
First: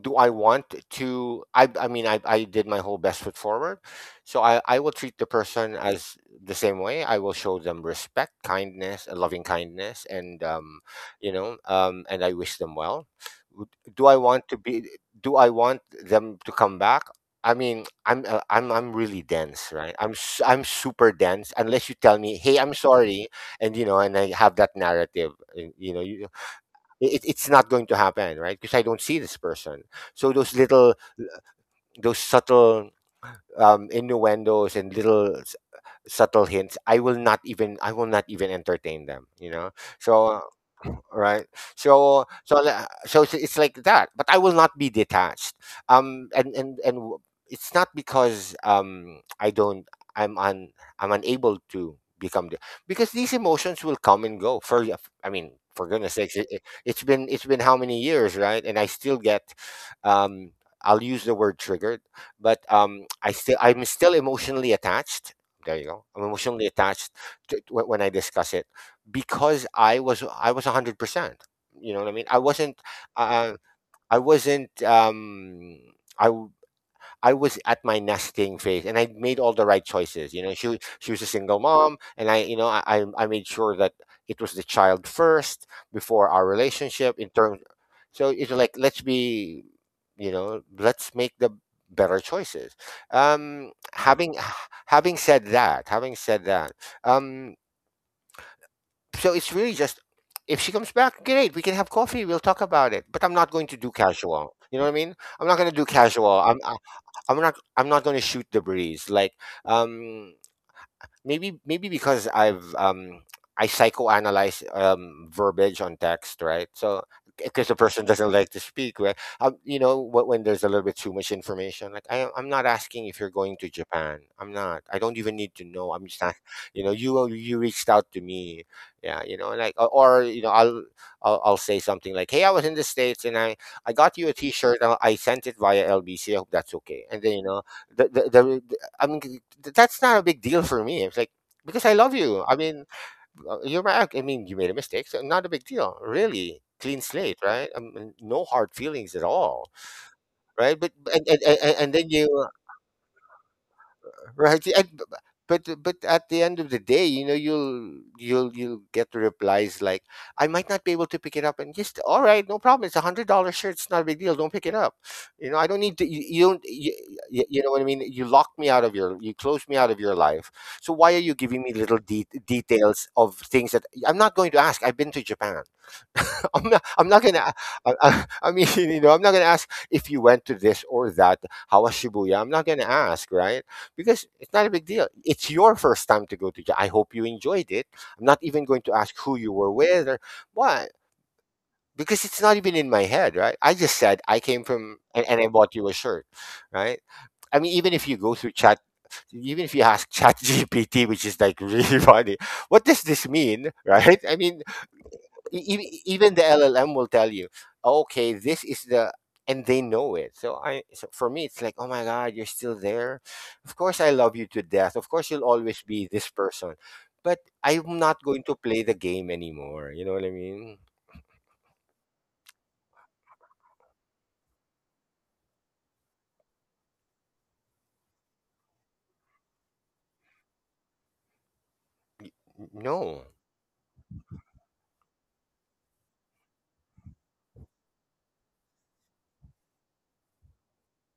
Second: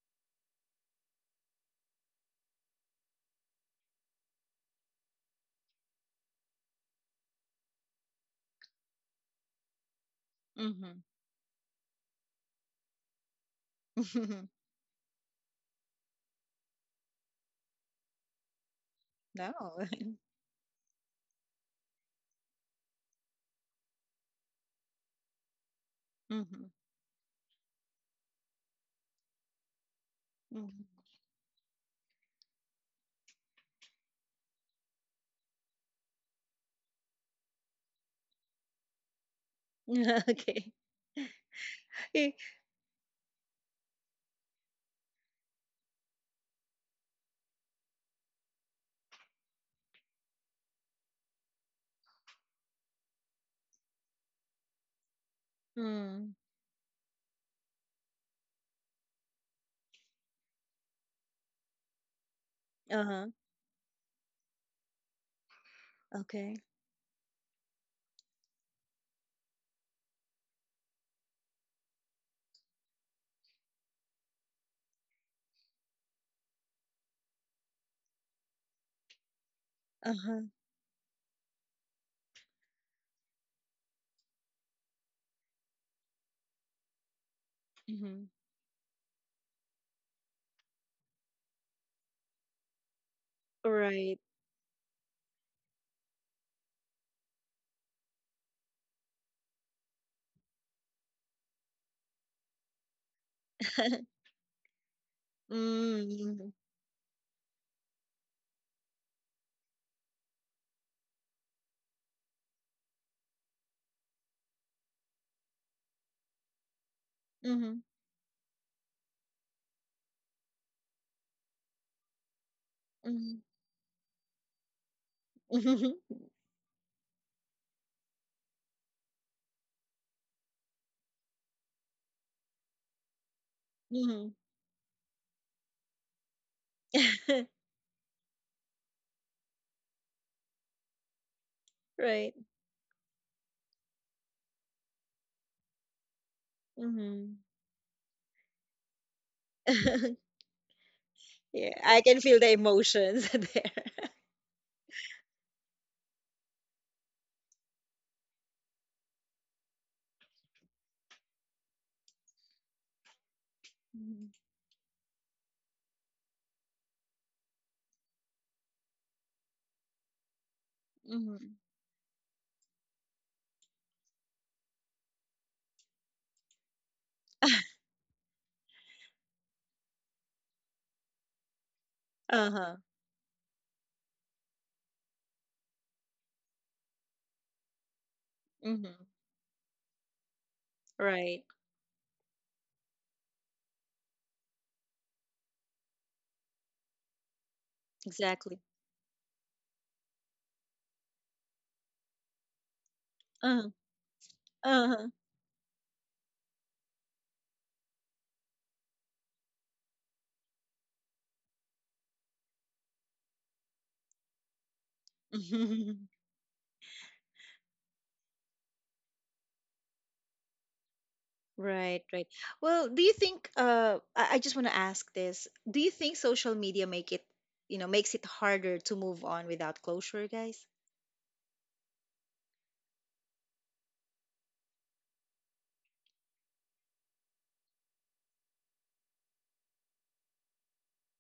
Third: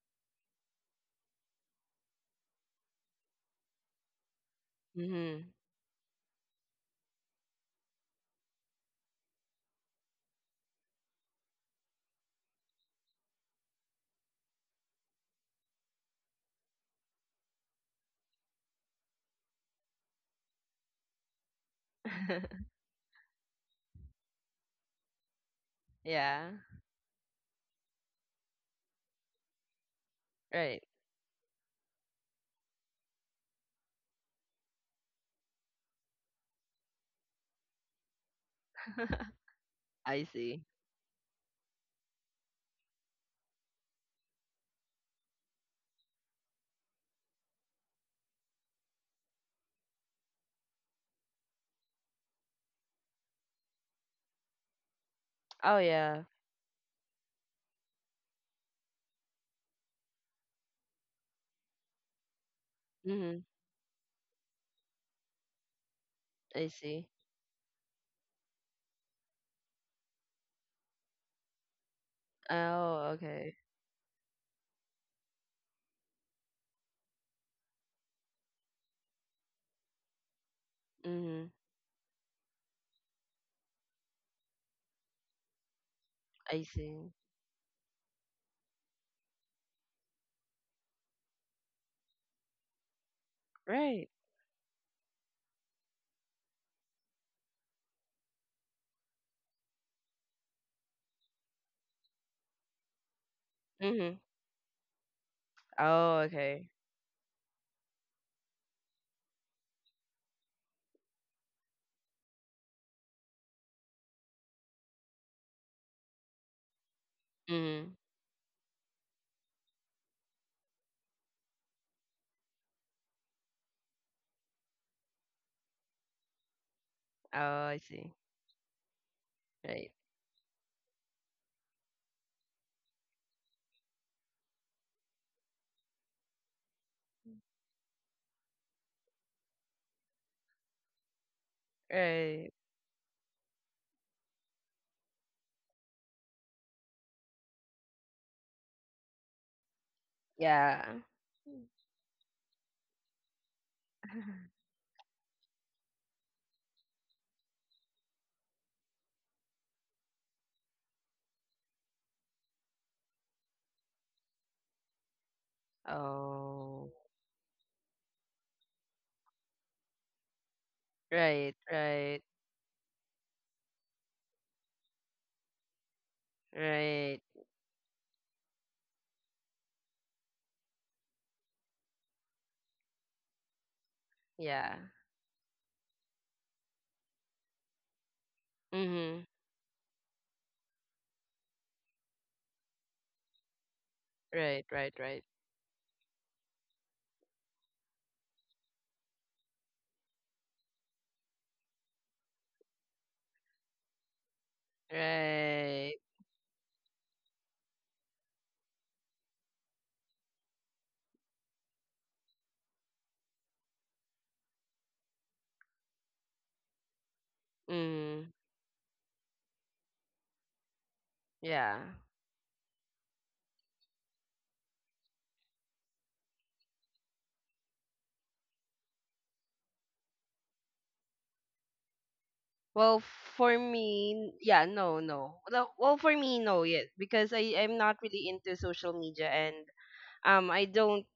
Speaker 2: Do I want to I mean I did my whole best foot forward. So I will treat the
Speaker 3: Mm-hmm.
Speaker 2: person as the same way. I will show them respect, kindness, loving kindness, and and I wish them well. W- do I want
Speaker 1: Mhm.
Speaker 2: to be? Do I want them to come back? I mean, I'm really
Speaker 1: No.
Speaker 2: dense, right? I'm super dense unless you tell me, hey, I'm sorry. And you know, and I have that narrative. uh, you know you,
Speaker 3: Yeah.
Speaker 1: Mhm.
Speaker 2: it, it's not going to happen, right? Because I don't see this person. So those
Speaker 3: Right.
Speaker 2: little,
Speaker 1: Mhm.
Speaker 2: those subtle innuendos and subtle hints, I will not even, I will not even entertain them, you know.
Speaker 3: I
Speaker 2: So
Speaker 3: see.
Speaker 1: Okay.
Speaker 2: right, so so it's like that, but I will not be detached. um and and and w- it's not because I don't i'm un I'm unable to become the, because these emotions will come and go I mean,
Speaker 3: Oh
Speaker 2: for goodness
Speaker 3: yeah.
Speaker 1: Mm.
Speaker 2: sakes, it's been, it's been how many years, right? And I still get um I'll use the word triggered, but
Speaker 1: Uh-huh.
Speaker 2: I
Speaker 3: Mm-hmm.
Speaker 2: still, I'm still emotionally attached. There you go, I'm
Speaker 1: Okay.
Speaker 2: emotionally
Speaker 3: I see.
Speaker 2: attached when I discuss it, because I was 100%. You know what I mean? I wasn't.
Speaker 3: Oh
Speaker 2: Uh,
Speaker 3: okay.
Speaker 2: I wasn't. I w- I was at my nesting phase, and I made all the right choices.
Speaker 1: Uh-huh.
Speaker 2: You know, she was a
Speaker 3: Mm-hmm.
Speaker 2: single mom, and I you know I made sure that it was the child first before our
Speaker 3: I see.
Speaker 2: relationship in terms. So
Speaker 1: Mhm.
Speaker 2: it's like, let's be, you know, let's make the better choices.
Speaker 3: Right.
Speaker 1: Right.
Speaker 2: Having, having said that, um, so it's really just, if she comes back, great. We can have coffee. We'll talk about it. But I'm not going to do
Speaker 3: Mm-hmm.
Speaker 2: casual. You know what I mean? I'm not going to do
Speaker 3: Oh
Speaker 2: casual.
Speaker 1: Mm.
Speaker 3: okay.
Speaker 2: I'm not, I'm not going to shoot the breeze. Like um, maybe, maybe because I psychoanalyze verbiage on text, right? So because the
Speaker 1: Mhm.
Speaker 3: Mm-hmm.
Speaker 2: person doesn't like to speak, right? You know, when there's a little bit too much information, like I'm not asking if you're
Speaker 1: Mhm.
Speaker 2: going to Japan. I'm not. I don't even need to know.
Speaker 1: Mhm.
Speaker 2: I'm just not. You know, you
Speaker 3: Oh, I
Speaker 2: reached
Speaker 3: see.
Speaker 2: out to me, yeah. You know, like
Speaker 3: Right,
Speaker 2: or you know, I'll say something like, "Hey, I was in the states and I got
Speaker 1: Mhm.
Speaker 2: you a T-shirt. I sent it via LBC. I hope that's okay." And then you know, the I mean, that's not a big deal for me. It's like because I love
Speaker 1: Right.
Speaker 2: you.
Speaker 3: right.
Speaker 2: I mean, you're my ex. I mean, you made a mistake, so not a big deal, really. Clean
Speaker 1: Mhm.
Speaker 2: slate, right? I mean, no hard feelings at all, right?
Speaker 3: Yeah.
Speaker 2: But and and,
Speaker 1: Yeah,
Speaker 2: and, and
Speaker 1: I
Speaker 2: then
Speaker 1: can
Speaker 2: you
Speaker 1: feel the emotions.
Speaker 2: right but at the end of the day, you know, you'll you'll get the replies like, I might not be able to pick it up. And just, all right, no problem, it's $100 shirt, it's not a big
Speaker 1: There.
Speaker 2: deal, don't pick it up. You know, I don't need to, you don't
Speaker 3: Oh,
Speaker 2: you, you, you know what I mean? You locked me out of your, you closed me out of your life. So why are you
Speaker 3: right,
Speaker 1: Mhm.
Speaker 2: giving me little
Speaker 3: right,
Speaker 2: details of things that I'm not going to ask? I've been to Japan. I'm
Speaker 3: right.
Speaker 2: not gonna I mean, you know, I'm not gonna ask if you went to this or that. How was Shibuya? I'm not
Speaker 1: Uh-huh.
Speaker 2: gonna ask, right? Because it's not a
Speaker 3: Yeah.
Speaker 2: big deal. It's your first time to go to Japan. I hope you enjoyed it. I'm not even going
Speaker 1: Mhm.
Speaker 2: to ask
Speaker 3: Mm-hmm.
Speaker 2: who you were with or what,
Speaker 1: Right.
Speaker 2: because it's not even in my head, right? I just said I came
Speaker 3: Right, right,
Speaker 2: from
Speaker 3: right,
Speaker 2: and I bought you a shirt, right? I mean, even if you go through
Speaker 1: Exactly.
Speaker 2: chat, even if you ask Chat GPT, which is like really funny, what does this
Speaker 1: Uh-huh.
Speaker 2: mean, right? I mean,
Speaker 1: Uh-huh.
Speaker 3: right.
Speaker 2: Even the LLM will tell you, okay, this is the, and they know it. So so for me, it's like, oh my God, you're still there. Of course, I love you to death. Of course, you'll always be this person, but I'm not
Speaker 3: Mm,
Speaker 2: going to play the game anymore. You know what I mean?
Speaker 3: yeah.
Speaker 1: Right, right. Well, do you think, I just want to ask this. Do you think social media make it, makes it harder to move on without closure, guys?
Speaker 3: Well,
Speaker 2: No.
Speaker 3: for me, yeah, no, no. No. Well, for me, no, yes, because I'm not really into social media, and I don't.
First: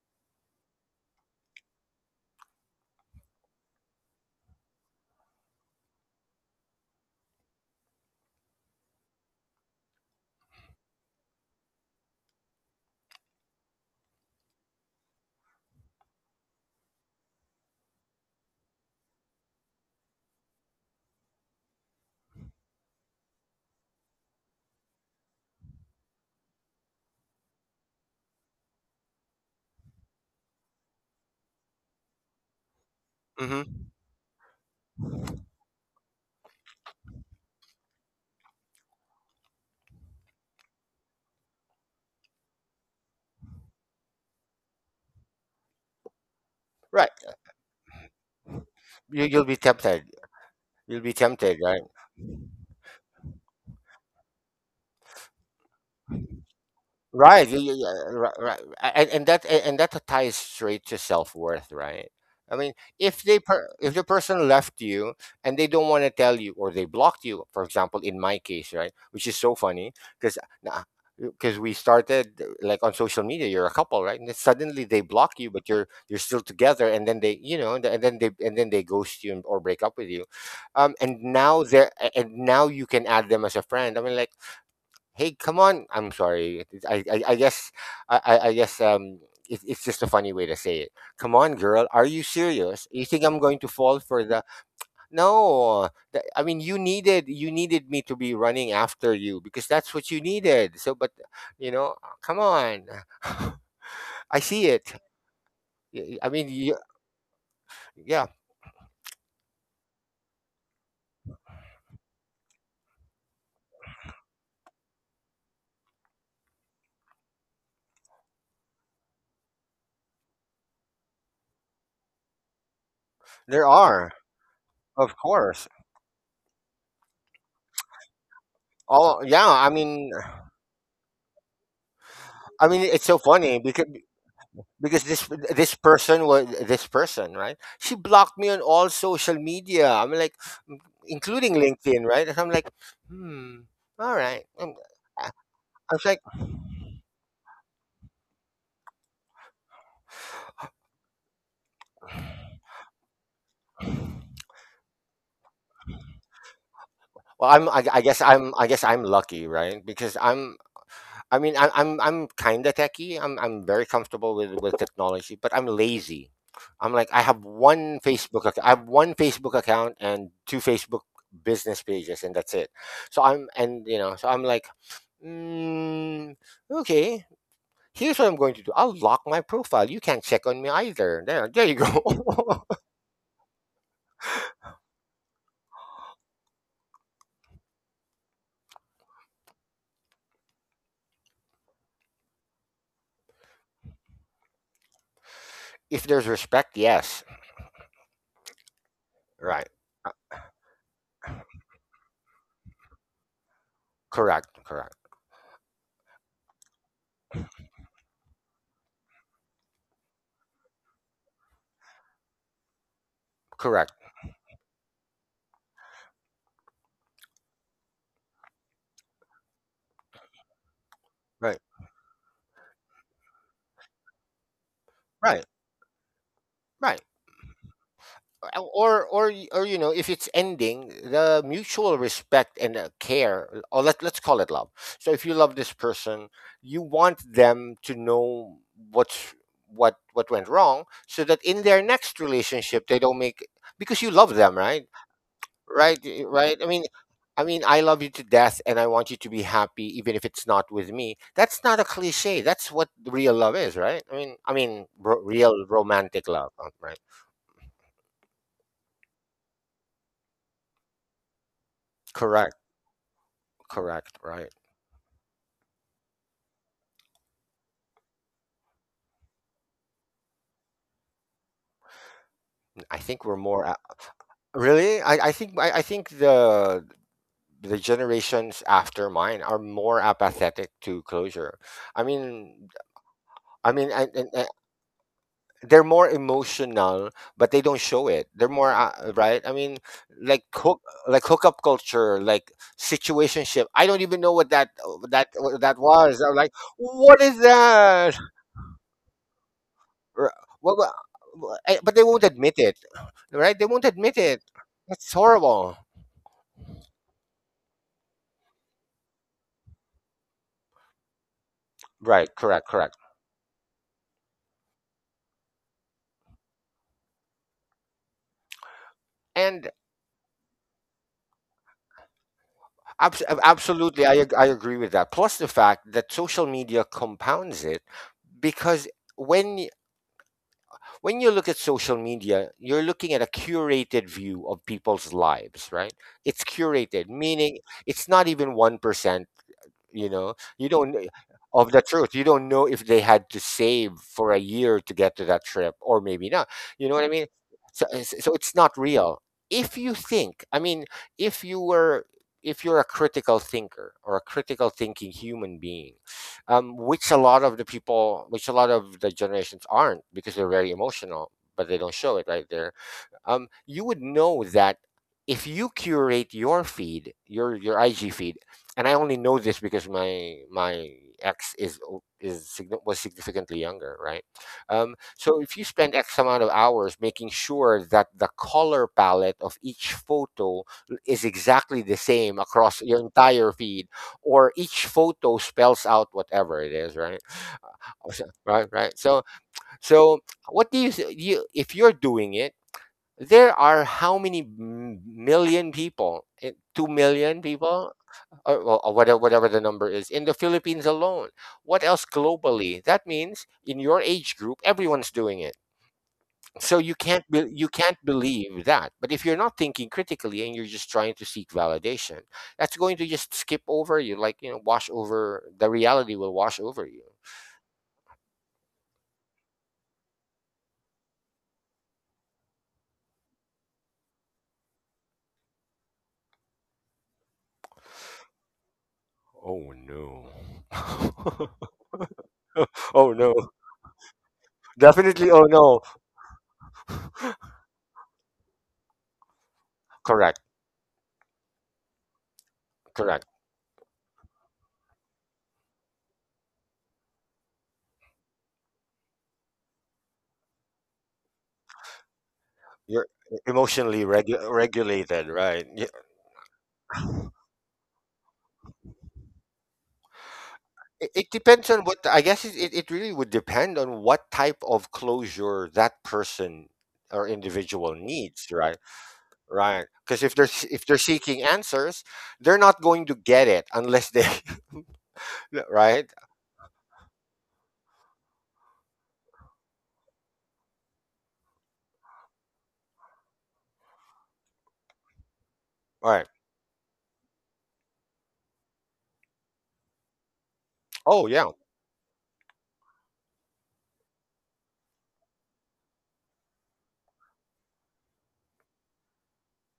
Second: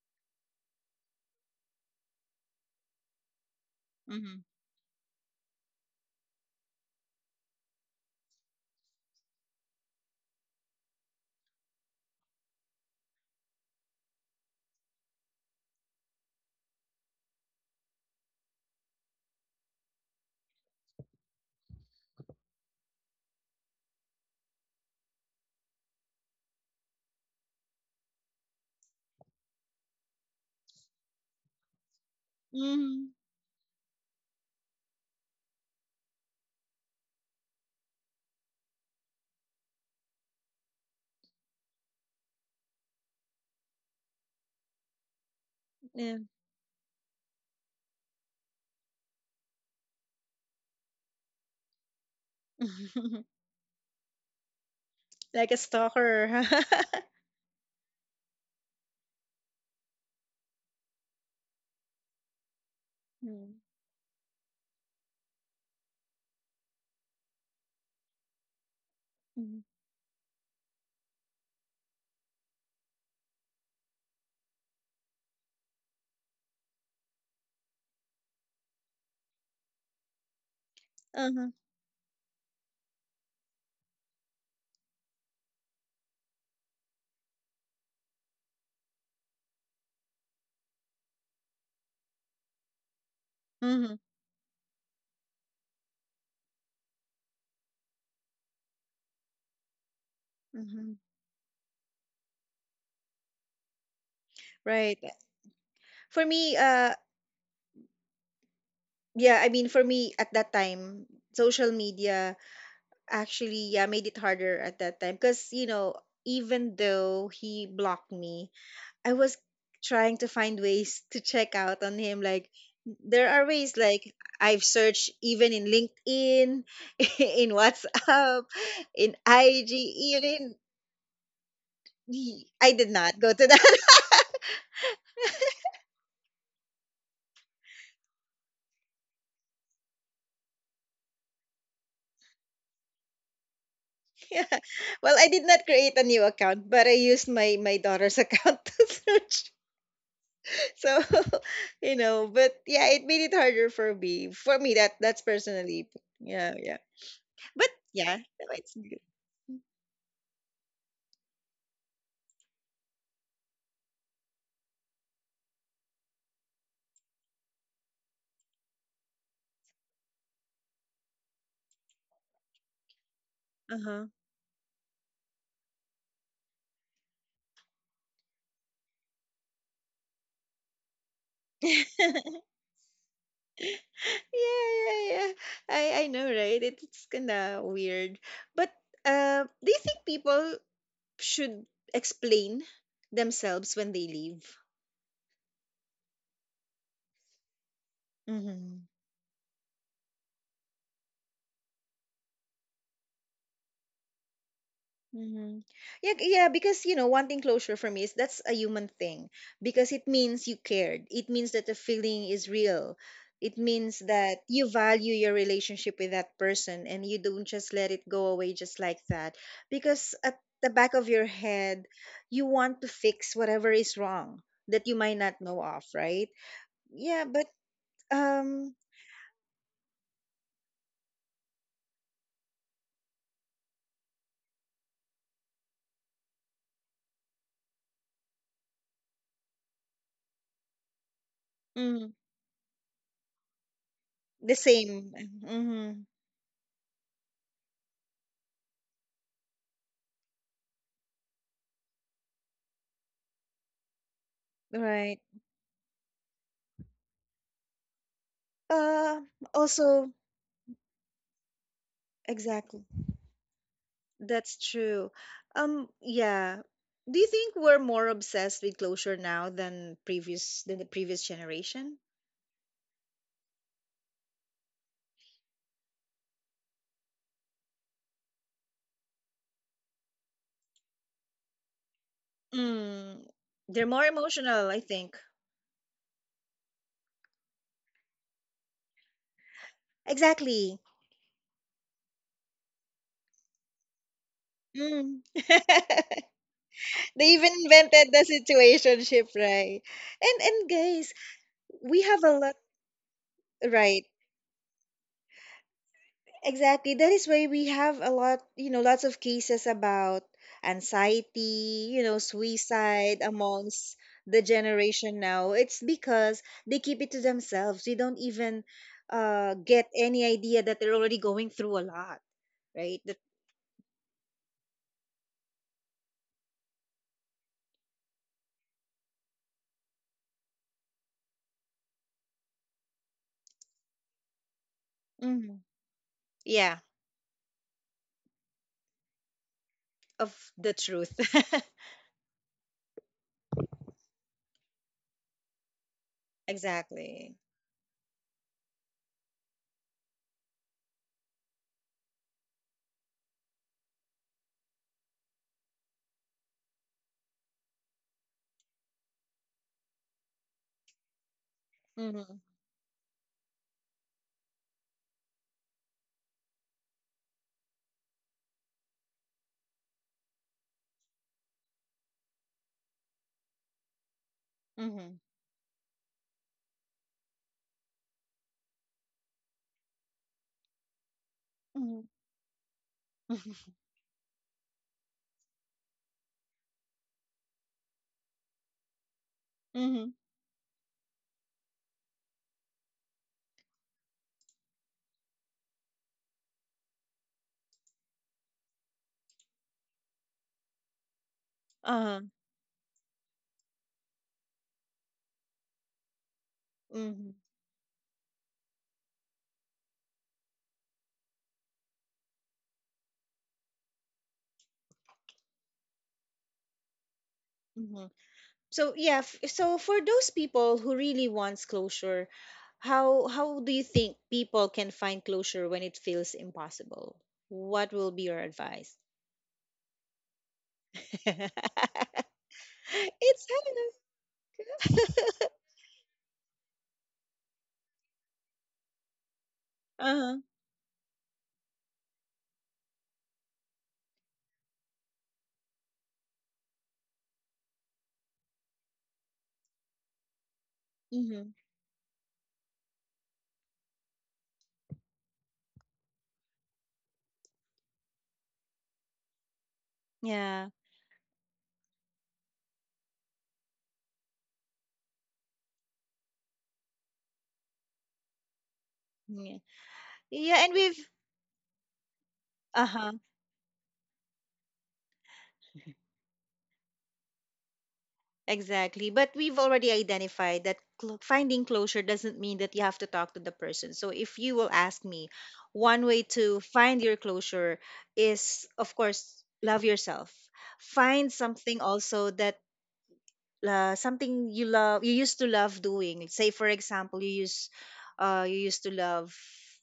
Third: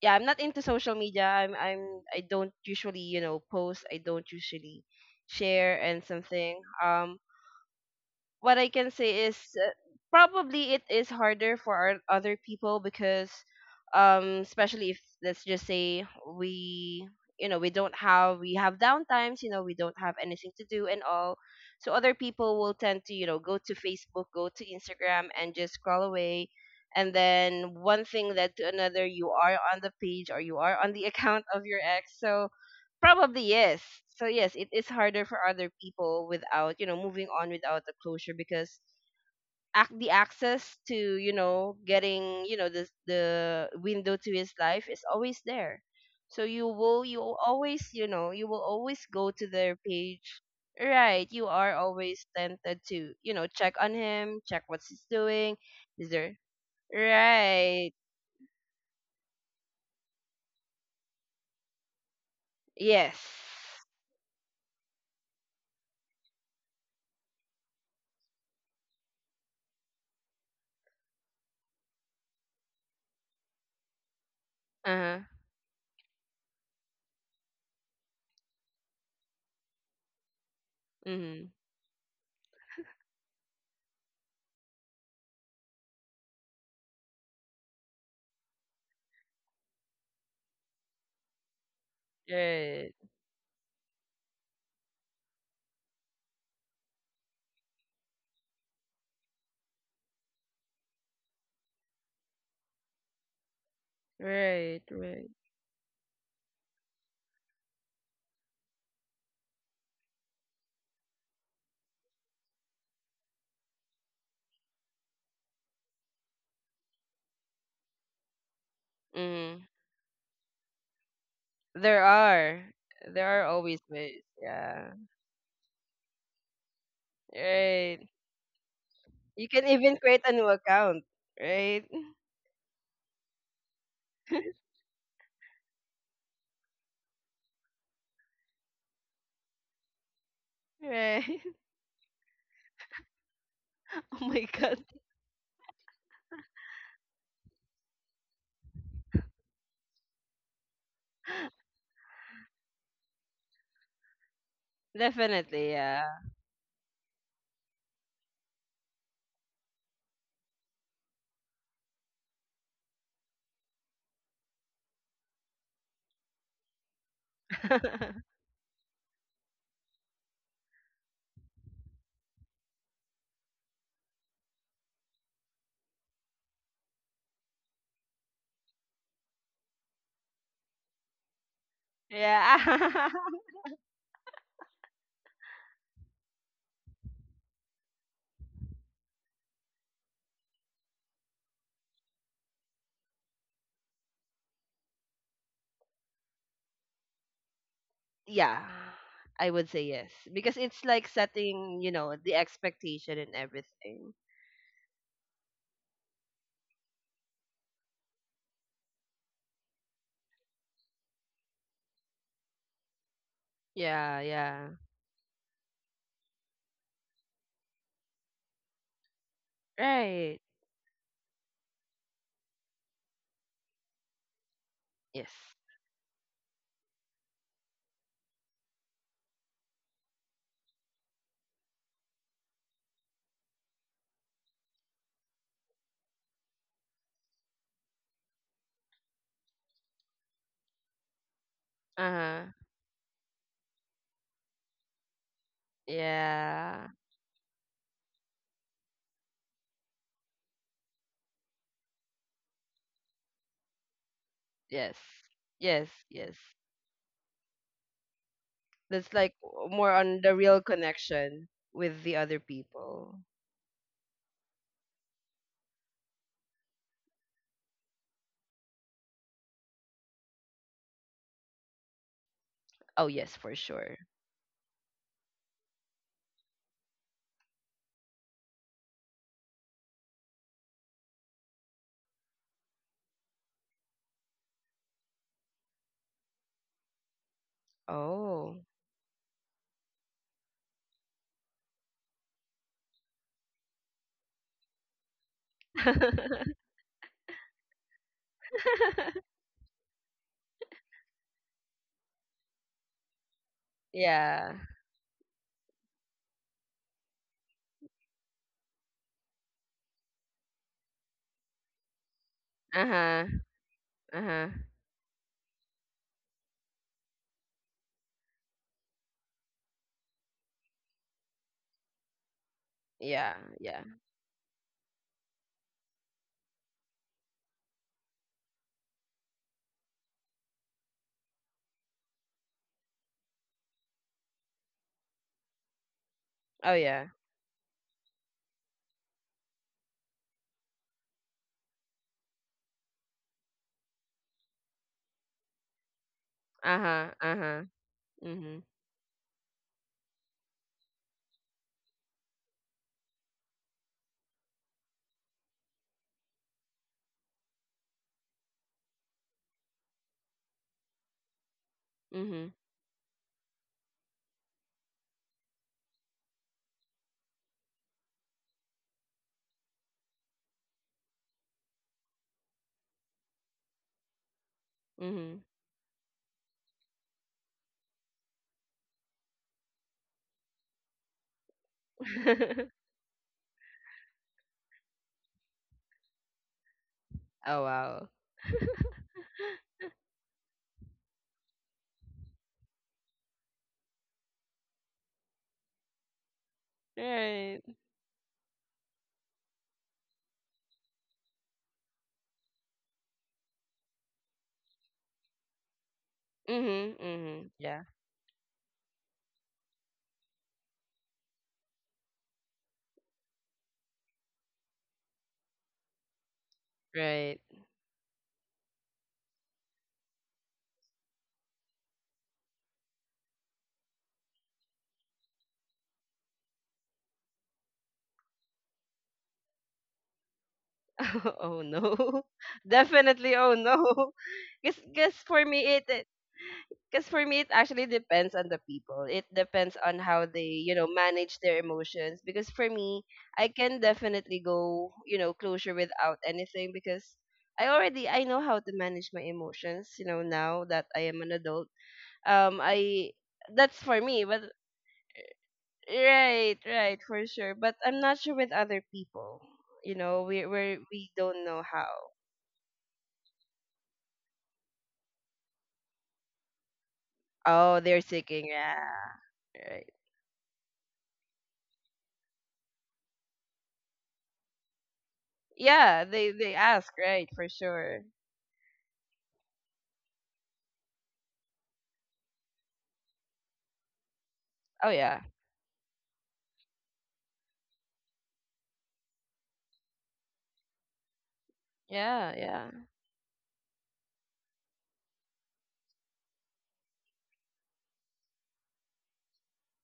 Speaker 3: Yeah, I'm not into social media. I don't usually, post. I don't
Speaker 1: Mhm.
Speaker 3: usually share and something. Um, what I can say is, uh, probably it is harder for our other people, because especially if, let's just say, we, we don't have. We have downtimes, we don't have anything to do and all. So other people will tend to, go to Facebook, go to Instagram, and just scroll away, and then one thing led to another. You are on the page, or you are on the account of your ex. So
Speaker 1: Mhm.
Speaker 3: probably yes.
Speaker 2: Hmm.
Speaker 3: So yes, it is harder for other people without, moving on without the closure, because the access to, getting, the window to his life is always there.
Speaker 1: Yeah.
Speaker 3: So you will.
Speaker 2: Right.
Speaker 3: You will always you will always
Speaker 2: You,
Speaker 3: go
Speaker 2: you'll
Speaker 3: to
Speaker 2: be
Speaker 3: their
Speaker 2: tempted.
Speaker 3: page.
Speaker 2: You'll be
Speaker 3: Right, you
Speaker 2: tempted,
Speaker 3: are
Speaker 2: right?
Speaker 3: always tempted to, check on him, check what he's
Speaker 1: Like
Speaker 3: doing.
Speaker 1: a
Speaker 3: Is there.
Speaker 1: stalker.
Speaker 2: Right. Yeah, yeah,
Speaker 3: Right.
Speaker 2: yeah. Right, right. And that ties straight to self-worth, right? I mean,
Speaker 3: Yes.
Speaker 2: if
Speaker 1: Mm,
Speaker 2: if the person left you and they don't want to tell you, or they blocked you, for example, in my case, right, which is so
Speaker 1: mhm.
Speaker 2: funny because because we started like on social media, you're a couple, right? And then suddenly they
Speaker 3: Uh-huh.
Speaker 2: block you, but you're still together, and then they, you know, and then they ghost you and- or break up with you, and
Speaker 3: Mhm.
Speaker 1: Uh-huh.
Speaker 2: now they're and now you can add them as a friend. I mean, like, "Hey, come on!" I'm sorry. I guess I guess it, it's just a funny way to say it. Come on, girl. Are you serious?
Speaker 3: Right.
Speaker 2: You think I'm going to
Speaker 1: Mhm.
Speaker 2: fall for the? No. I mean, you needed, you needed me to be running after you because that's what you needed. So,
Speaker 1: Mhm.
Speaker 2: but you know, come on. I see
Speaker 3: Right,
Speaker 2: it.
Speaker 1: Right.
Speaker 3: right.
Speaker 1: For
Speaker 2: I mean,
Speaker 1: me,
Speaker 2: you, yeah,
Speaker 1: yeah, I mean for me at that time, social media actually, yeah, made it harder at that time, because even though he blocked me, I was
Speaker 3: Mhm.
Speaker 1: trying to find ways to check out on
Speaker 3: There
Speaker 1: him, like
Speaker 3: are.
Speaker 1: there
Speaker 3: There
Speaker 1: are
Speaker 3: are
Speaker 2: there
Speaker 1: ways,
Speaker 3: always
Speaker 1: like
Speaker 2: are,
Speaker 3: ways.
Speaker 1: I've
Speaker 3: Yeah.
Speaker 1: searched
Speaker 2: of
Speaker 1: even in
Speaker 2: course.
Speaker 1: LinkedIn, in
Speaker 3: Right.
Speaker 1: WhatsApp, in
Speaker 2: Oh yeah,
Speaker 3: You can
Speaker 1: IG,
Speaker 3: even create a new
Speaker 1: even,
Speaker 3: account, right?
Speaker 2: I
Speaker 1: I
Speaker 2: mean,
Speaker 1: did
Speaker 2: it's so
Speaker 1: not go to
Speaker 2: funny
Speaker 1: that.
Speaker 2: because because this, this person was this person, right? She blocked me on all social media. I'm like, m-
Speaker 3: Right.
Speaker 2: including LinkedIn, right? And I'm like, hmm, all
Speaker 3: Oh
Speaker 2: right.
Speaker 3: my
Speaker 1: Yeah.
Speaker 3: god.
Speaker 1: Well,
Speaker 2: I
Speaker 1: I did not
Speaker 2: I
Speaker 1: create a
Speaker 2: was
Speaker 1: new
Speaker 2: like,
Speaker 1: account, but I used my daughter's account to search. So, but yeah, it made it harder for me. For me, that's
Speaker 3: Definitely,
Speaker 1: personally,
Speaker 3: yeah.
Speaker 1: yeah, yeah.
Speaker 2: well,
Speaker 1: But
Speaker 2: I
Speaker 1: yeah,
Speaker 2: guess
Speaker 1: no,
Speaker 2: I
Speaker 1: it's
Speaker 2: guess
Speaker 1: good.
Speaker 2: I'm lucky, right? Because I mean, I'm kind of techie, I'm very comfortable with technology, but I'm lazy. I'm like, I have one I have one Facebook account and two Facebook business pages, and that's it. So I'm,
Speaker 1: Uh
Speaker 2: and you
Speaker 1: huh.
Speaker 2: know, so I'm like, mm, okay. Here's what I'm going to do. I'll lock my profile. You can't check on me either. There you
Speaker 1: Yeah,
Speaker 2: go.
Speaker 3: Yeah.
Speaker 1: yeah, yeah. I know, right? It's kinda weird. But, do you think people should explain themselves when they leave?
Speaker 2: If there's respect, yes.
Speaker 3: Yeah.
Speaker 1: Mm-hmm.
Speaker 3: I
Speaker 2: Right.
Speaker 3: would say yes. Because it's like setting, you know, the expectation and everything.
Speaker 2: Correct. Correct.
Speaker 1: Mm-hmm. Yeah, yeah, because wanting closure for me is that's a human thing, because it means you cared. It means that the feeling is real. It
Speaker 2: Correct.
Speaker 1: means
Speaker 3: Yeah,
Speaker 1: that
Speaker 3: yeah.
Speaker 1: you value your relationship with that person and you don't just let it go away just like that. Because
Speaker 3: Right.
Speaker 1: at the back of your
Speaker 2: Right.
Speaker 1: head, you want to fix whatever is wrong that you might
Speaker 3: Yes.
Speaker 1: not
Speaker 2: Right.
Speaker 1: know of, right?
Speaker 2: Right.
Speaker 1: Yeah, but
Speaker 2: Well,
Speaker 1: um,
Speaker 2: or or you know, if it's ending, the mutual respect and care, or let, let's call it love. So, if you love this person, you want them to know what's what went wrong, so that in their
Speaker 1: mm,
Speaker 2: next
Speaker 3: Uh-huh.
Speaker 2: relationship they don't make, because you love them,
Speaker 1: the
Speaker 2: right?
Speaker 1: same.
Speaker 2: Right,
Speaker 1: Mm-hmm.
Speaker 2: right, I mean,
Speaker 3: Yeah.
Speaker 2: I mean, I love you to death and I want you to be happy even if it's not with me. That's not a cliche. That's what real love is, right? I mean, I
Speaker 3: Yes.
Speaker 2: mean,
Speaker 1: Right.
Speaker 2: real
Speaker 3: Yes, yes.
Speaker 2: romantic love, right.
Speaker 3: That's
Speaker 1: Uh,
Speaker 3: like more
Speaker 1: also,
Speaker 3: on the real connection with the other
Speaker 2: Correct,
Speaker 1: exactly.
Speaker 3: people.
Speaker 2: correct,
Speaker 1: That's
Speaker 2: right.
Speaker 1: true. Yeah. Do you think we're more obsessed with closure now than previous than the previous generation?
Speaker 3: Oh
Speaker 2: I
Speaker 3: yes,
Speaker 2: think we're
Speaker 3: for
Speaker 2: more a-
Speaker 3: sure.
Speaker 2: Really, I think, I think the generations after mine are more apathetic to closure. I mean,
Speaker 1: Mm,
Speaker 2: I
Speaker 1: they're
Speaker 2: mean
Speaker 1: more emotional, I think.
Speaker 2: they're more emotional, but they don't show it. They're
Speaker 3: Oh.
Speaker 2: more right. I mean, like
Speaker 1: Exactly.
Speaker 2: hook, like hookup culture, like situationship. I don't even know what that,
Speaker 1: Mm.
Speaker 2: that what that was.
Speaker 1: They
Speaker 2: I'm like, what is
Speaker 1: even invented
Speaker 2: that?
Speaker 1: the situationship, right?
Speaker 2: R-
Speaker 1: And
Speaker 2: Well, well,
Speaker 1: guys,
Speaker 2: well, but
Speaker 1: we
Speaker 2: they
Speaker 1: have
Speaker 2: won't
Speaker 1: a
Speaker 2: admit
Speaker 1: lot,
Speaker 2: it, right? They won't
Speaker 1: right?
Speaker 2: admit it.
Speaker 3: Yeah.
Speaker 2: That's horrible.
Speaker 1: Exactly. That is why we have a lot, you know, lots of cases about anxiety, you know,
Speaker 2: Right. Correct. Correct.
Speaker 1: suicide
Speaker 3: Uh-huh.
Speaker 1: amongst the
Speaker 3: Uh-huh.
Speaker 1: generation now. It's because they keep it to themselves. They don't even
Speaker 2: And
Speaker 1: get any idea that they're already going through a lot, right? That,
Speaker 3: Yeah, yeah.
Speaker 2: absolutely, I agree with that. Plus the fact that social media compounds it because, when when you look at social media, you're looking at a curated view of people's
Speaker 1: mhm.
Speaker 2: lives, right? It's
Speaker 3: Oh
Speaker 1: Yeah,
Speaker 3: yeah.
Speaker 2: curated, meaning it's not even 1%,
Speaker 1: of
Speaker 2: you
Speaker 1: the
Speaker 2: don't
Speaker 1: truth.
Speaker 2: of the truth. You don't know if they had to save for a year to get to that trip or maybe not, you know what
Speaker 3: Uh-huh.
Speaker 2: I mean?
Speaker 1: Exactly.
Speaker 3: Uh-huh.
Speaker 2: So, so it's
Speaker 3: Mhm.
Speaker 2: not real. If you think I mean if you were if you're a critical thinker or a critical thinking human being, which a lot of the people, which a lot of the generations aren't, because they're very emotional but they don't show it
Speaker 1: Mm-hmm.
Speaker 2: right
Speaker 3: Mhm.
Speaker 2: there. You would know that if you curate your feed, your IG feed. And I only know this because my ex is o- is signi- was significantly younger, right?
Speaker 1: Mm-hmm.
Speaker 2: Um,
Speaker 3: Mhm.
Speaker 2: so if you spend X amount of hours making sure that the color palette of each photo is exactly the
Speaker 1: Mm-hmm.
Speaker 2: same across your entire
Speaker 1: Mm-hmm.
Speaker 2: feed, or each photo spells out whatever it is, right?
Speaker 3: Oh wow.
Speaker 2: Right, right. So,
Speaker 1: Mm-hmm.
Speaker 2: so what do you, if you're doing it? There are how many m- million people? Eh, 2 million
Speaker 3: Right.
Speaker 2: people, or well, whatever, the number is in the Philippines alone. What else
Speaker 1: Uh-huh.
Speaker 2: globally? That means in your age group, everyone's doing it. So you
Speaker 3: Mhm.
Speaker 2: can't
Speaker 1: Mm-hmm.
Speaker 2: be,
Speaker 3: Mhm.
Speaker 2: you
Speaker 3: Yeah.
Speaker 2: can't believe that. But if you're not thinking critically and you're just trying to seek validation, that's going to just skip over you, like, wash over. The reality will wash over you.
Speaker 3: Right.
Speaker 1: Mm-hmm. So yeah, so for those people who really wants closure, how do you think people can find closure when it feels impossible? What will be your advice?
Speaker 2: Oh no.
Speaker 3: Oh no.
Speaker 1: It's
Speaker 2: Oh
Speaker 3: Definitely
Speaker 2: no.
Speaker 3: oh no. Guess for
Speaker 2: Definitely. Oh
Speaker 3: me it,
Speaker 2: no.
Speaker 3: it, because for me it actually depends on the people. It depends on
Speaker 1: hard.
Speaker 3: how
Speaker 1: Uh-huh.
Speaker 2: Correct.
Speaker 3: they, you know, manage their emotions, because for me
Speaker 2: Correct.
Speaker 3: I can definitely go, you know, closure without anything, because I know how to manage my emotions, you know, now that I am an
Speaker 1: Hmm.
Speaker 3: adult. I
Speaker 2: You're
Speaker 3: That's for
Speaker 2: emotionally
Speaker 3: me, but
Speaker 2: regu- regulated, right? Yeah.
Speaker 3: right, right, for sure, but I'm not sure with other people. You know, we
Speaker 1: Yeah,
Speaker 3: we we
Speaker 2: It
Speaker 3: don't know
Speaker 2: depends on
Speaker 3: how.
Speaker 2: what, I guess it it really would depend on what type of closure that person or
Speaker 3: Oh,
Speaker 2: individual
Speaker 3: they're seeking,
Speaker 2: needs, right?
Speaker 3: yeah.
Speaker 1: yeah,
Speaker 2: Right.
Speaker 3: Right,
Speaker 2: Because
Speaker 1: yeah, and
Speaker 2: if
Speaker 1: we've
Speaker 2: they're seeking answers, they're not going
Speaker 1: uh-huh.
Speaker 2: to get it unless they…
Speaker 3: yeah,
Speaker 2: Right?
Speaker 3: they ask, right, for sure.
Speaker 1: Exactly. But we've already identified that finding closure doesn't mean that you have to talk to the person. So if you will
Speaker 3: Oh
Speaker 1: ask
Speaker 3: yeah.
Speaker 1: me, one way
Speaker 2: Right.
Speaker 1: to find your closure is, of course, love yourself.
Speaker 2: Oh
Speaker 1: Find
Speaker 2: yeah.
Speaker 1: something also
Speaker 3: Yeah,
Speaker 1: that
Speaker 3: yeah.
Speaker 1: something you love, you used to love doing say for example you used to love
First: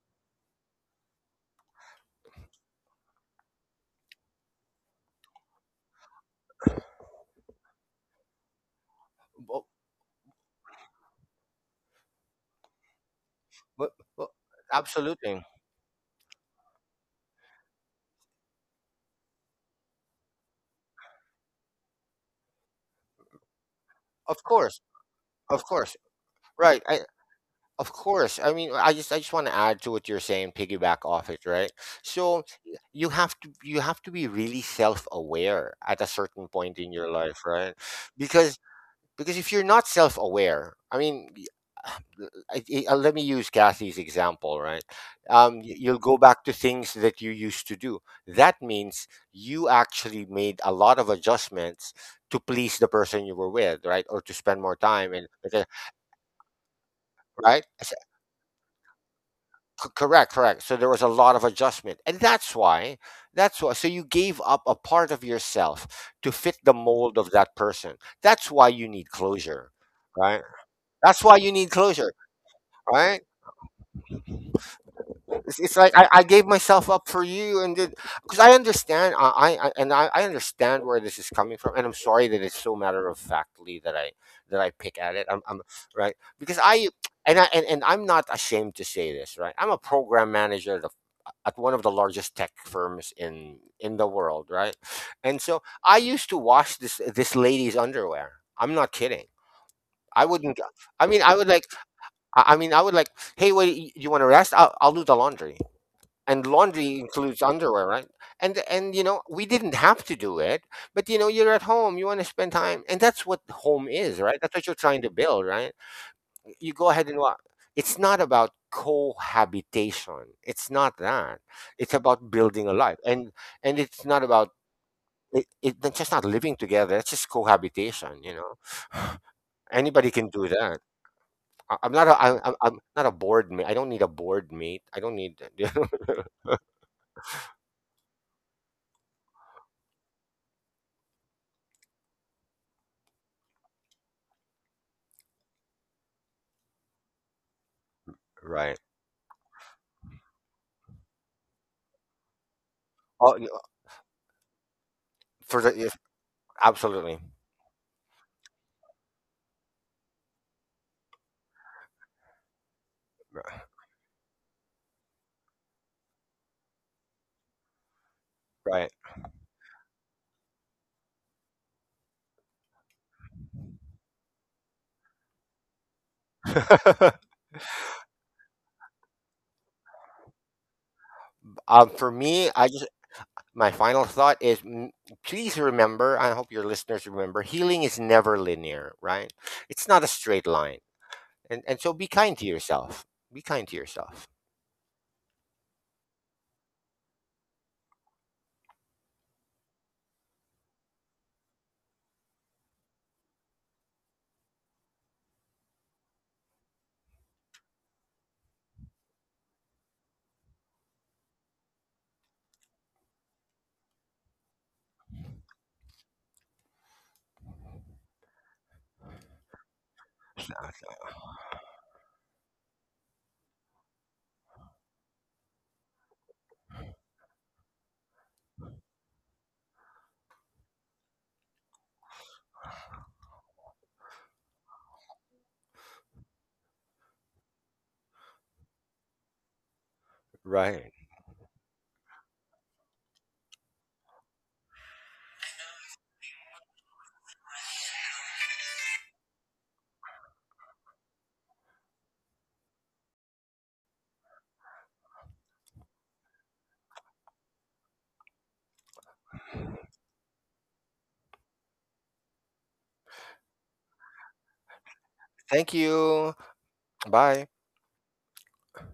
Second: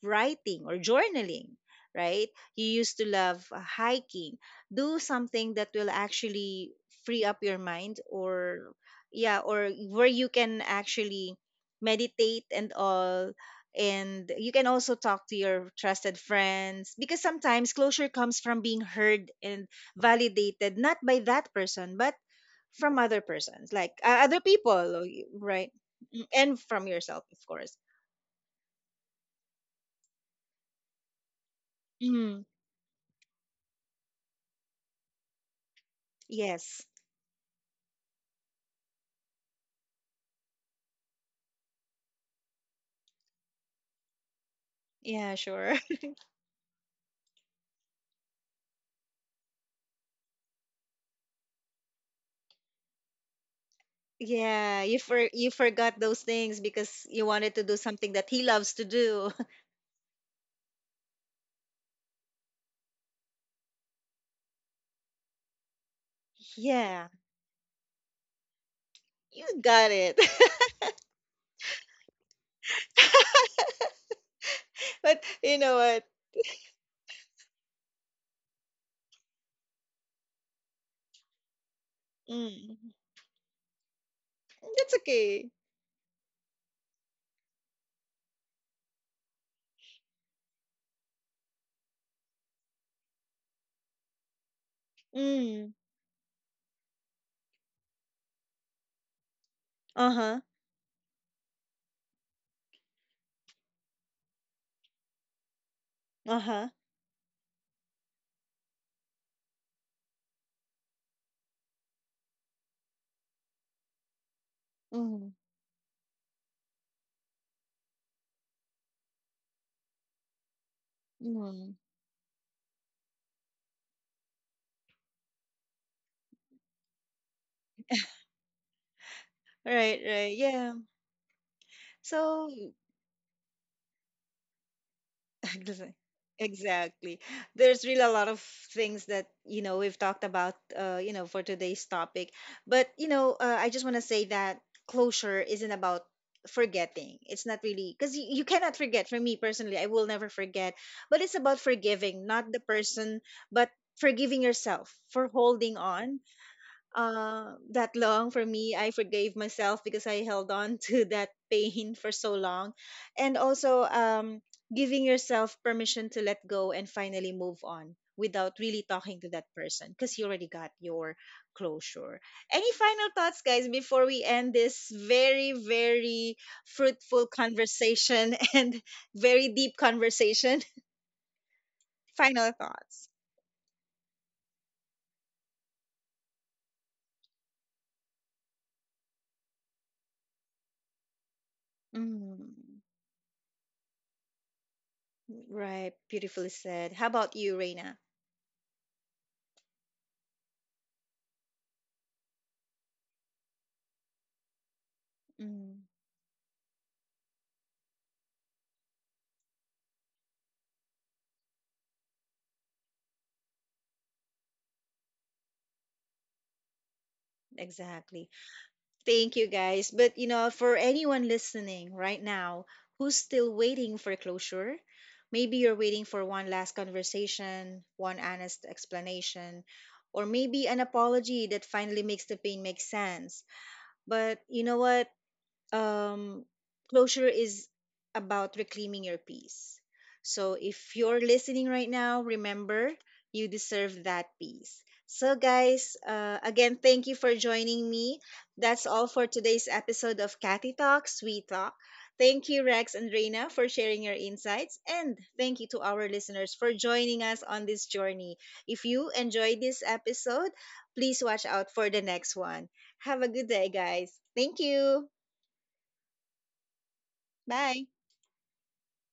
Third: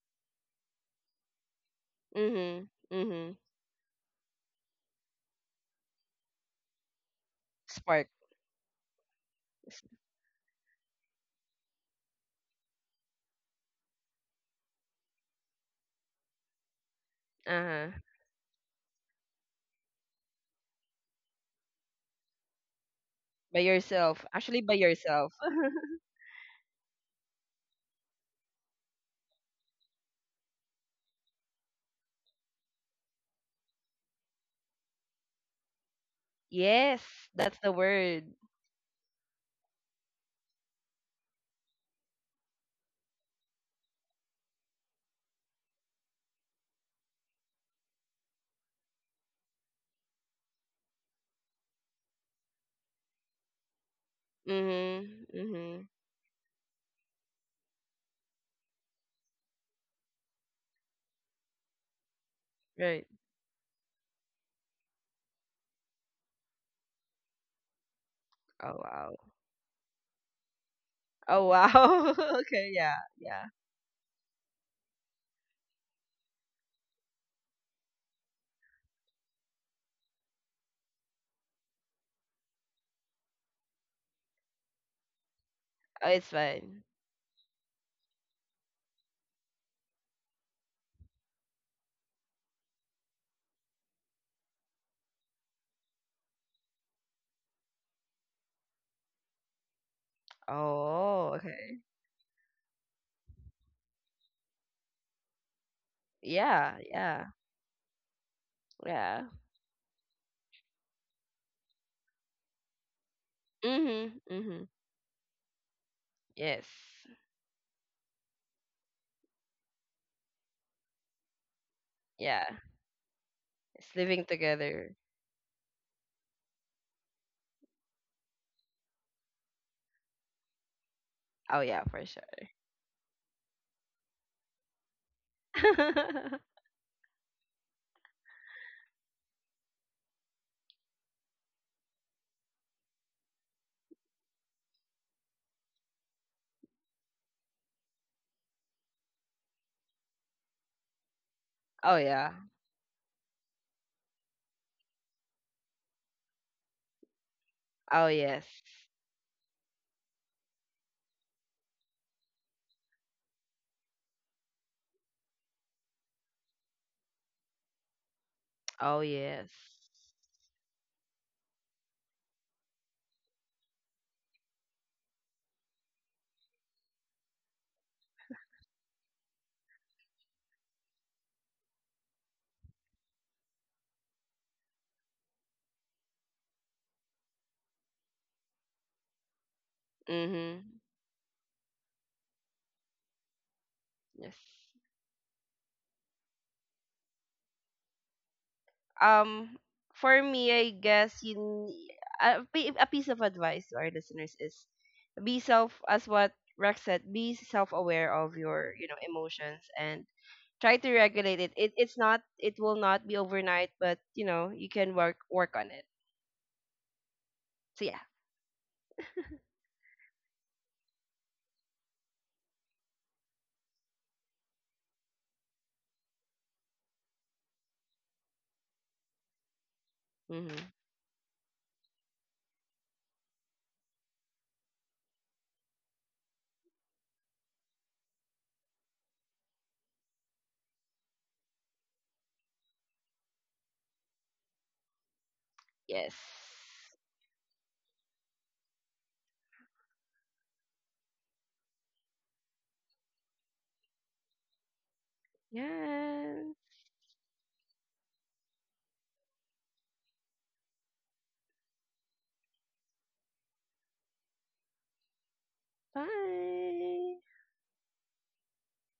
Speaker 1: writing or journaling, right? You
Speaker 3: Mhm.
Speaker 1: used to
Speaker 3: Mhm.
Speaker 1: love hiking. Do something that will actually free up your mind,
Speaker 3: Spark.
Speaker 1: or yeah,
Speaker 2: Well,
Speaker 1: or where you can actually meditate and all.
Speaker 2: well, well,
Speaker 1: And you can also talk to
Speaker 2: absolutely.
Speaker 1: your trusted friends, because sometimes
Speaker 3: Uh-huh.
Speaker 1: closure comes from being heard and validated, not by that person, but from other
Speaker 3: By
Speaker 1: persons, like
Speaker 3: yourself.
Speaker 1: other
Speaker 2: Of
Speaker 3: Actually by
Speaker 2: course.
Speaker 1: people,
Speaker 3: yourself.
Speaker 2: Of
Speaker 1: right?
Speaker 2: course.
Speaker 1: Mm, and
Speaker 2: Right.
Speaker 1: from yourself, of course.
Speaker 2: Of course. I just want to add to what you're saying, piggyback off it, right?
Speaker 1: Mm,
Speaker 2: So you have to, be really self-aware at a certain point
Speaker 1: yes.
Speaker 2: in
Speaker 3: Yes,
Speaker 2: your life,
Speaker 3: that's the
Speaker 2: right?
Speaker 3: word.
Speaker 2: Because because if you're not self-aware, let me use Kathy's example, right?
Speaker 1: Yeah, sure.
Speaker 2: You'll go back to things that you used to do. That means you actually made a lot of adjustments to please the person you were with, right? Or to spend more
Speaker 1: Yeah, you
Speaker 2: time
Speaker 1: for
Speaker 2: and,
Speaker 3: Mhm.
Speaker 1: you
Speaker 3: Mhm.
Speaker 1: forgot those things because you wanted to
Speaker 2: right?
Speaker 1: do something that he loves to do.
Speaker 2: Correct. So there was a lot of adjustment. And that's why,
Speaker 3: Right.
Speaker 2: so you gave up a part of yourself to fit the
Speaker 1: Yeah,
Speaker 2: mold of that person. That's why you
Speaker 3: Oh
Speaker 2: need
Speaker 3: wow.
Speaker 1: you
Speaker 2: closure,
Speaker 1: got it.
Speaker 2: right? That's why you
Speaker 3: Oh
Speaker 2: need closure,
Speaker 3: wow. Okay, yeah.
Speaker 2: right?
Speaker 3: Yeah.
Speaker 1: But you
Speaker 2: It's
Speaker 1: know
Speaker 2: like,
Speaker 1: what?
Speaker 2: I gave myself up for you. And because I understand, I understand where this is coming from, and I'm sorry that it's so
Speaker 1: Mm,
Speaker 2: matter of factly that I
Speaker 1: that's
Speaker 2: pick at it. I'm,
Speaker 1: okay.
Speaker 2: I'm right,
Speaker 3: Oh, it's
Speaker 2: because
Speaker 3: fine.
Speaker 2: I and I'm not ashamed to say this. Right, I'm a program manager at, at one of the largest tech firms in the world. Right, and so
Speaker 1: Mm,
Speaker 2: I used to wash this lady's underwear. I'm not kidding. I
Speaker 1: uh-huh.
Speaker 2: wouldn't. I mean, I
Speaker 3: Oh,
Speaker 2: would like…
Speaker 3: okay.
Speaker 2: I I mean, I would like. Hey, wait. You want to rest? I'll do the laundry, and
Speaker 1: Uh-huh.
Speaker 3: Yeah,
Speaker 2: laundry
Speaker 3: yeah.
Speaker 2: includes underwear, right? And you know,
Speaker 3: Yeah.
Speaker 2: we didn't have to do it, but you know, you're at home, you want to spend time, and that's what home is,
Speaker 3: Mhm.
Speaker 2: right? That's what
Speaker 3: Mhm.
Speaker 2: you're trying to
Speaker 1: Mm,
Speaker 2: build, right?
Speaker 3: Yes.
Speaker 2: You go ahead and what, it's not about cohabitation, it's not that.
Speaker 1: mm.
Speaker 2: It's about
Speaker 3: Yeah.
Speaker 2: building a life. And
Speaker 3: It's
Speaker 2: it's not
Speaker 3: living
Speaker 2: about,
Speaker 3: together.
Speaker 2: it's just not living together, it's just cohabitation, you know.
Speaker 1: Right,
Speaker 2: Anybody can
Speaker 1: right.
Speaker 2: do
Speaker 1: Yeah.
Speaker 2: that.
Speaker 3: Oh yeah, for sure.
Speaker 1: So
Speaker 2: I'm not a board mate. I don't need a board mate. I don't need.
Speaker 1: exa- exactly. There's really a lot of things that, you know, we've talked about, you know, for today's topic. But, you know, I just want to say that closure isn't about forgetting. It's not really, because you cannot
Speaker 2: Right.
Speaker 1: forget. For me personally, I will never forget. But it's about
Speaker 3: Oh
Speaker 1: forgiving,
Speaker 3: yeah.
Speaker 1: not the person,
Speaker 2: Oh,
Speaker 1: but forgiving yourself for
Speaker 2: for
Speaker 1: holding
Speaker 2: the if,
Speaker 1: on
Speaker 2: absolutely.
Speaker 1: that
Speaker 3: Oh
Speaker 1: long. For
Speaker 3: yes.
Speaker 1: me, I forgave myself because I held on to that pain for so long. And also, giving yourself permission to let go and finally move on without really
Speaker 2: Right.
Speaker 3: Oh
Speaker 1: talking to that
Speaker 3: yes.
Speaker 1: person, because you already got your closure. Any final thoughts, guys, before we end this very, very fruitful conversation and very deep conversation?
Speaker 2: For
Speaker 1: Final
Speaker 2: me, I just…
Speaker 1: thoughts.
Speaker 2: my final thought is: please remember, I hope your listeners remember: healing is never linear. Right? It's not a straight line,
Speaker 3: Mhm.
Speaker 2: and so be kind to
Speaker 1: Mm,
Speaker 2: yourself. Be kind to yourself.
Speaker 3: Yes.
Speaker 1: right. Beautifully said. How about you, Reina?
Speaker 3: Um, for me, I guess you n- a, pi- a piece of advice to our listeners is be self,
Speaker 1: Mm-hmm.
Speaker 3: as what Rex said. Be self-aware of your, you know, emotions and try to regulate it. It's not. It will not be overnight, but you know you can work on it. So yeah.
Speaker 1: Exactly. Thank you guys. But you know, for anyone listening right now who's still waiting for closure, maybe you're waiting for one last conversation, one honest explanation, or
Speaker 3: Mm-hmm.
Speaker 1: maybe an apology that finally makes the pain make sense. But you know what? um, Closure is about reclaiming your peace. So
Speaker 2: Right.
Speaker 1: if you're listening right now, remember, you deserve that peace. So, guys,
Speaker 3: Yes.
Speaker 1: again, thank you for joining me. That's all for today's episode of Cathy Talks, We Talk. Thank you, Rex and Reina, for sharing your insights. And thank you to our
Speaker 3: Yes.
Speaker 1: listeners for joining us on this journey. If you enjoyed this episode, please watch out for the next one. Have a good day, guys. Thank you.
Speaker 2: Thank you.
Speaker 3: Bye.
Speaker 2: Bye.
Speaker 1: Bye.